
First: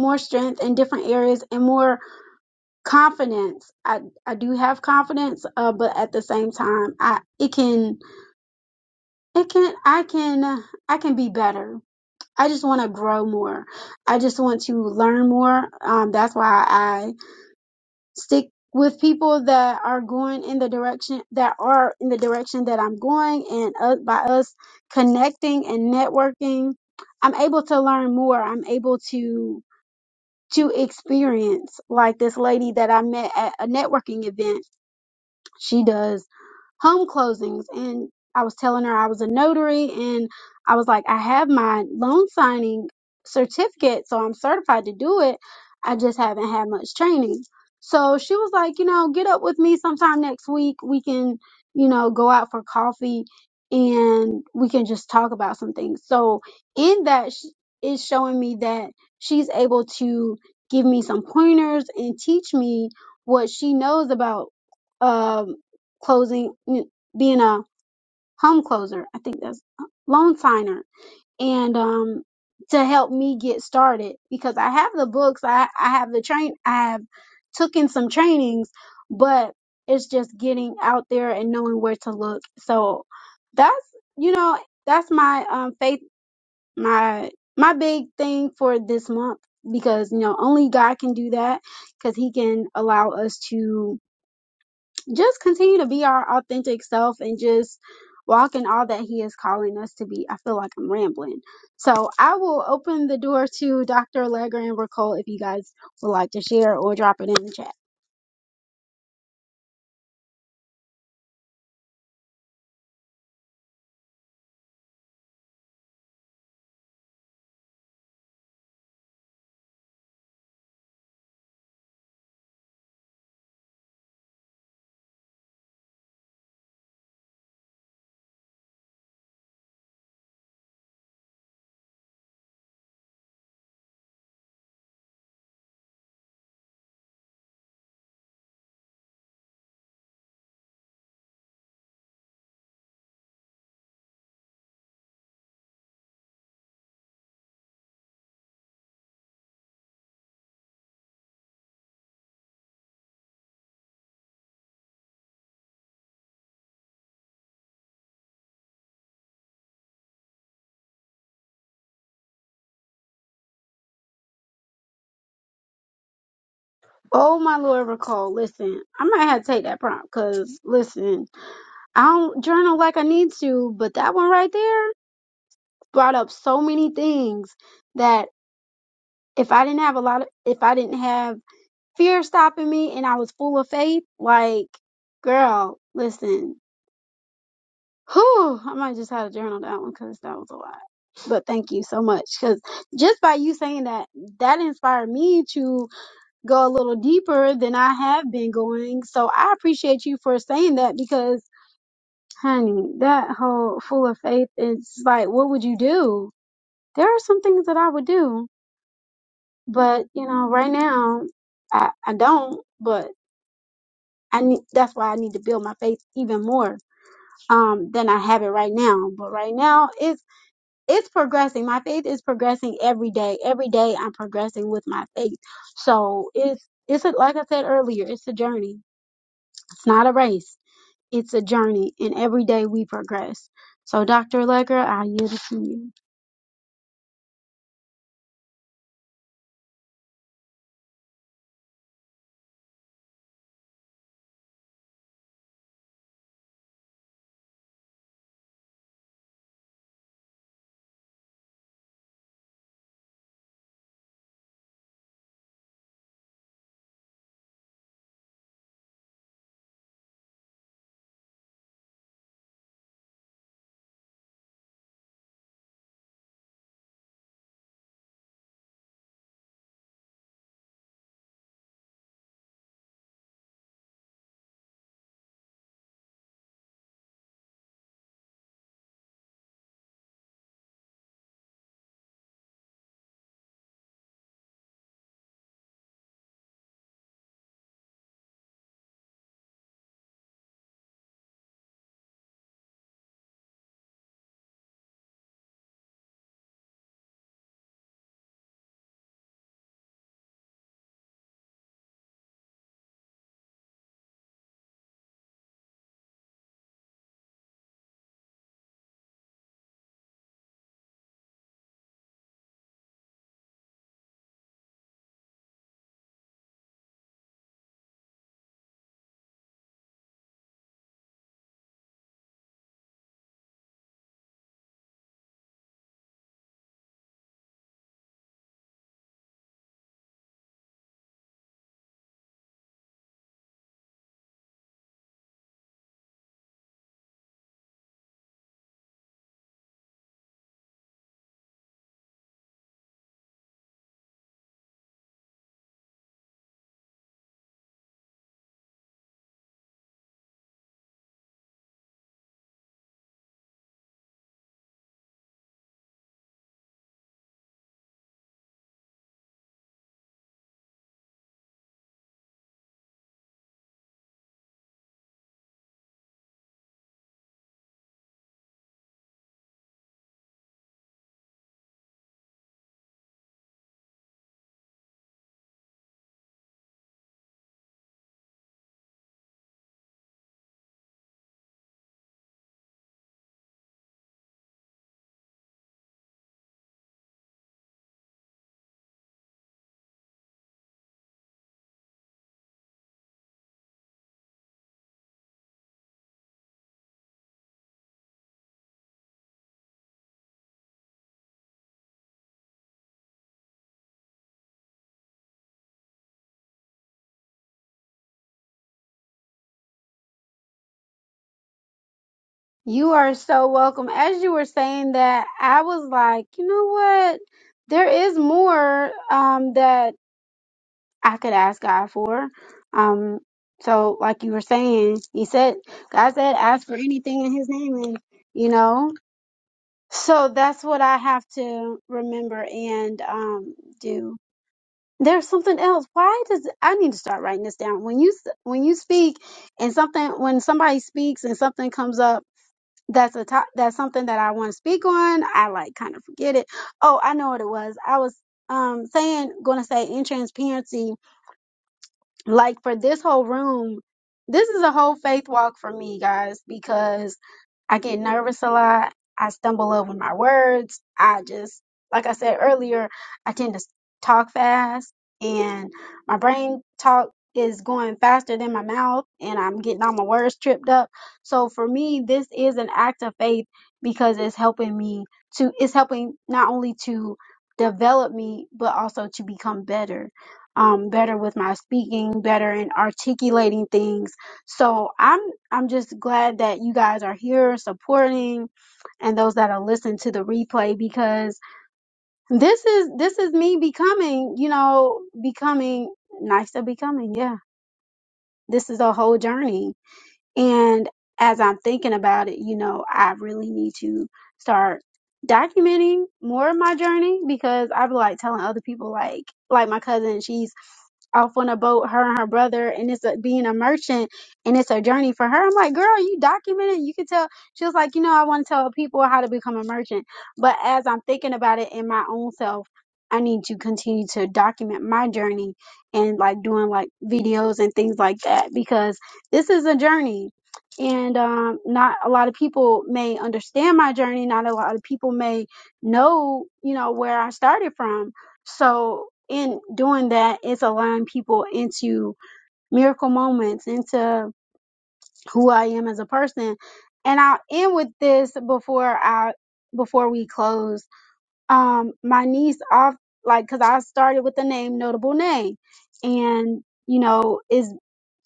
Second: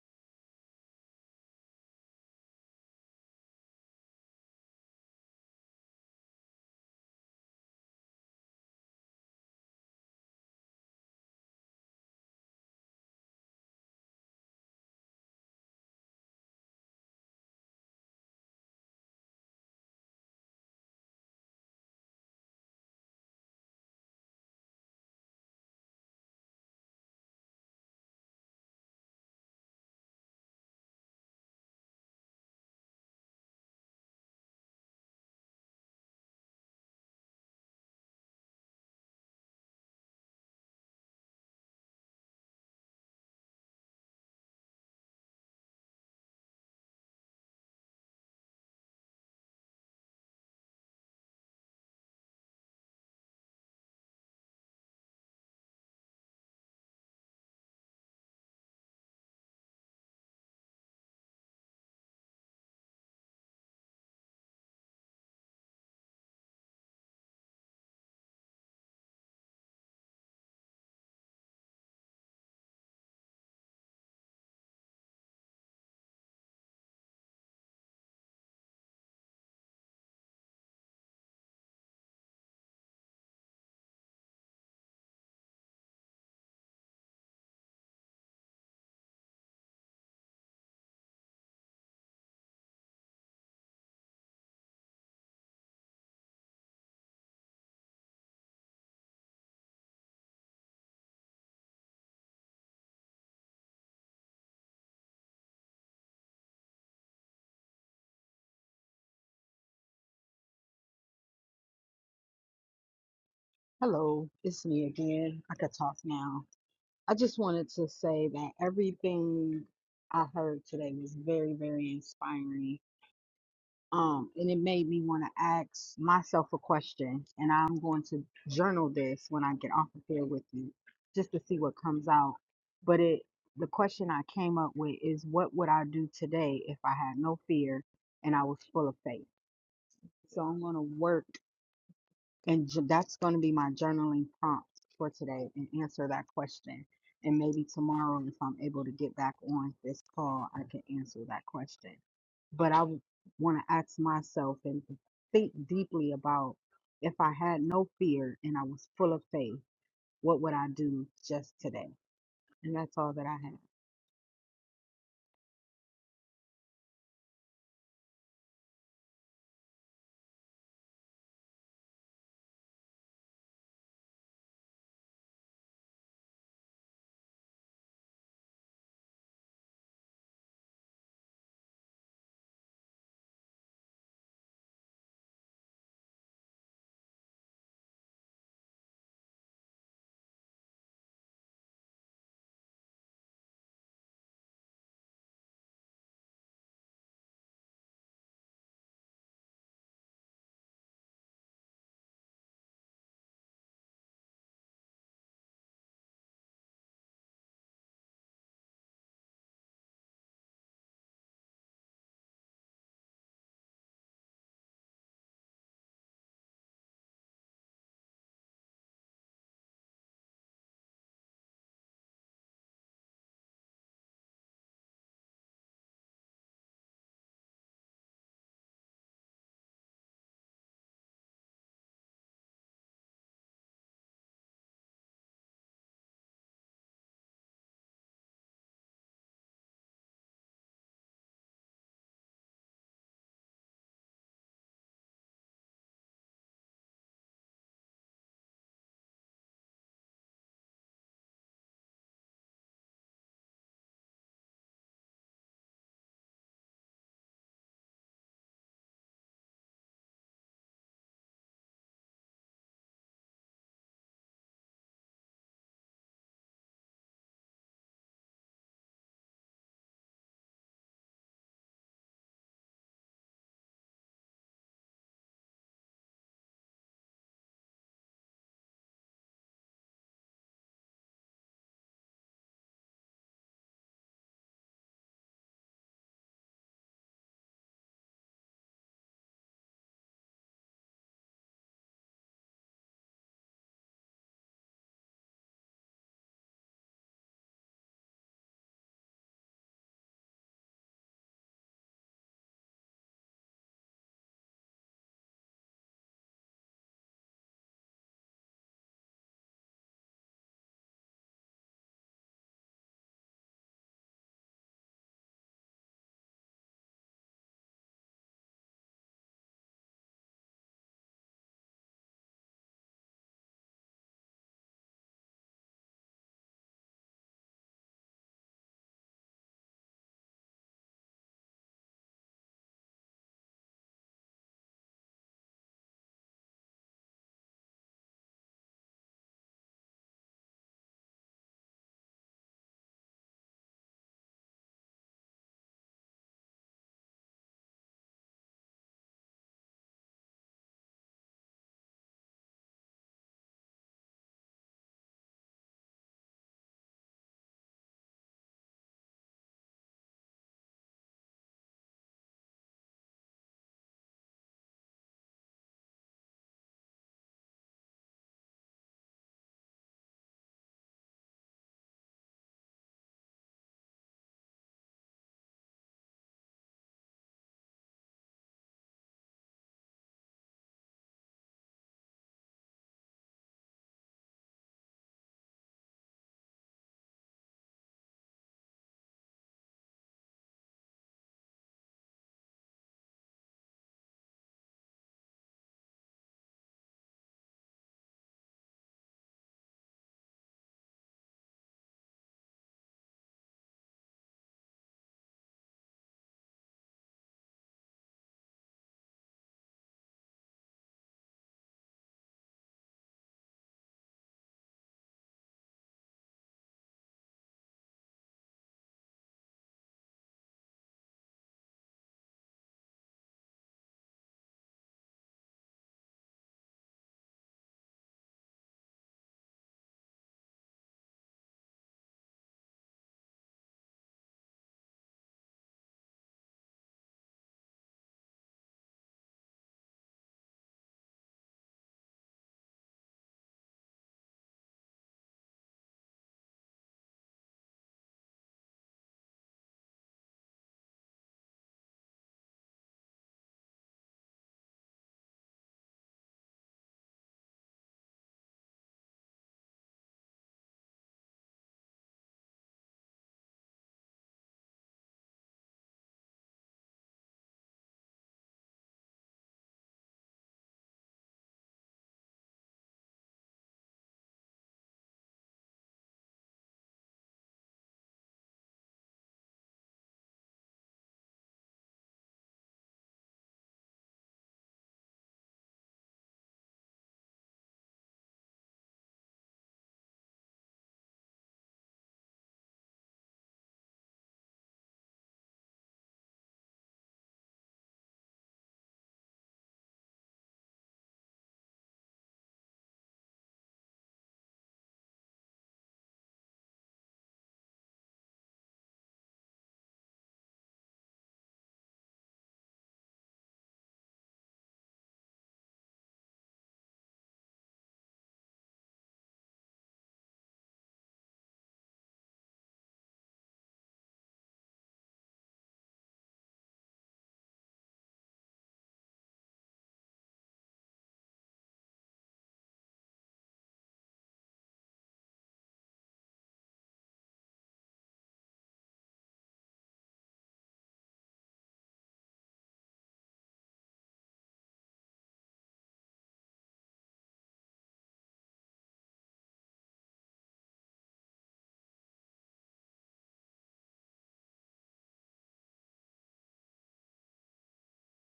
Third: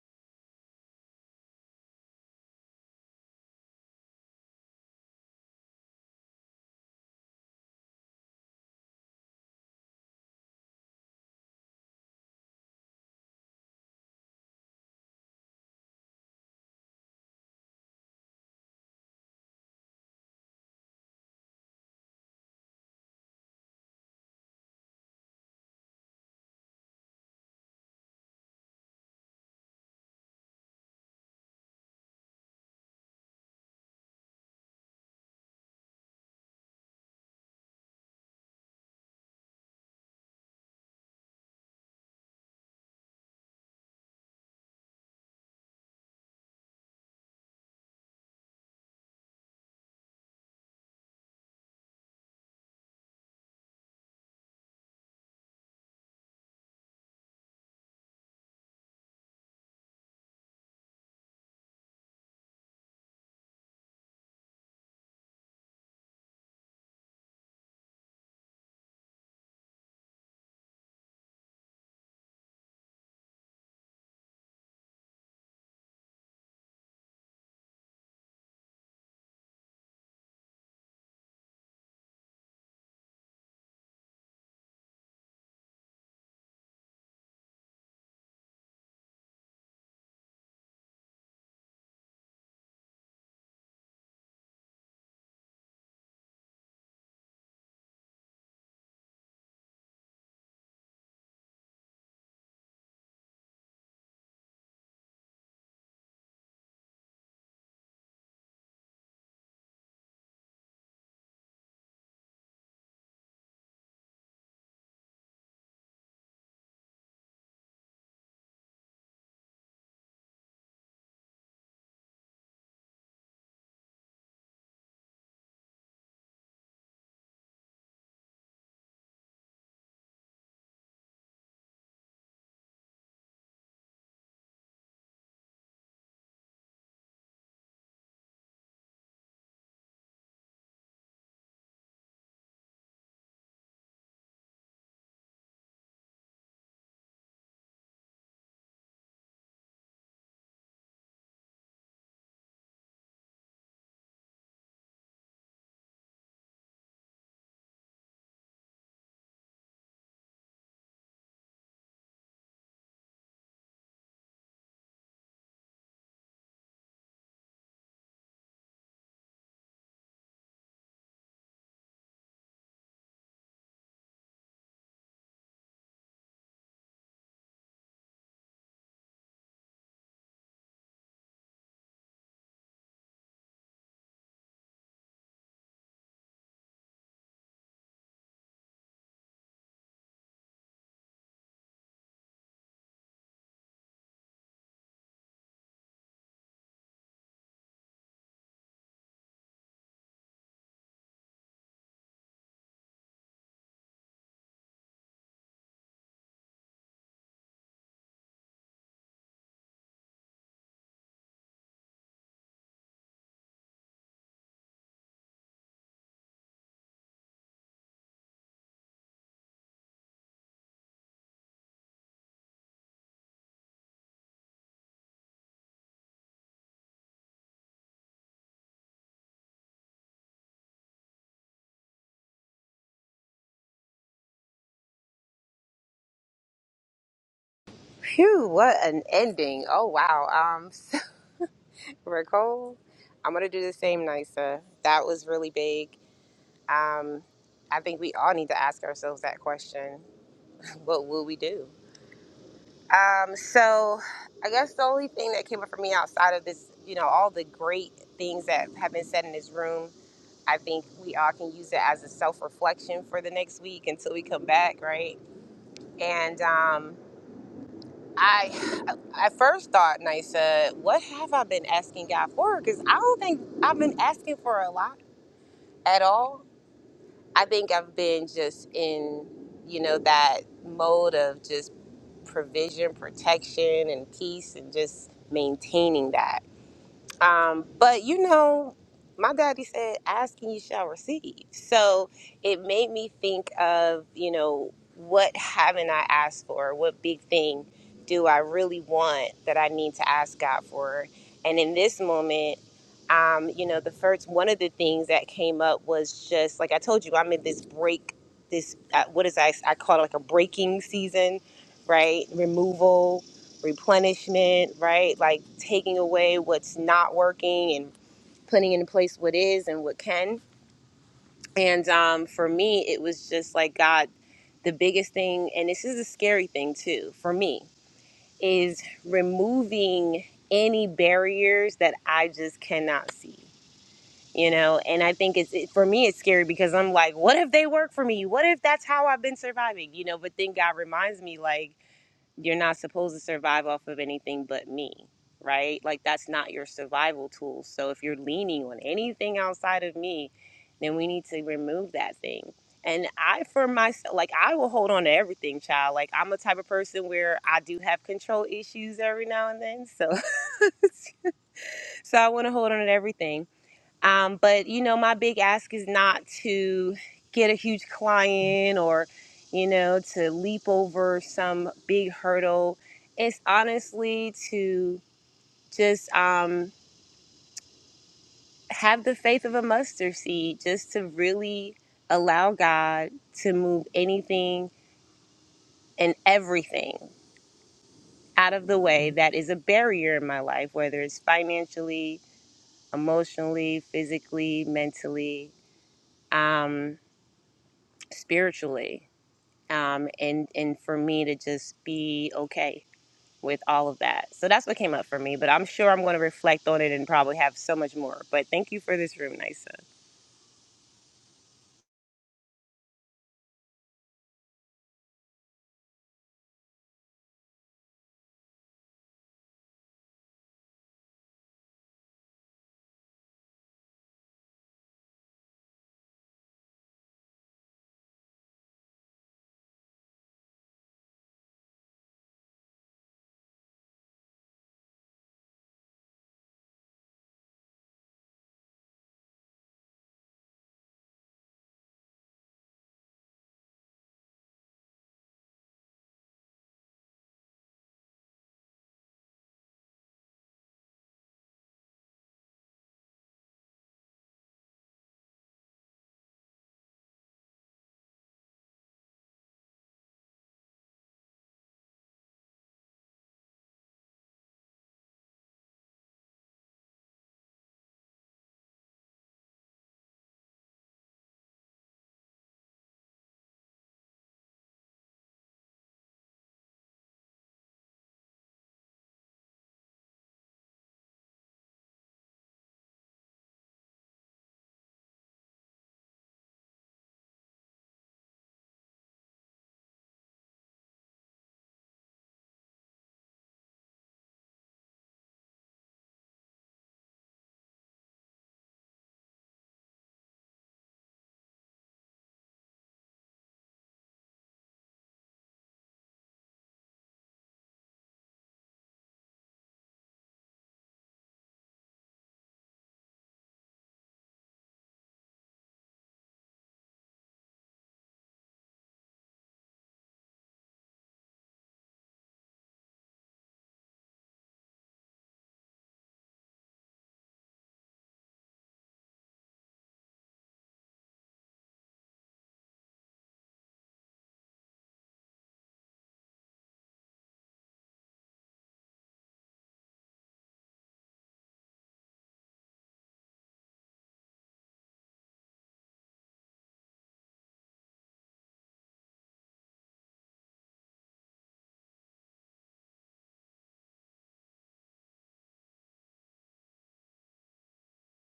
more strength in different areas and more confidence. I I do have confidence, uh, but at the same time, I it can it can I can I can be better. I just want to grow more. I just want to learn more. Um, that's why I. stick with people that are going in the direction that are in the direction that I'm going and uh, by us connecting and networking I'm able to learn more I'm able to to experience like this lady that I met at a networking event she does home closings and I was telling her I was a notary and I was like I have my loan signing certificate so I'm certified to do it I just haven't had much training. So she was like, you know, get up with me sometime next week. We can, you know, go out for coffee and we can just talk about some things. So in that sh- is showing me that she's able to give me some pointers and teach me what she knows about um closing n- being a home closer i think that's uh, loan signer and um to help me get started because i have the books i i have the train i have taken some trainings but it's just getting out there and knowing where to look so that's you know that's my um faith my my big thing for this month because you know only god can do that because he can allow us to just continue to be our authentic self and just walk in all that he is calling us to be. I feel like I'm rambling. So I will open the door to Dr. Allegra and Raquel if you guys would like to share or drop it in the chat.
Hello, it's me again. I could talk now. I just wanted to say that everything I heard today was very, very inspiring. Um, and it made me want to ask myself a question. And I'm going to journal this when I get off of here with you, just to see what comes out. But it, the question I came up with is, what would I do today if I had no fear and I was full of faith? So I'm going to work and j- that's going to be my journaling prompt for today and answer that question. And maybe tomorrow, if I'm able to get back on this call, I can answer that question. But I want to ask myself and think deeply about if I had no fear and I was full of faith, what would I do just today? And that's all that I have.
Oh my Lord, Raquel, listen, I might have to take that prompt because listen, I don't journal like I need to, but that one right there brought up so many things that if I didn't have a lot of, if I didn't have fear stopping me and I was full of faith. Like, girl, listen. Whew, I might just have to journal that one because that was a lot. But thank you so much because just by you saying that, that inspired me to go a little deeper than I have been going. So I appreciate you for saying that because, honey, that whole full of faith is like, what would you do? There are some things that I would do, but you know, right now I, I don't. But I need that's why I need to build my faith even more um than I have it right now. But right now it's it's progressing. My faith is progressing every day. Every day I'm progressing with my faith. So it's it's a, like I said earlier, it's a journey. It's not a race. It's a journey and every day we progress. So Dr. Lecker, I yield it to you.
Phew, what an ending. Oh, wow. Um, so, Nicole, I'm going to do the same, Nisa. That was really big. Um, I think we all need to ask ourselves that question. What will we do? Um, so I guess the only thing that came up for me outside of this, you know, all the great things that have been said in this room, I think we all can use it as a self reflection for the next week until we come back, right? And um, I, I first thought, Nisa, what have I been asking God for? Because I don't think I've been asking for a lot at all. I think I've been just in, you know, that mode of just provision, protection, and peace, and just maintaining that. Um, but you know, my daddy said, "Ask and you shall receive." So it made me think of you know what haven't I asked for? What big thing do I really want that I need to ask God for? And in this moment. Um, you know, the first one of the things that came up was just like I told you, I'm in this break, this uh, what is I I call it like a breaking season, right? Removal, replenishment, right? Like taking away what's not working and putting into place what is and what can. And um, for me, it was just like God, the biggest thing, and this is a scary thing too for me, is removing any barriers that I just cannot see. You know, and I think it's it, for me, it's scary because I'm like, what if they work for me? What if that's how I've been surviving? You know, but then God reminds me, like, you're not supposed to survive off of anything but me, right? Like that's not your survival tool. So if you're leaning on anything outside of me, then we need to remove that thing. And I, for myself, like I will hold on to everything, child. Like I'm a type of person where I do have control issues every now and then, so so I want to hold on to everything um, but you know, my big ask is not to get a huge client or, you know, to leap over some big hurdle. It's honestly to just um, have the faith of a mustard seed, just to really allow God to move anything and everything out of the way that is a barrier in my life, whether it's financially, emotionally, physically, mentally, um, spiritually um, and and for me to just be okay with all of that. So that's what came up for me. But I'm sure I'm going to reflect on it and probably have so much more. But thank you for this room, Nisa.
You are so welcome. As you were saying that, I was like, you know what? There is more um that I could ask God for. Um, so like you were saying, he said, God said, ask for anything in his name and you know, so that's what I have to remember and, um, do. There's something else. Why does I need to start writing this down? When you s- when you speak and something when somebody speaks and something comes up that's a top that's something that I want to speak on, I like kind of forget it. Oh, I know what it was. I was um saying going to say in transparency like for this whole room, this is a whole faith walk for me, guys, because I get nervous a lot. I stumble over my words. I just, like I said earlier, I tend to s- talk fast and my brain talk is going faster than my mouth and I'm getting all my words tripped up. So for me, this is an act of faith because it's helping me to, it's helping not only to develop me, but also to become better. Um, better with my speaking, better in articulating things. So I'm I'm just glad that you guys are here supporting and those that are listening to the replay because this is this is me becoming, you know, becoming nicer, becoming. Yeah. This is a whole journey. And as I'm thinking about it, you know, I really need to start documenting more of my journey because I be like telling other people like like my cousin, she's off on a boat, her and her brother, and it's a, being a merchant, and it's a journey for her. I'm like, girl, you document it, You can tell. She was like, you know, I want to tell people how to become a merchant. But as I'm thinking about it in my own self, I need to continue to document my journey and like doing like videos and things like that because this is a journey and um, not a lot of people may understand my journey not a lot of people may know you know where i started from so in doing that it's allowing people into miracle moments into who i am as a person and i'll end with this before i before we close um my niece off like because i started with the name notable name and you know is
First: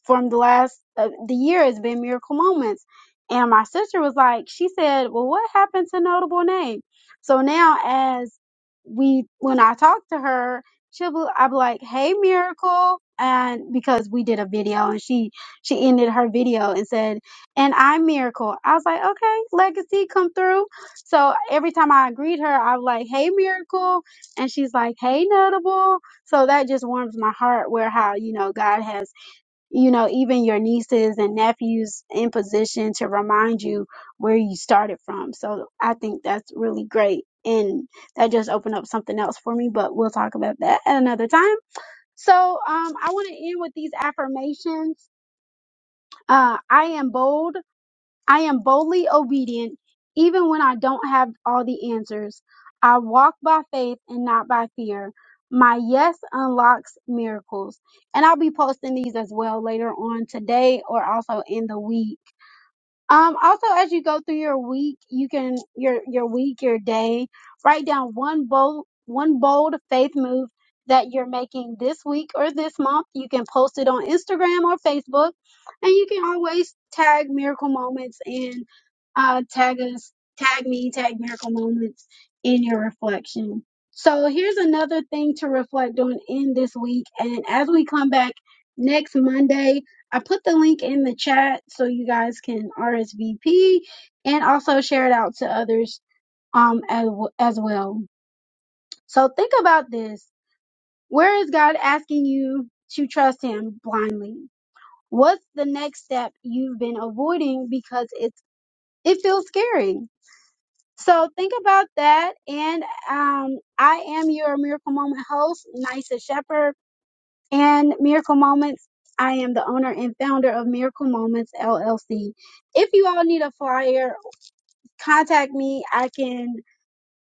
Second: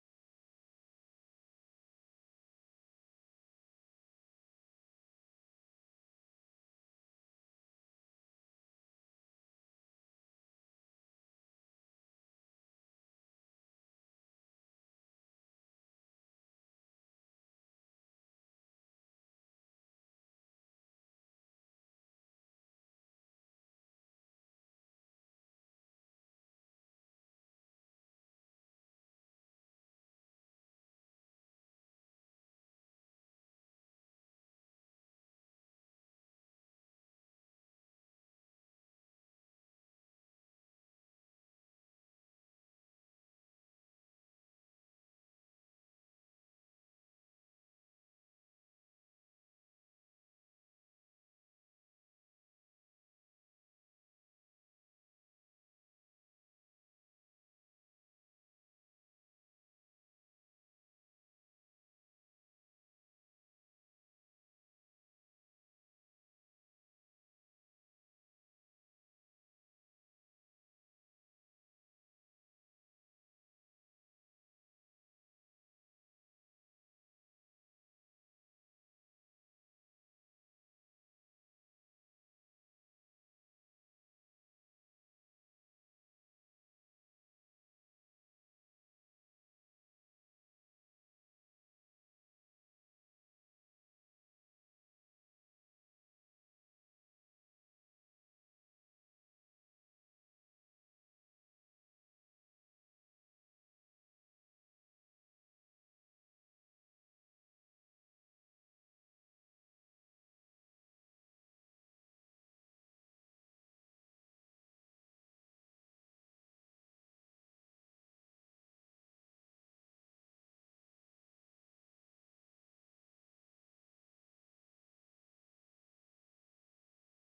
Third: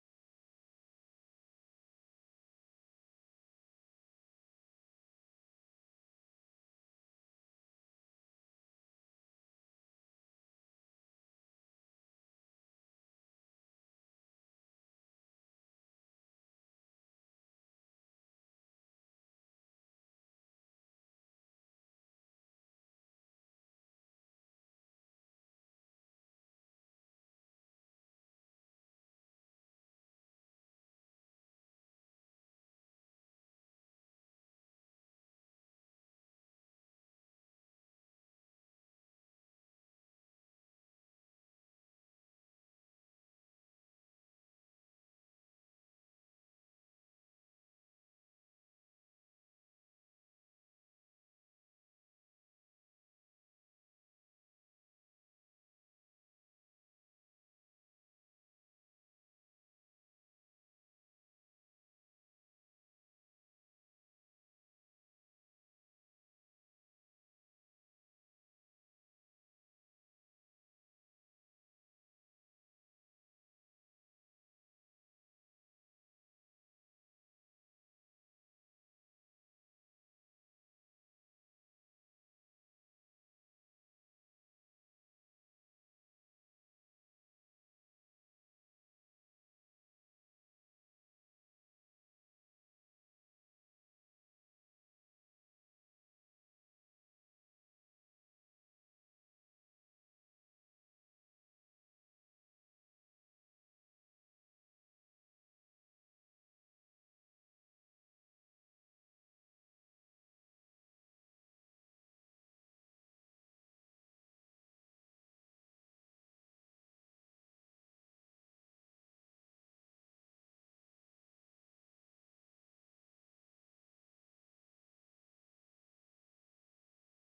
from the last uh, the year has been miracle moments. And my sister was like, she said, "Well, what happened to notable name?" So now, as we when I talk to her, she'll be, I'll be like, "Hey, miracle," and because we did a video, and she she ended her video and said, "And I'm miracle." I was like, "Okay, legacy come through." So every time I greet her, I'm like, "Hey, miracle," and she's like, "Hey, notable." So that just warms my heart where how you know God has you know, even your nieces and nephews in position to remind you where you started from. So I think that's really great. And that just opened up something else for me, but we'll talk about that at another time. So um, I want to end with these affirmations. Uh, I am bold. I am boldly obedient even when I don't have all the answers. I walk by faith and not by fear. My yes unlocks miracles. And I'll be posting these as well later on today or also in the week. Um, also, as you go through your week, you can your your week, your day, write down one bold one bold faith move that you're making this week or this month. You can post it on Instagram or Facebook, and you can always tag Miracle Moments and uh, tag us, tag me, tag Miracle Moments in your reflection. So here's another thing to reflect on in this week, and as we come back next Monday. I put the link in the chat so you guys can RSVP and also share it out to others um as, as well. So think about this. Where is God asking you to trust him blindly? What's the next step you've been avoiding because it's it feels scary? So think about that and um I am your miracle moment host, Nisa Shepherd and Miracle Moments. I am the owner and founder of Miracle Moments LLC. If you all need a flyer, contact me. I can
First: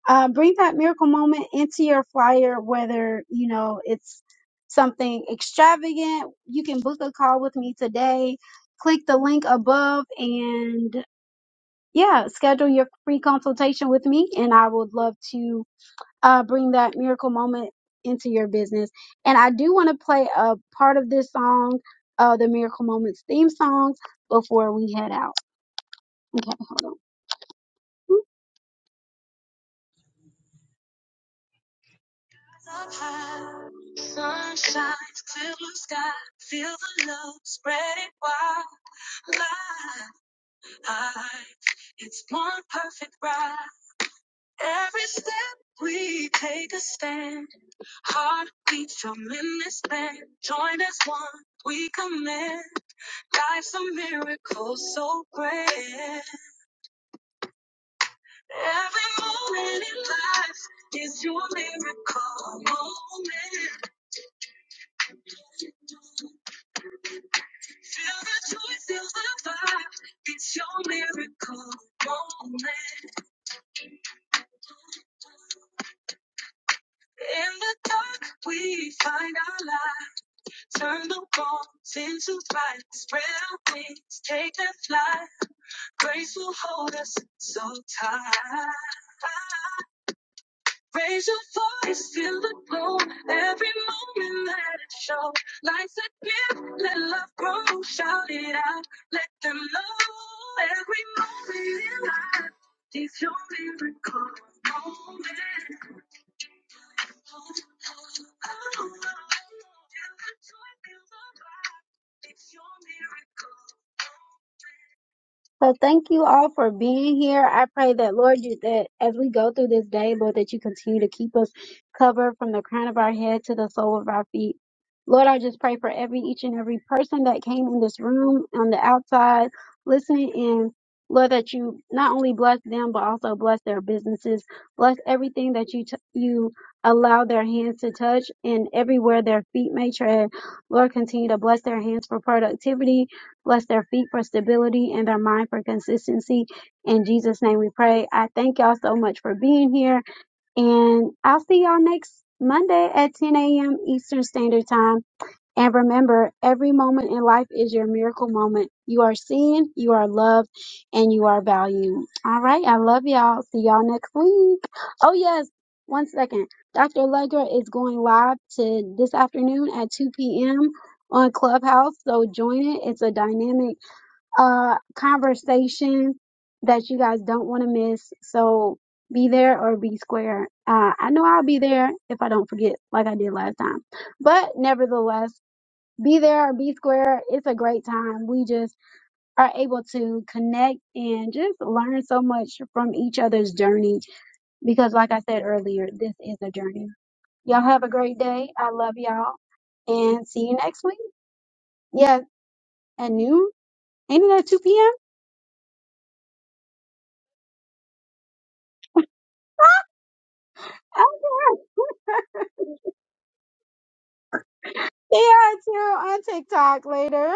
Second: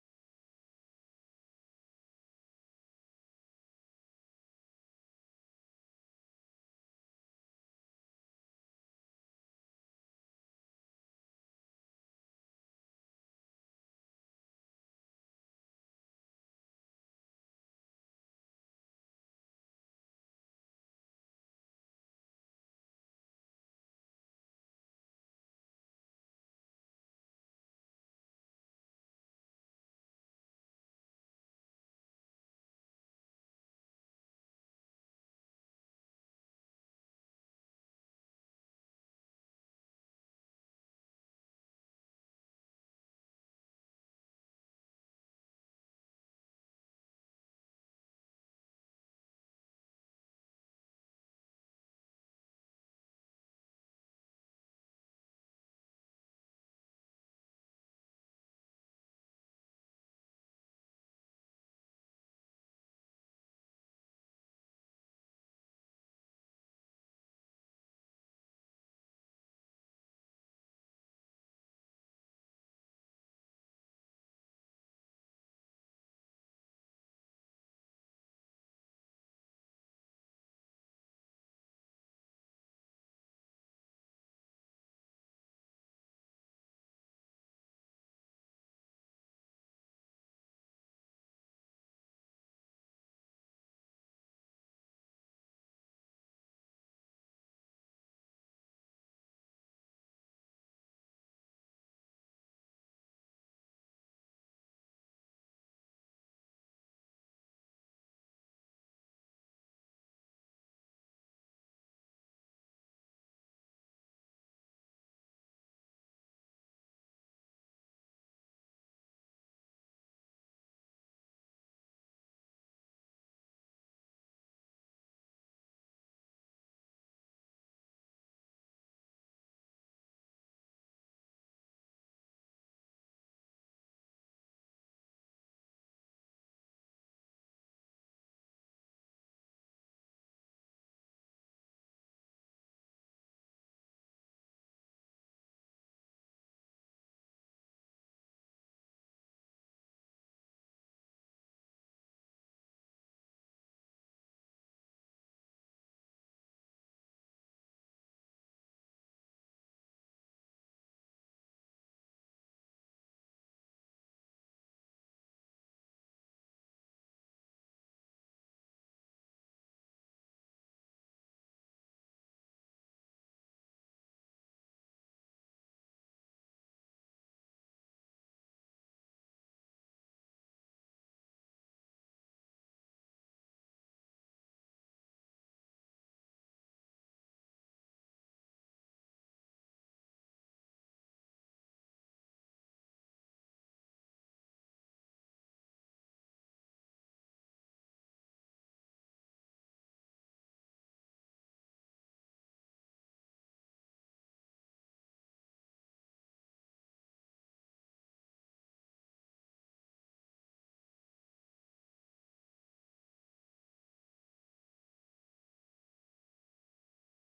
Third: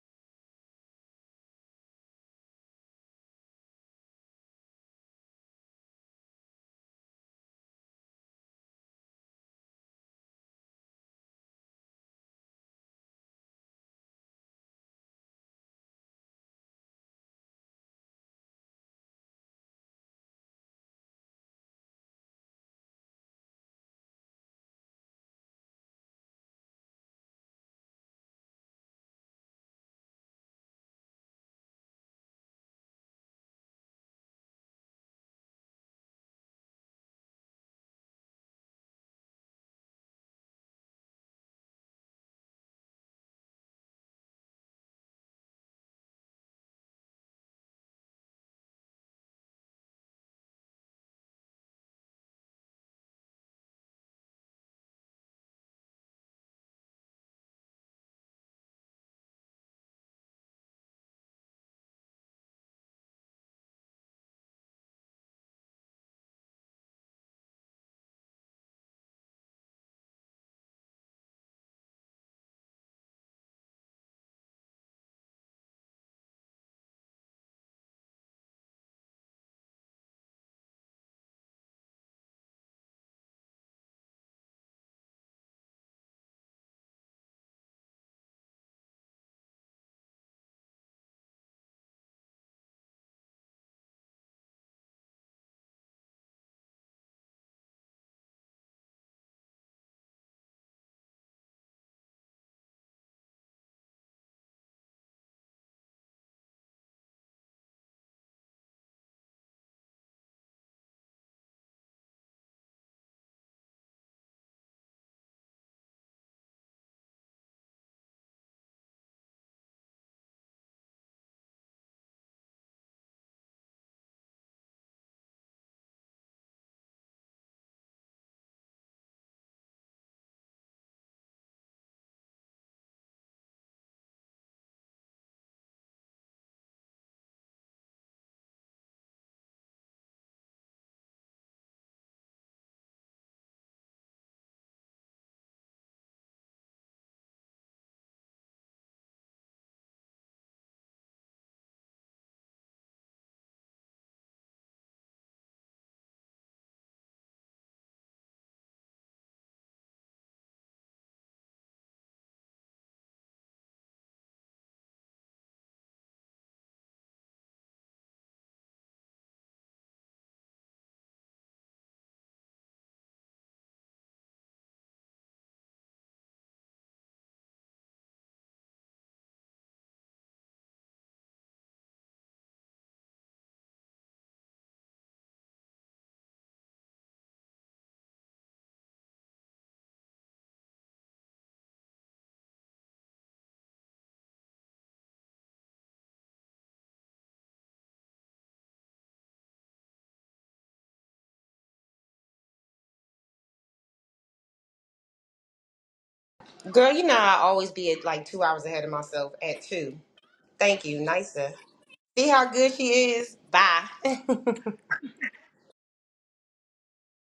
uh, bring that miracle moment into your flyer, whether you know it's something extravagant. You can book a call with me today. Click the link above and yeah, schedule your free consultation with me, and I would love to uh, bring that miracle moment into your business. And I do want to play a part of this song, uh, the Miracle Moments theme song, before we head out. Okay, hold on. So thank you all for being here. I pray that Lord, you that as we go through this day, Lord, that you continue to keep us covered from the crown of our head to the sole of our feet. Lord, I just pray for every each and every person that came in this room on the outside listening in. Lord, that you not only bless them but also bless their businesses, bless everything that you t- you allow their hands to touch, and everywhere their feet may tread. Lord, continue to bless their hands for productivity, Bless their feet for stability and their mind for consistency. In Jesus' name we pray. I thank y'all so much for being here. And I'll see y'all next Monday at 10 a.m. Eastern Standard Time. And remember, every moment in life is your miracle moment. You are seen, you are loved, and you are valued. All right. I love y'all. See y'all next week. Oh, yes. One second. Dr. Allegra is going live to this afternoon at 2 p.m. on Clubhouse. So join it. It's a dynamic uh, conversation that you guys don't want to miss. So be there or be square. Uh, I know I'll be there if I don't forget, like I did last time. But nevertheless, be there or be square. It's a great time. We just are able to connect and just learn so much from each other's journey because, like I said earlier, this is a journey. Y'all have a great day. I love y'all and see you next week. Yes, at noon. Ain't it at 2
Girl, you know I always be at like two hours ahead of myself at two. Thank you, Nisa.
p.m.?
See how good she is? Bye.
Yeah, too on TikTok later.